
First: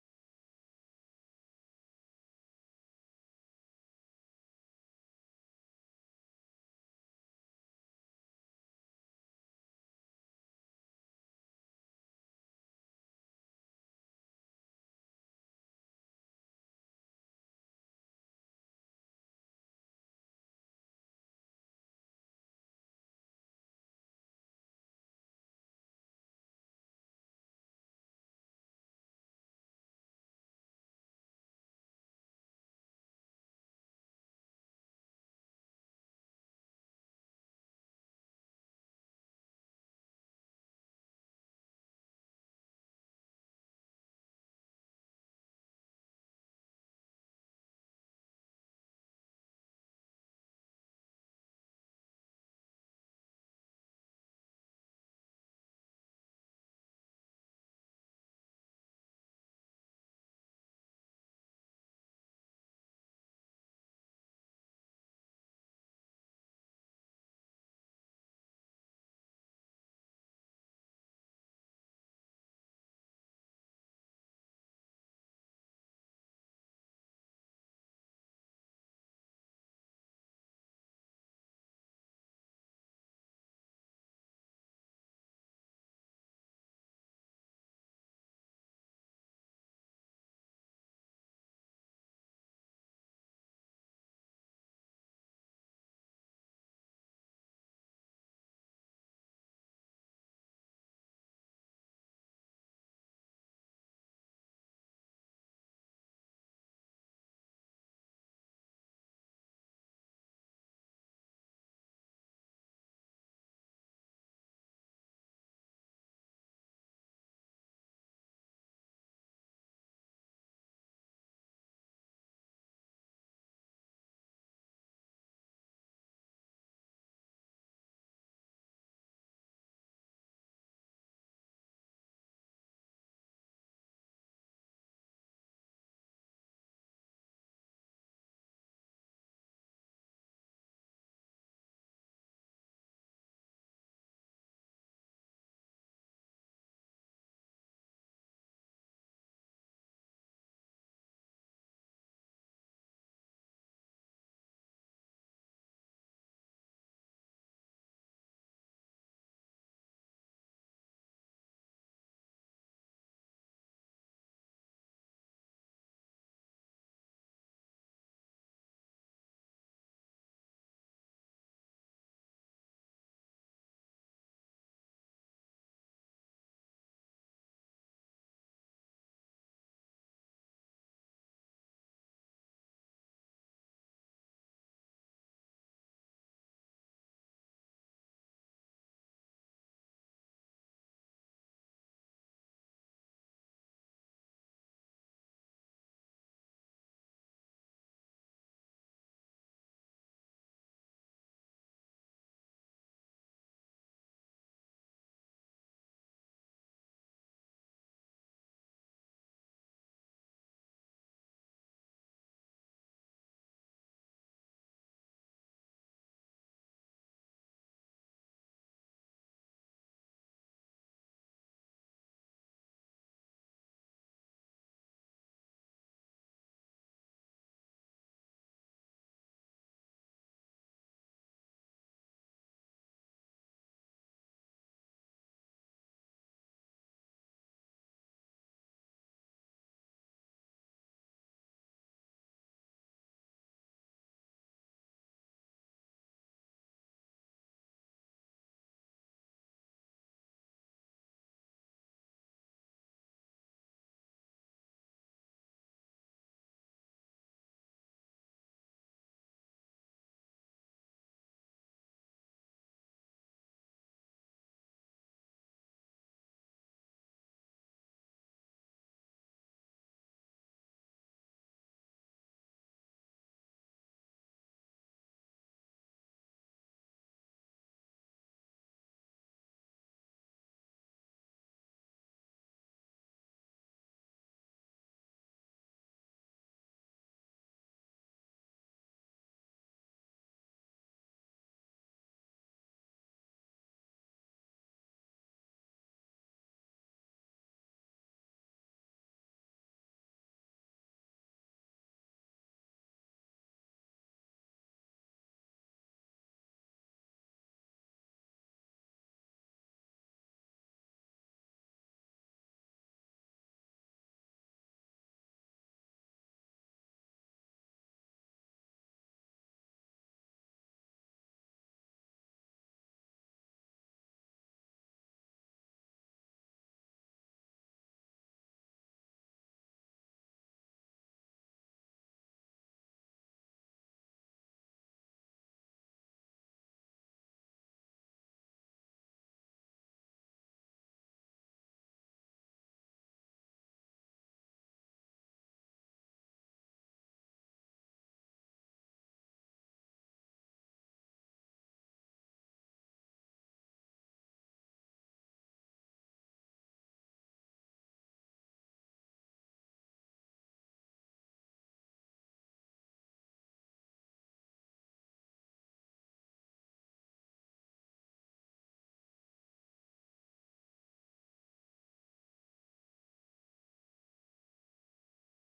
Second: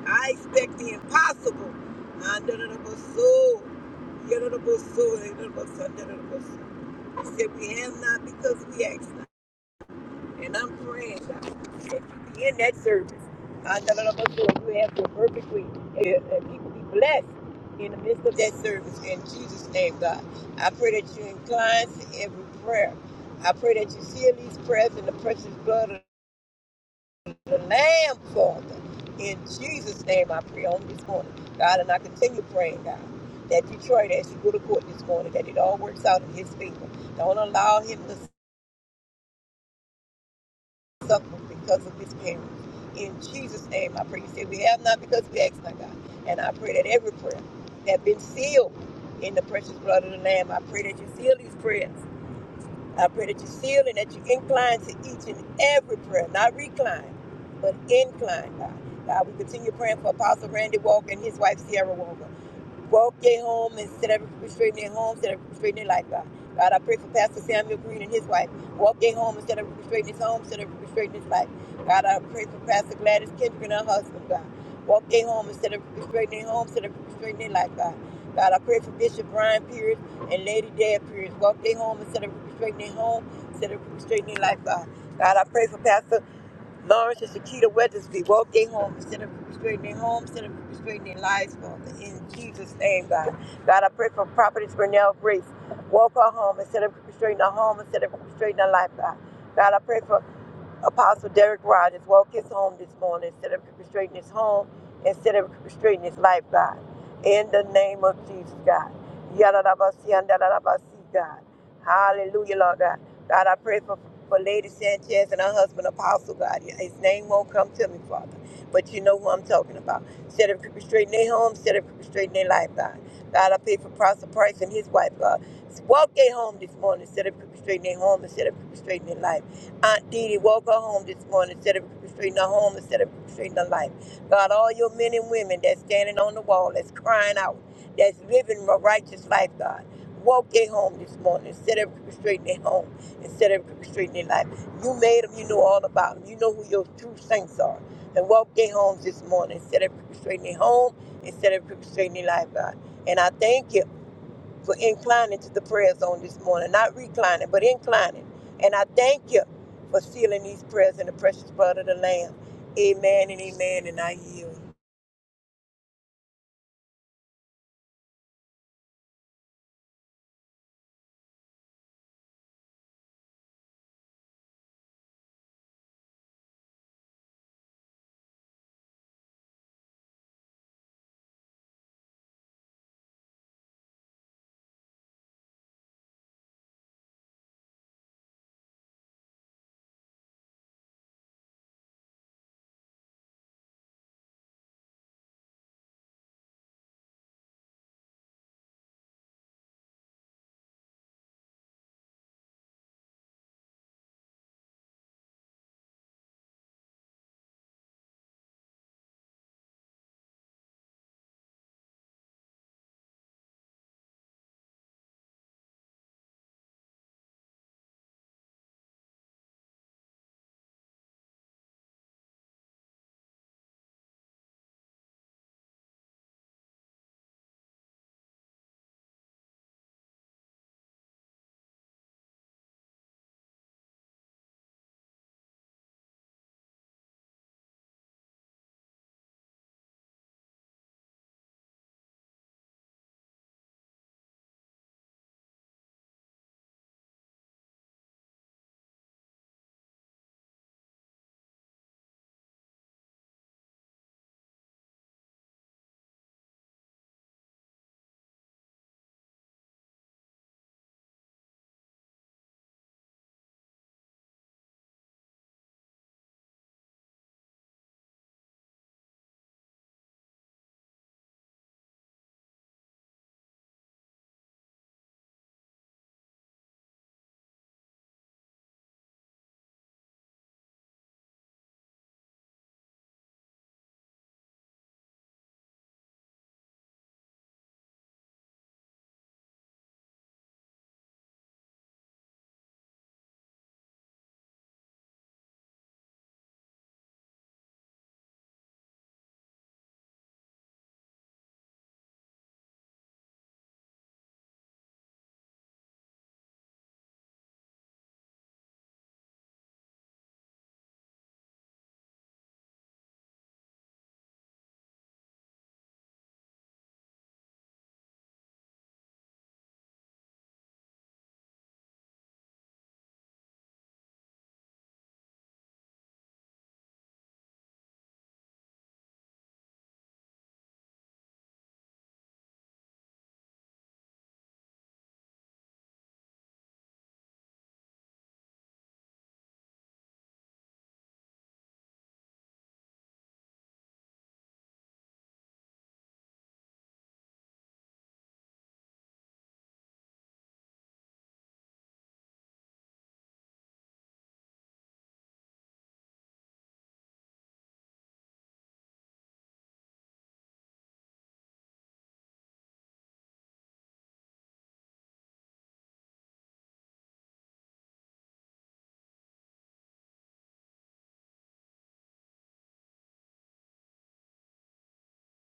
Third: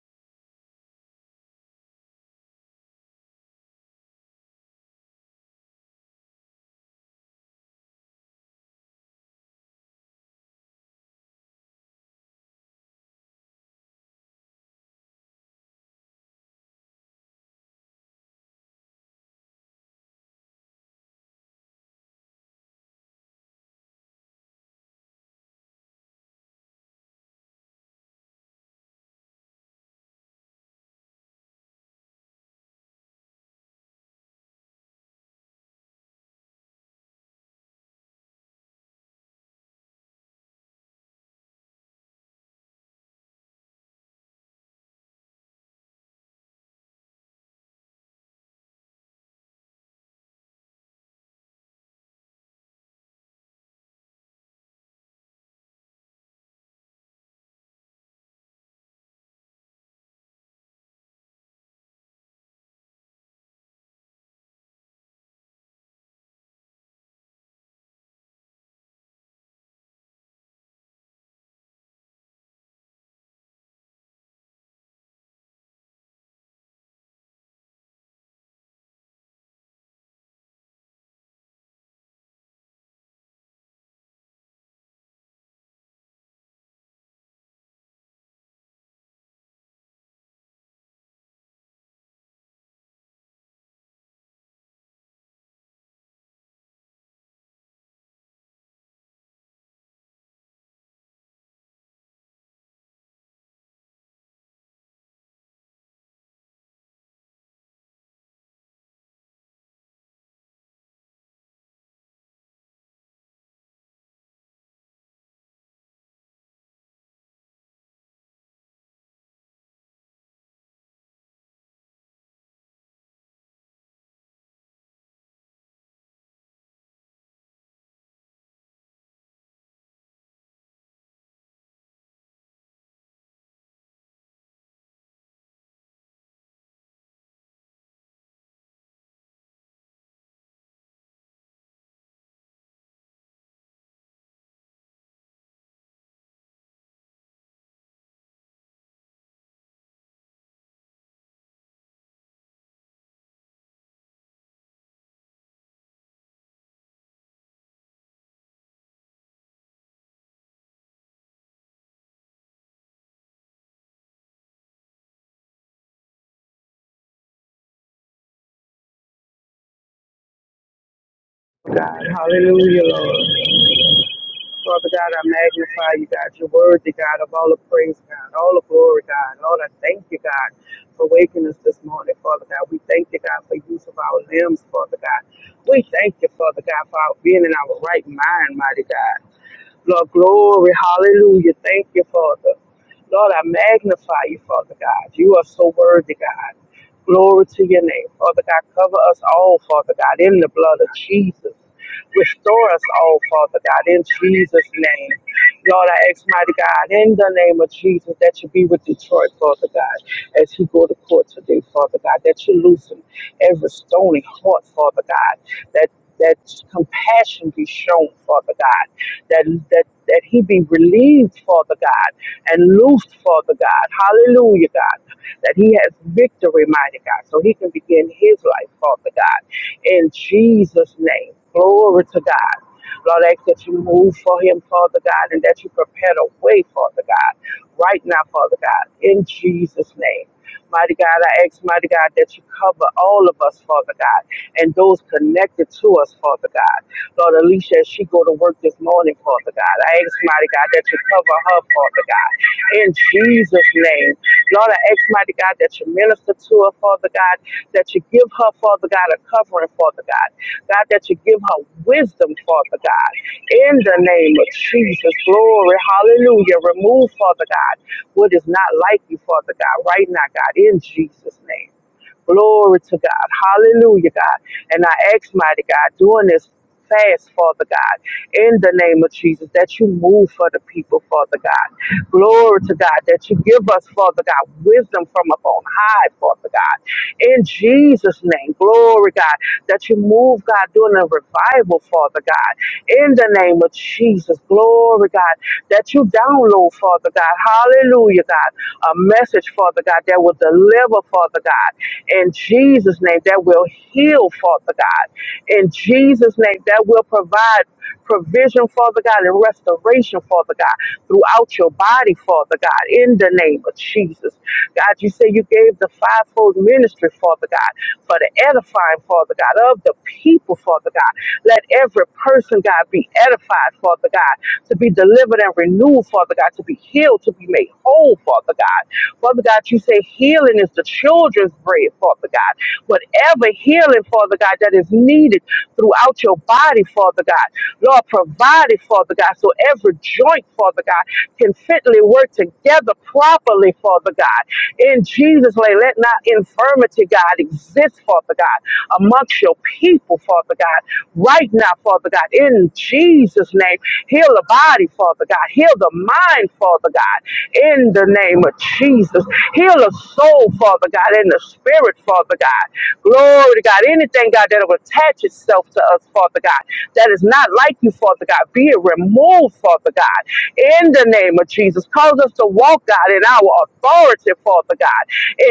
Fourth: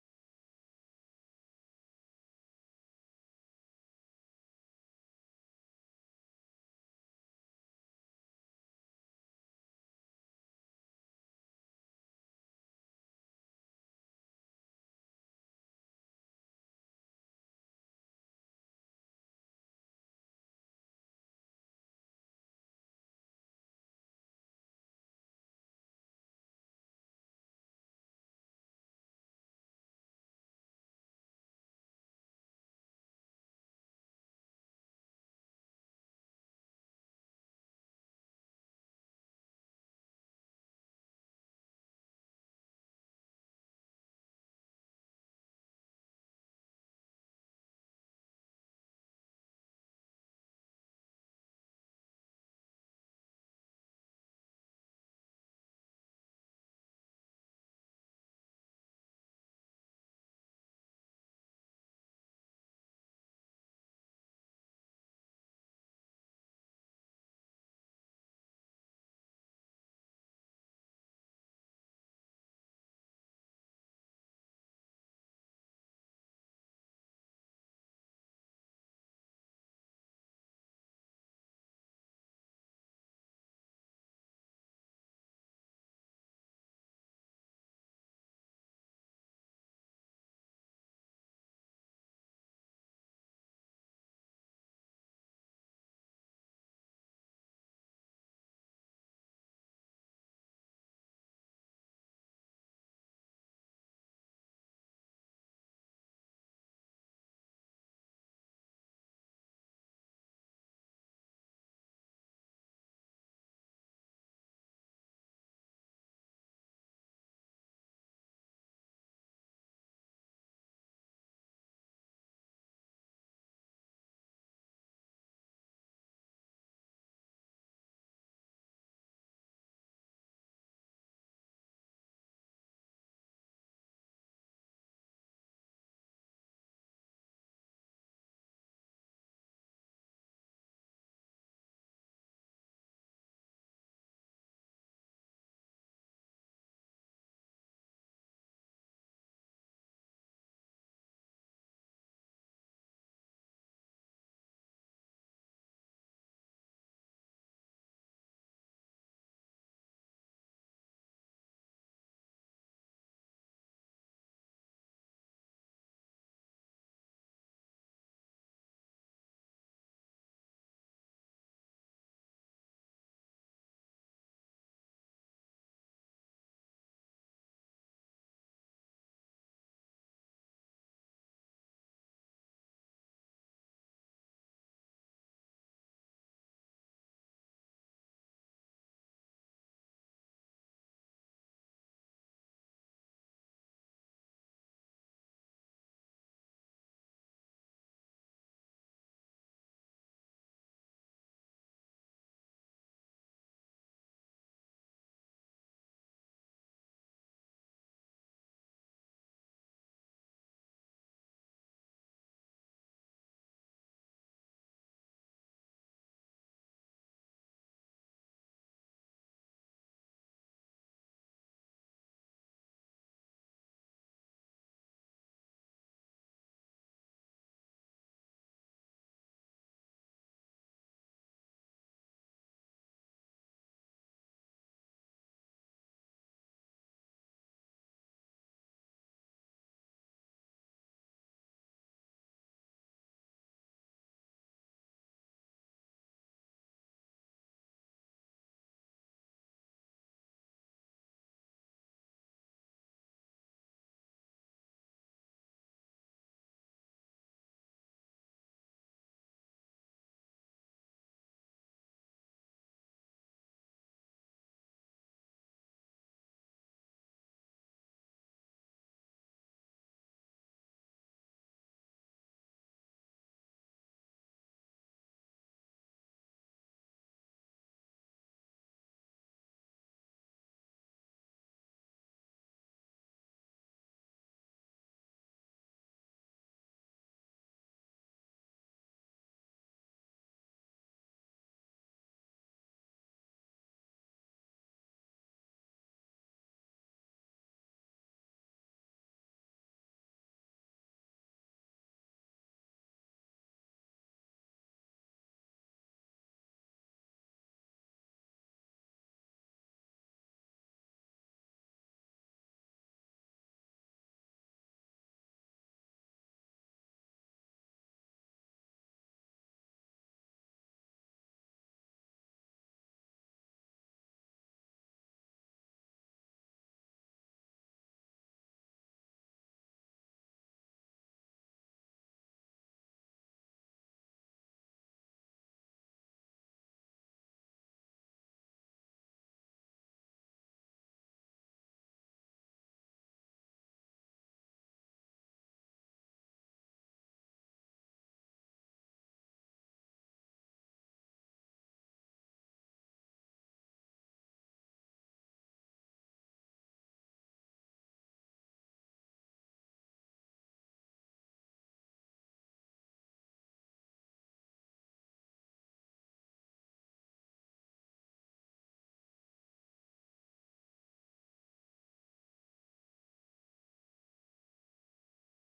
Speaker 2: I expect the impossible. Under the bossy. oh. Under the bossy. oh, under the bossy. under the boss, oh. He said, We have not because we ask and I'm praying, God, that you be in that service. God, the Lord of us, you have your perfect will. And and people be blessed in the midst of that service. In Jesus' name, God, I pray that you incline to every prayer. I pray that you seal these prayers in the precious blood of the Lamb, Father. In Jesus' name, I pray on this morning, God, and I continue praying, God, that Detroit, as you go to court this morning, that it all works out in His favor. Don't allow him to suffer because of his parents. In Jesus' name, I pray. You say we have not because we ask not God. And I pray that every prayer that been sealed in the precious blood of the Lamb, I pray that you seal these prayers. I pray that you seal and that you incline to each and every prayer, not recline, but incline, God. God, we continue praying for Apostle Randy Walker and his wife, Sierra Walker. Walk their home and set every straight in their home, set every straight in their life, God. God, I pray for Pastor Samuel Green and his wife. Walk their home instead of straight in his home, instead of straight in his life. God, I pray for Pastor Gladys Kendrick and her husband, God. Walk their home instead of straight in their home, instead of straight in their life, God. God, I pray for Bishop Brian Pierce and Lady Dad Pierce. Walk their home instead of straight in their home, instead of straight in their life, God. God, I pray for Pastor Lawrence and Shakita Weathersby woke their home instead of restraining their homes, instead of restraining their lives, Father. In Jesus' name, God. God, I pray for Prophetess Renelle Grace. Walk her home instead of restraining her home, instead of restraining her life, God. God, I pray for Apostle Derek Rogers walked his home this morning instead of straighten his home, instead of straighten his life, God. In the name of Jesus, God. Yadadabasi and dadadabasi, God. Hallelujah, Lord God. God, I pray for, for Lady Sanchez and her husband, Apostle God. Yeah, His name won't come to me, Father, but you know who I'm talking about. Instead of straightening their home, instead of straightening their life, God. God, I pray for Pastor Price and his wife, God. Walk their home this morning instead of straightening their home, instead of straightening their life. Aunt Dee Dee woke her home this morning instead of restraining her home, instead of restraining her life. God, all your men and women that's standing on the wall, that's crying out, that's living a righteous life, God. Woke their home this morning instead of restraining their home, instead of restraining their life. You made them, you know all about them. You know who your true saints are. And woke their homes this morning instead of restraining their home, instead of restraining their life, God. And I thank you for inclining to the prayer zone this morning. Not reclining, but inclining. And I thank you for sealing these prayers in the precious blood of the Lamb. Amen and amen. And I yield.
Speaker 3: God. Hallelujah, Lord. Father God, I magnify you, God. You're worthy, God, of all the praise, God, all the glory, God. Lord, I thank you, God, for waking us this morning, Father God. We thank you, God, for use of our limbs, Father God. We thank you, Father God, for our being in our right mind, mighty God. Lord, glory, hallelujah. Thank you, Father. Lord, I magnify you, Father God. You are so worthy, God. Glory to your name, Father God. Cover us all, Father God, in the blood of Jesus. Restore us, oh Father God, in Jesus' name. Lord, I ask, mighty God, in the name of Jesus, that you be with Detroit, Father God, as he go to court today, Father God, that you loosen every stony heart, Father God, that that compassion be shown, Father God, that that that he be relieved, Father God, and loose, Father God. Hallelujah, God. That he has victory, mighty God. So he can begin his life, Father God. In Jesus' name. Glory to God. Lord, I ask that you move for him, Father God, and that you prepare the way, Father God, right now, Father God, in Jesus' name. Mighty God, I ask, mighty God, that you cover all of us, Father God, and those connected to us, Father God. Lord Alicia, as she go to work this morning, Father God. I ask, mighty God, that you cover her, Father God. In Jesus' name. Lord, I ask, mighty God, that you minister to her, Father God, that you give her, Father God, a covering, Father God. God, that you give her wisdom, Father God. In the name of Jesus, glory, hallelujah. Remove, Father God, what is not like you, Father God, right now, God, in Jesus' name. Glory to God. Hallelujah, God. And I ask, mighty God, doing this fast, Father God, in the name of Jesus, that you move for the people, Father God. Glory to God, that you give us, Father God, wisdom from up high, Father God. In Jesus' name, glory, God, that you move, God, doing a revival, Father God. In the name of Jesus, glory, God, that you download, Father God. Hallelujah, God. A message, Father God, that will deliver, Father God. In Jesus' name, that will heal, Father God. In Jesus' name, that will provide provision, Father God, and restoration, Father God, throughout your body, Father God, in the name of Jesus. God, you say you gave the fivefold ministry, Father God, for the edifying, Father God, of the people, Father God. Let every person, God, be edified, Father God, to be delivered and renewed, Father God, to be healed, to be made whole, Father God. Father God, you say healing is the children's this bread, Father God. Whatever healing, Father God, that is needed throughout your body, Father God, Lord, provide it, Father God, so every joint, Father God, can fitly work together properly, Father God. In Jesus' name, let not infirmity, God, exist, Father God, amongst your people, Father God. Right now, Father God, in Jesus' name, heal the body, Father God. Heal the mind, Father God in the name of Jesus. Heal a soul, Father God, and the spirit, Father God. Glory to God. Anything, God, that will attach itself to us, Father God, that is not like you, Father God, be it removed, Father God, in the name of Jesus. Cause us to walk, God, in our authority, Father God.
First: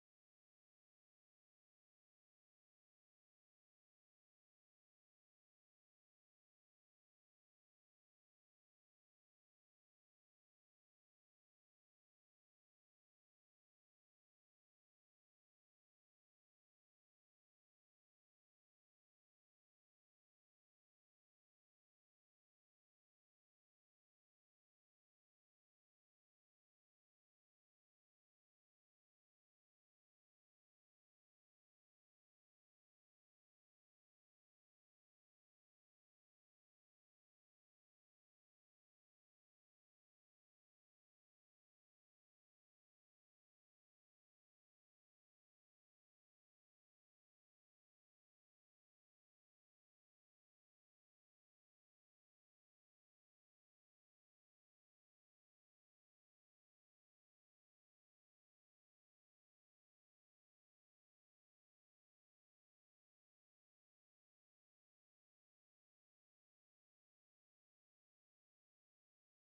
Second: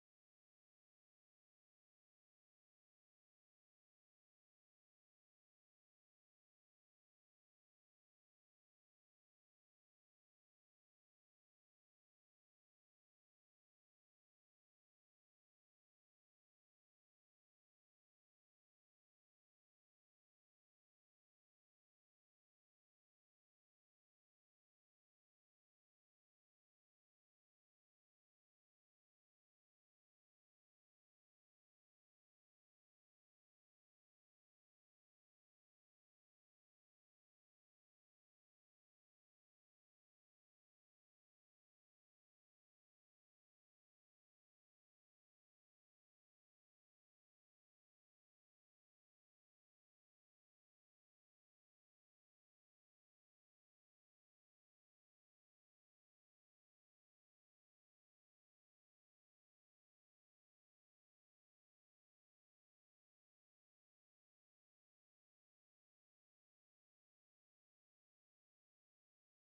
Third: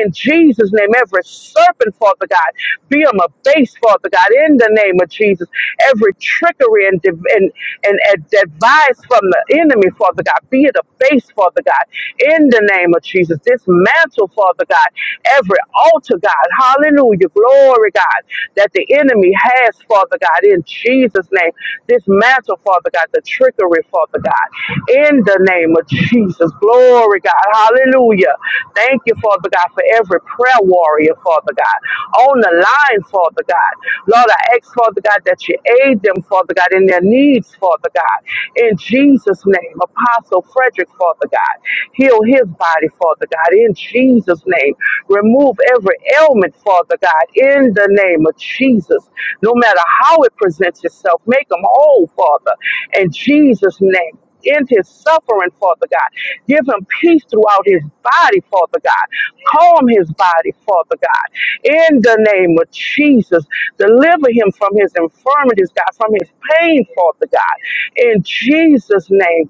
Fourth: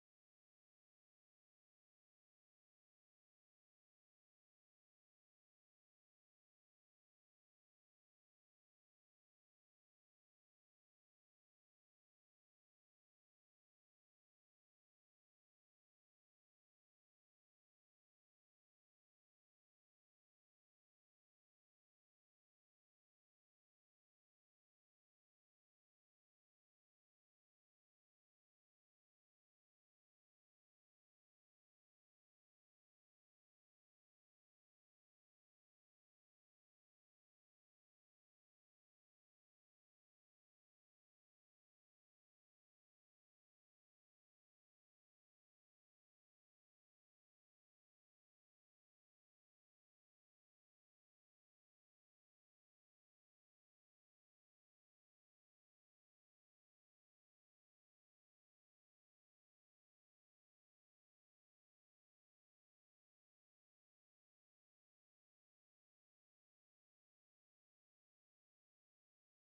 Speaker 3: In Jesus' name, every serpent, Father God, be them a base, Father God, in the name of Jesus. Every trickery and, div- and, and that vies from the enemy, Father God. Fear the face, Father God. In the name of Jesus, dismantle, Father God, every altar, God. Hallelujah. Glory, God, that the enemy has, Father God, in Jesus' name. Dismantle, Father God, the trickery, Father God. In the name of Jesus. Glory, God. Hallelujah. Thank you, Father God, for every prayer warrior, Father God. On the line, Father God. Lord, I I ask, Father God, that you aid them, Father God, in their needs, Father God. In Jesus' name, Apostle Frederick, Father God, heal his body, Father God, in Jesus' name. Remove every ailment, Father God, in the name of Jesus. No matter how it presents itself, make them whole, Father, in Jesus' name in his suffering, Father God. Give him peace throughout his body, Father God. Calm his body, Father God. In the name of Jesus, deliver him from his infirmities, God, from his pain, Father God. In Jesus' name,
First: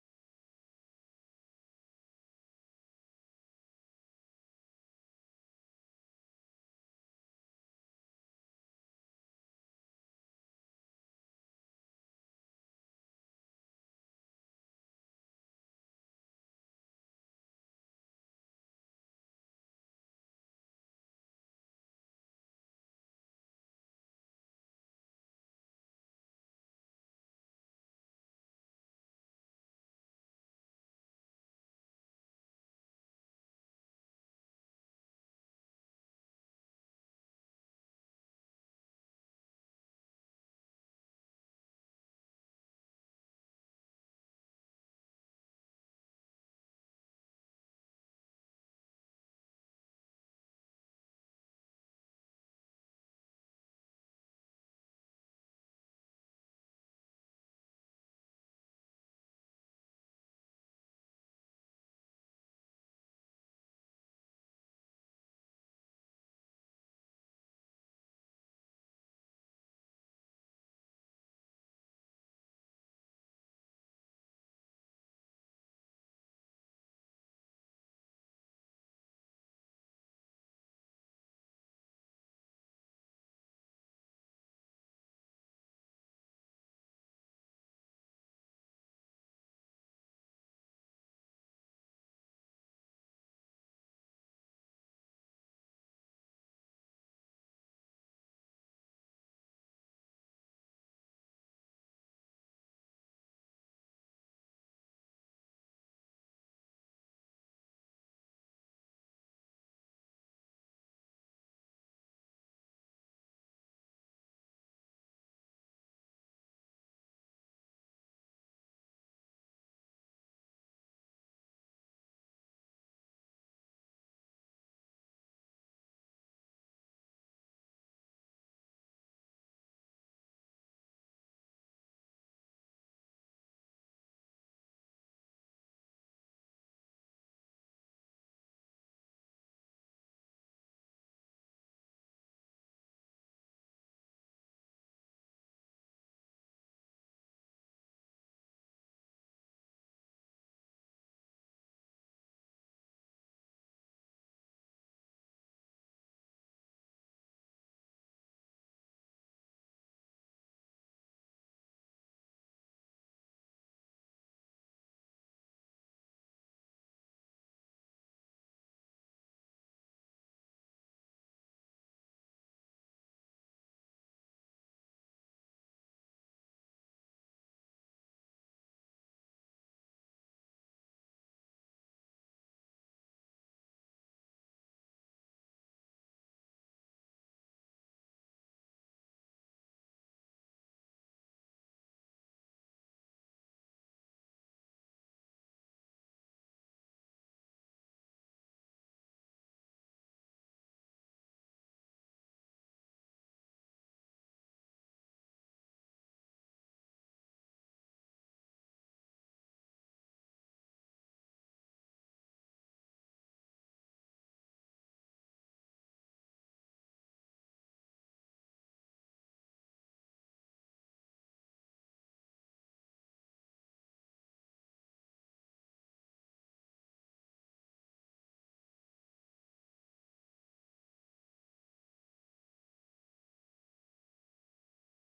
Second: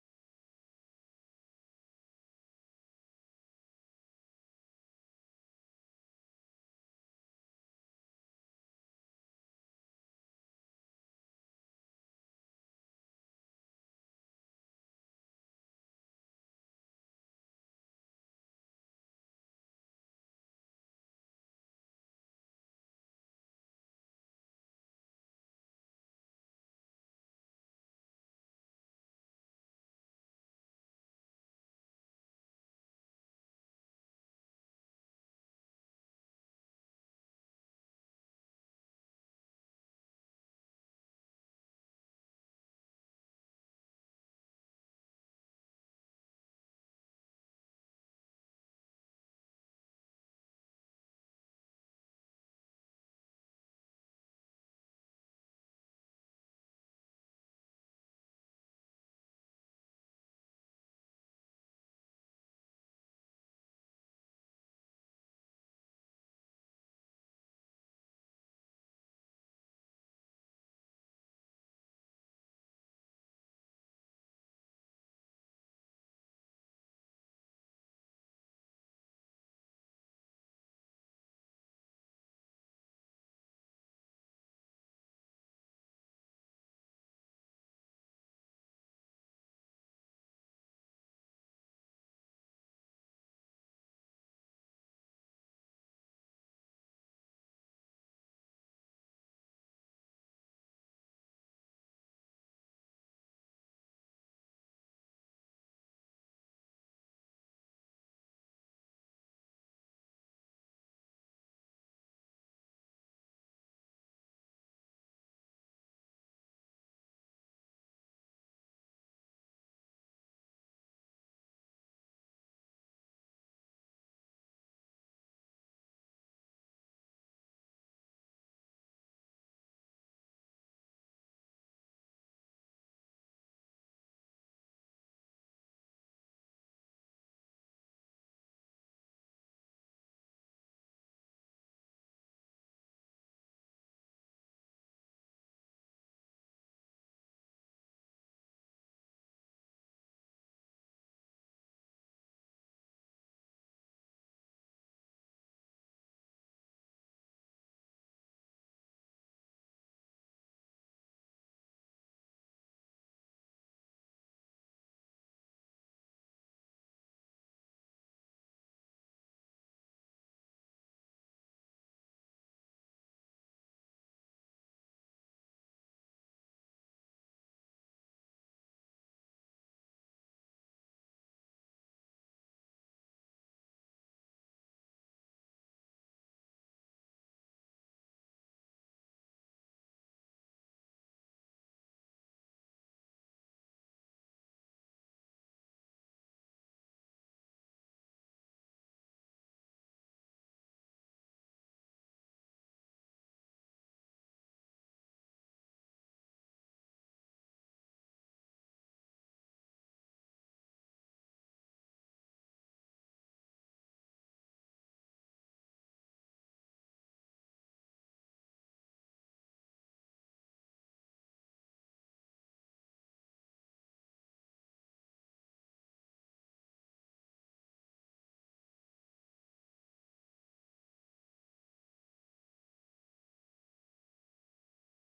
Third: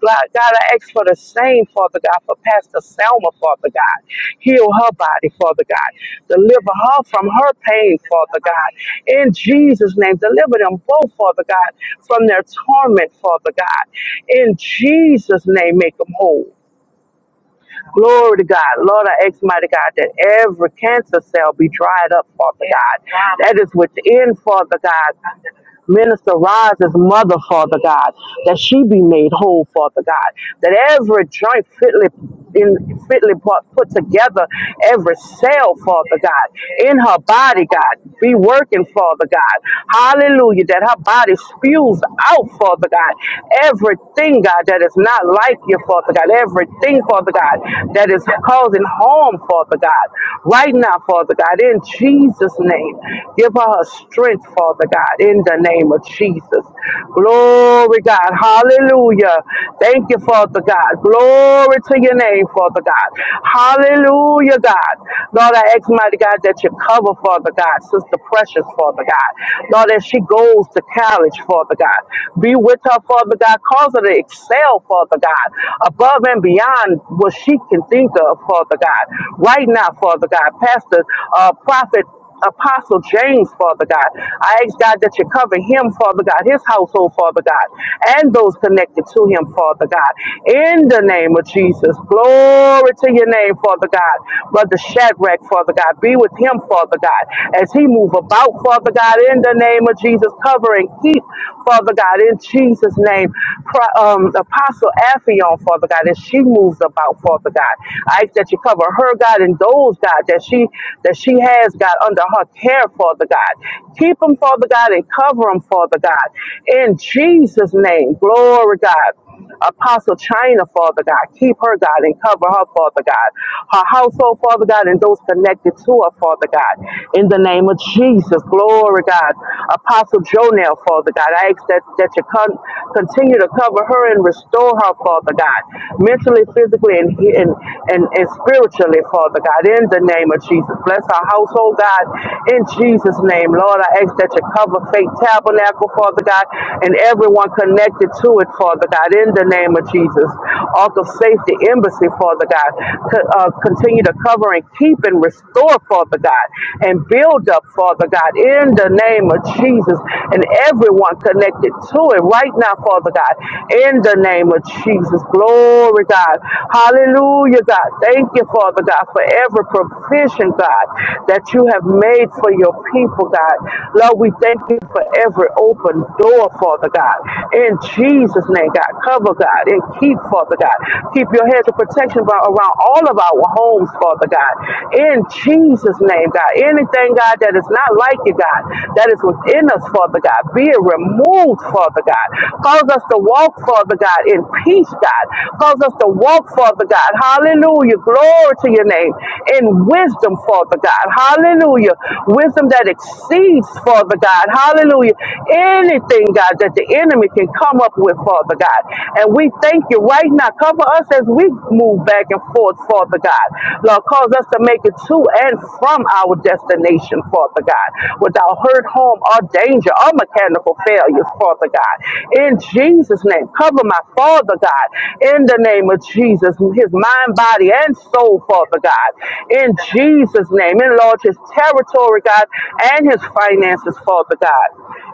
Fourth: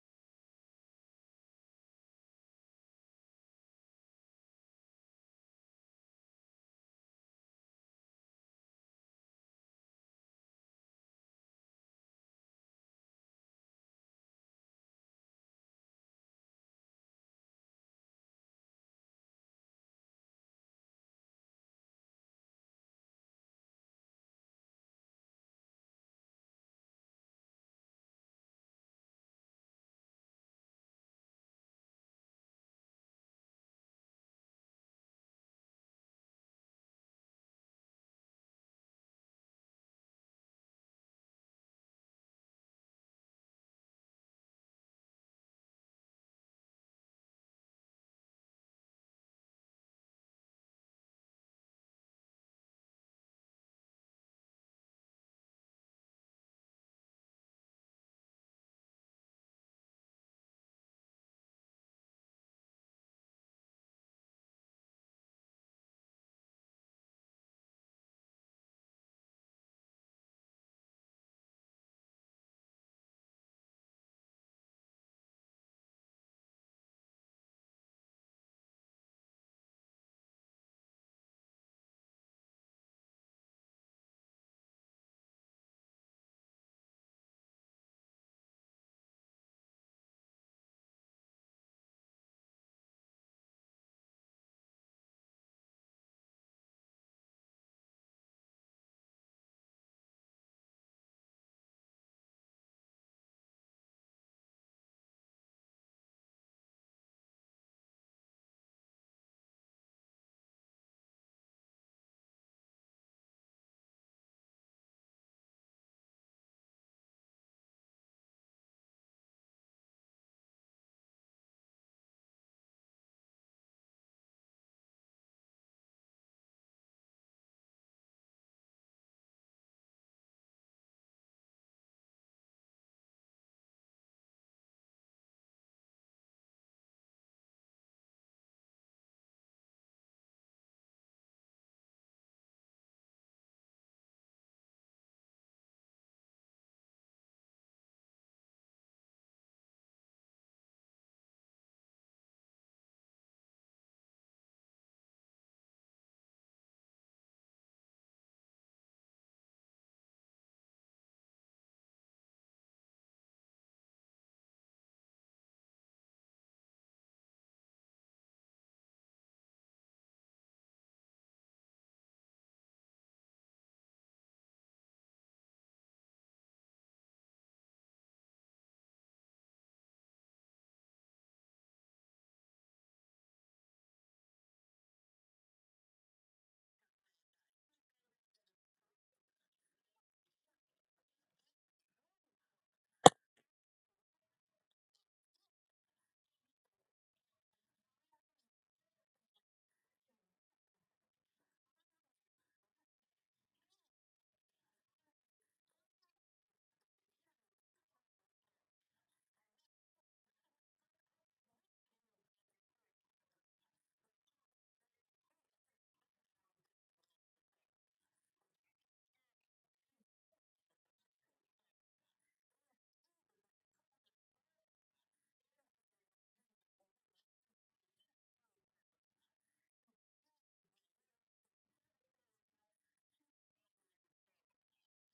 Speaker 3: God. God, I ask for the same, Father God, for Pastor Selma, Father God. Heal her body, Father God. Deliver her from her pain, Father God. In Jesus' name, deliver them both, Father God, from their torment, Father God. In Jesus' name, make them whole. Glory to God. Lord, I ask, mighty God, that every cancer cell be dried up, Father God. That is within, Father God. Minister Rise's mother, Father God, that she be made whole, Father God, that every joint fitly in fitly put, put together, every cell, Father God, in her body, God, be working, Father God. Hallelujah, that her body spews out, Father God, everything, God, that is not like you, Father God, everything, Father God, that is causing harm, Father God, right now, Father God, in Jesus' name, give her Give her strength, Father God, in the name of Jesus. Glory, God. Hallelujah. Thank you, Father God. Glory to your name, Father God. Hallelujah, God. Lord, I ask, mighty God, that you cover, Father God, Sister Precious, Father God. Lord, as she goes to college, Father God, be with her, Father God. Cause her to excel, Father God, above and beyond what she can think of, Father God. Right now, Father God, Pastor, uh, Prophet. Apostle James, Father God. I ask God that you cover him, Father God, his household, Father God, and those connected to him, Father God. In the name of Jesus, glory to your name, Father God. Brother Shadrach, Father God, be with him, Father God, as he move about, Father God. In the name of Jesus, cover and keep, Father God. In Jesus' name, Pro- um, Apostle Aphion, Father God, as she moves about, Father God. I ask that you cover her, God, and those souls, God, that she that she has, God, under her care, Father God. Keep them, Father God, and cover them, Father God. In Jesus' name, glory, God. Apostle China, Father God. Keep her, God, and cover her, Father God. Her household, Father God, and those connected to her, Father God. In the name of Jesus, glory, God. Apostle Jonel, Father God. I ask that, that you con- continue to cover her and restore her, Father God. Mentally, physically, and, and and, and, and spiritually, Father God, in the name of Jesus. Bless our household, God, in Jesus' name. Lord, I ask that you cover Faith Tabernacle, Father God, and everyone connected to it, Father God, in the name of Jesus. Ark of Safety Embassy, Father God, co- uh, continue to cover and keep and restore, Father God, and build up, Father God, in the name of Jesus, and everyone connected to it right now, Father God, in the name of Jesus. Jesus. Glory, God. Hallelujah, God. Thank you, Father God, for every provision, God, that you have made for your people, God. Lord, we thank you for every open door, Father God. In Jesus' name, God, cover, God, and keep, Father God. Keep your hedge of protection about- around all of our homes, Father God. In Jesus' name, God. Anything, God, that is not like you, God, that is within us, Father God, be it removed, Father God. Cause us to walk, Father God, in peace, God. Cause us to walk, Father God. Hallelujah. Glory to your name. In wisdom, Father God. Hallelujah. Wisdom that exceeds, Father God. Hallelujah. Anything, God, that the enemy can come up with, Father God. And we thank you right now. Cover us as we move back and forth, Father God. Lord, cause us to make it to and from our destination, Father God, without hurt, harm, or danger mechanical failures, Father God. In Jesus' name, cover my Father God. In the name of Jesus, his mind, body, and soul, Father God. In Jesus' name, enlarge his territory, God, and his finances, Father God.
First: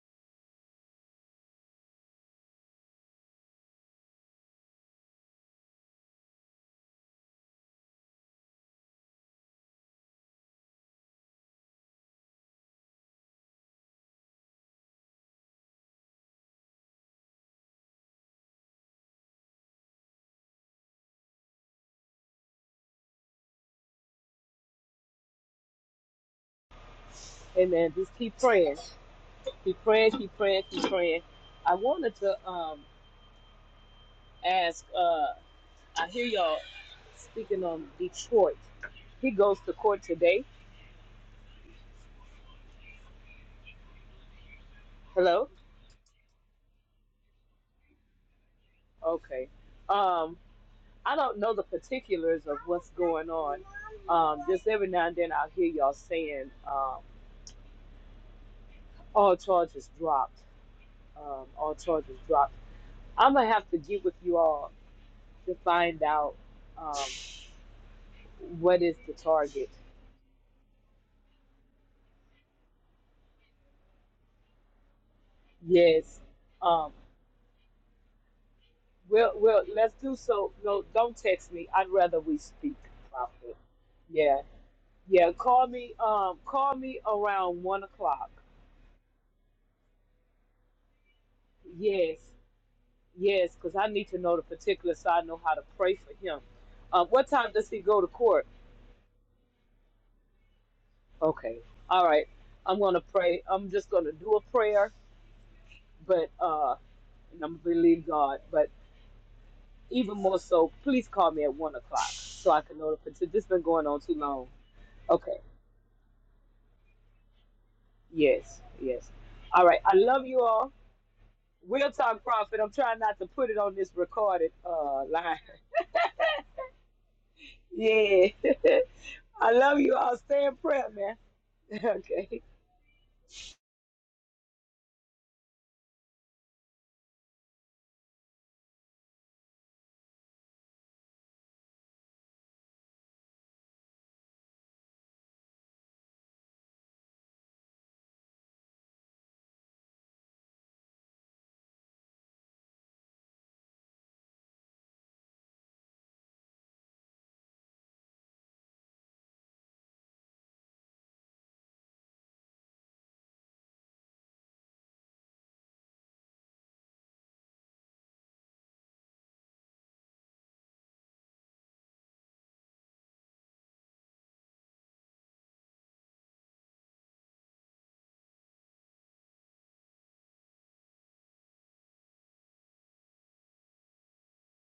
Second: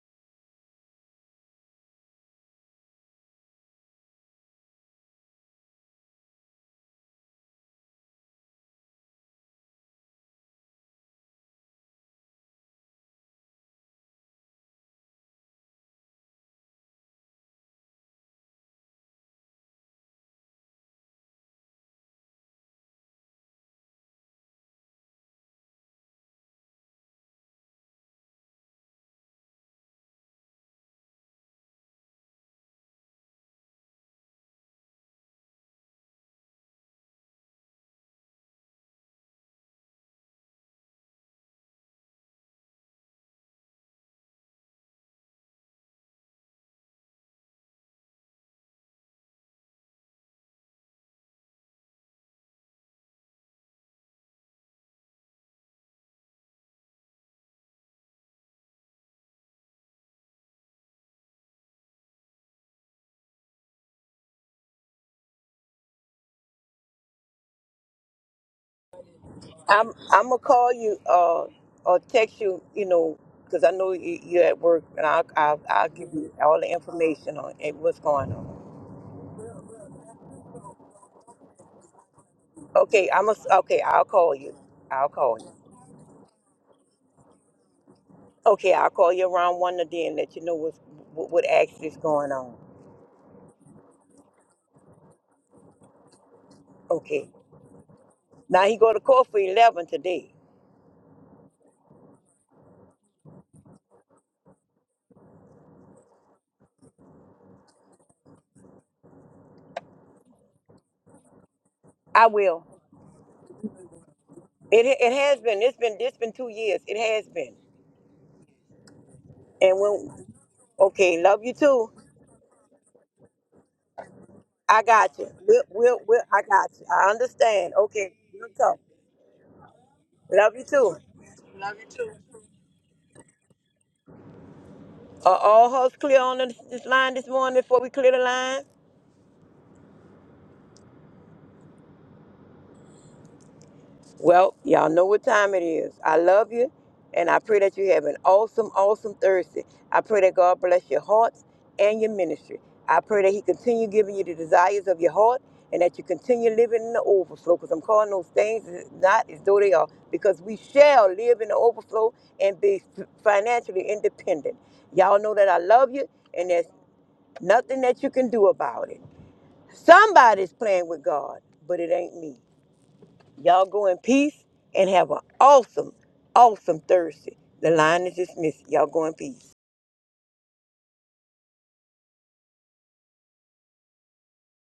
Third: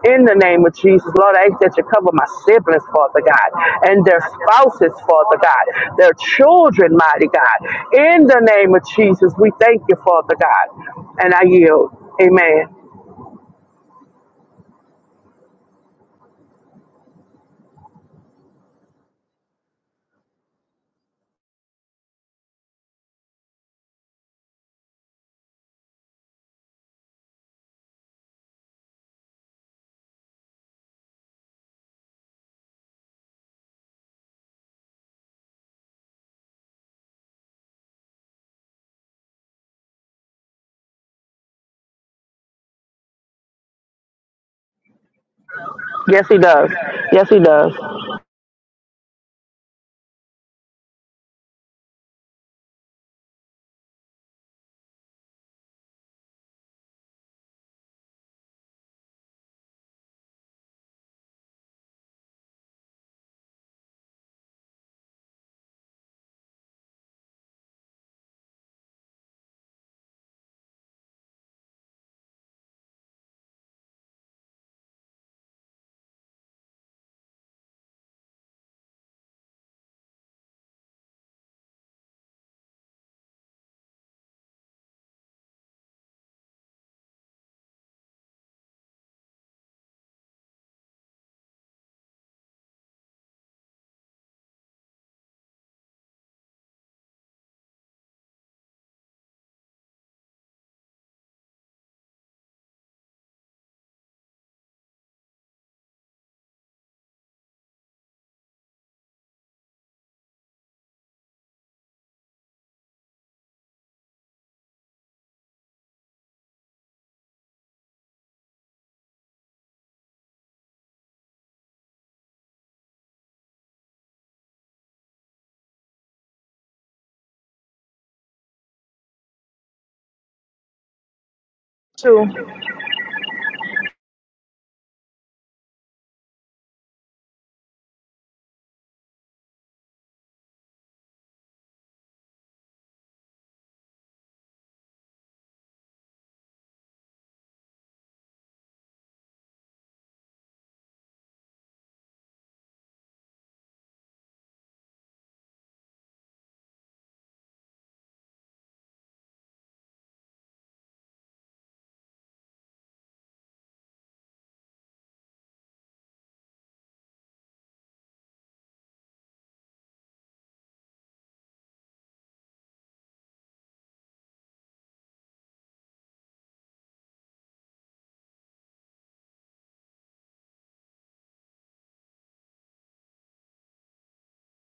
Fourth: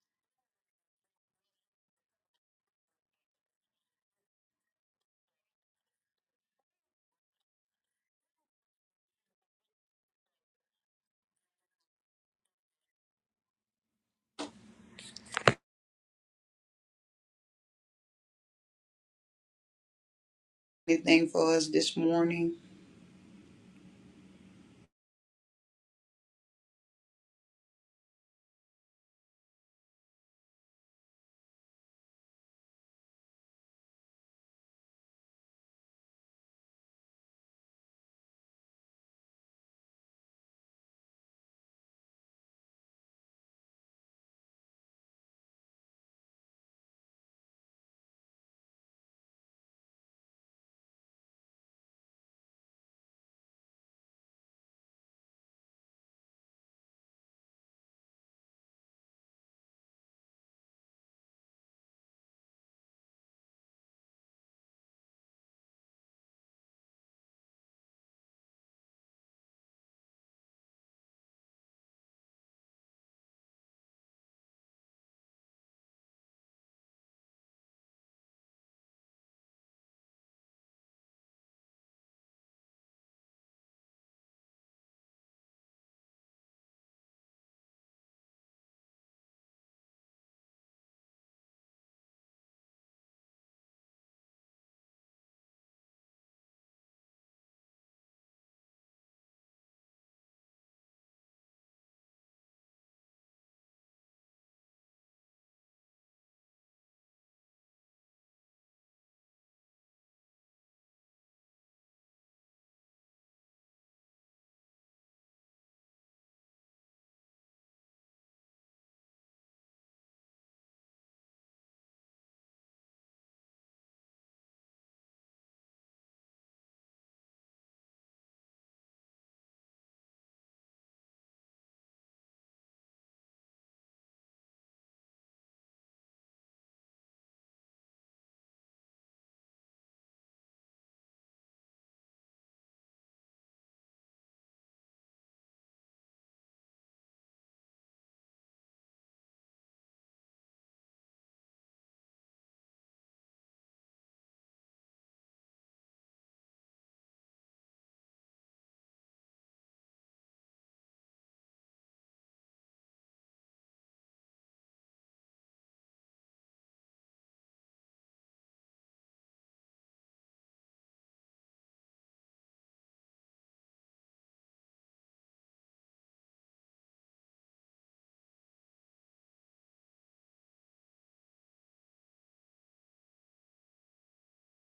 Speaker 3: In the name of Jesus, Lord, I ask that you cover my siblings, Father God, and their spouses, Father God, their children, mighty God. In the name of Jesus, we thank you, Father God. And I yield. Amen.
Speaker 4: Amen. Just keep praying. Keep praying, keep praying, keep praying. I wanted to um ask uh I hear y'all speaking on Detroit. He goes to court today. Hello?
Speaker 3: Yes, he does. Yes, he does.
Speaker 4: Okay. Um I don't know the particulars of what's going on. Um just every now and then I'll hear y'all saying um all charges dropped. Um all charges dropped. I'm gonna have to get with you all to find out um what is the target.
Speaker 2: I'm I'm gonna call you uh or text you, you know, because I know you- you're at work, and I'll, I'll I'll give
Speaker 4: Yes.
Speaker 2: you all the
Speaker 4: Um,
Speaker 2: information on it, what's going on.
Speaker 4: We'll, we'll, let's do so. No, don't text me. I'd rather we speak,
Speaker 2: Okay, I'm a,
Speaker 4: Prophet.
Speaker 2: okay. I'll call
Speaker 4: Yeah,
Speaker 2: you. I'll
Speaker 4: yeah.
Speaker 2: call you.
Speaker 4: Call me. Um, call me around one o'clock.
Speaker 2: Okay, I'll call you around one of then let you know what's, what what actually is
Speaker 4: Yes,
Speaker 2: going on.
Speaker 4: yes, because I need to know the particulars so I know how to pray for him. Um, what
Speaker 2: Okay.
Speaker 4: time does he go to court?
Speaker 2: Now he go to court for eleven today.
Speaker 4: Okay, all right. I'm gonna pray. I'm just gonna do a prayer, but uh, and I'm gonna believe God. But even more so, please call me at one o'clock
Speaker 2: I
Speaker 4: so I
Speaker 2: will.
Speaker 4: can know the particulars. This has been going on too long.
Speaker 2: It it
Speaker 4: Okay.
Speaker 2: has been. It's been it's been two years. It has been.
Speaker 4: Yes, yes. All
Speaker 2: And
Speaker 4: right. I
Speaker 2: when
Speaker 4: love you all.
Speaker 2: okay, love you
Speaker 4: We'll
Speaker 2: too.
Speaker 4: talk profit. I'm trying not to put it on this recorded
Speaker 2: I
Speaker 4: uh
Speaker 2: got you.
Speaker 4: line.
Speaker 2: We'll we'll, we'll I got you. I understand. Okay,
Speaker 4: Yeah.
Speaker 2: we'll talk.
Speaker 4: I love you all. Stay
Speaker 2: Love
Speaker 4: in
Speaker 2: you
Speaker 4: prayer,
Speaker 2: too.
Speaker 4: man. okay.
Speaker 2: Are all hearts clear on this, this line this morning before we clear the line? Well, y'all know what time it is. I love you, and I pray that you have an awesome, awesome Thursday. I pray that God bless your hearts and your ministry. I pray that He continue giving you the desires of your heart and that you continue living in the overflow because I'm calling those things not as though they are because we shall live in the overflow and be financially independent. Y'all know that I love you, and there's nothing that you can do about it. Somebody's playing with God, but it ain't me. Y'all go in peace and have an awesome, awesome Thursday. The line is dismissed. Y'all go in peace.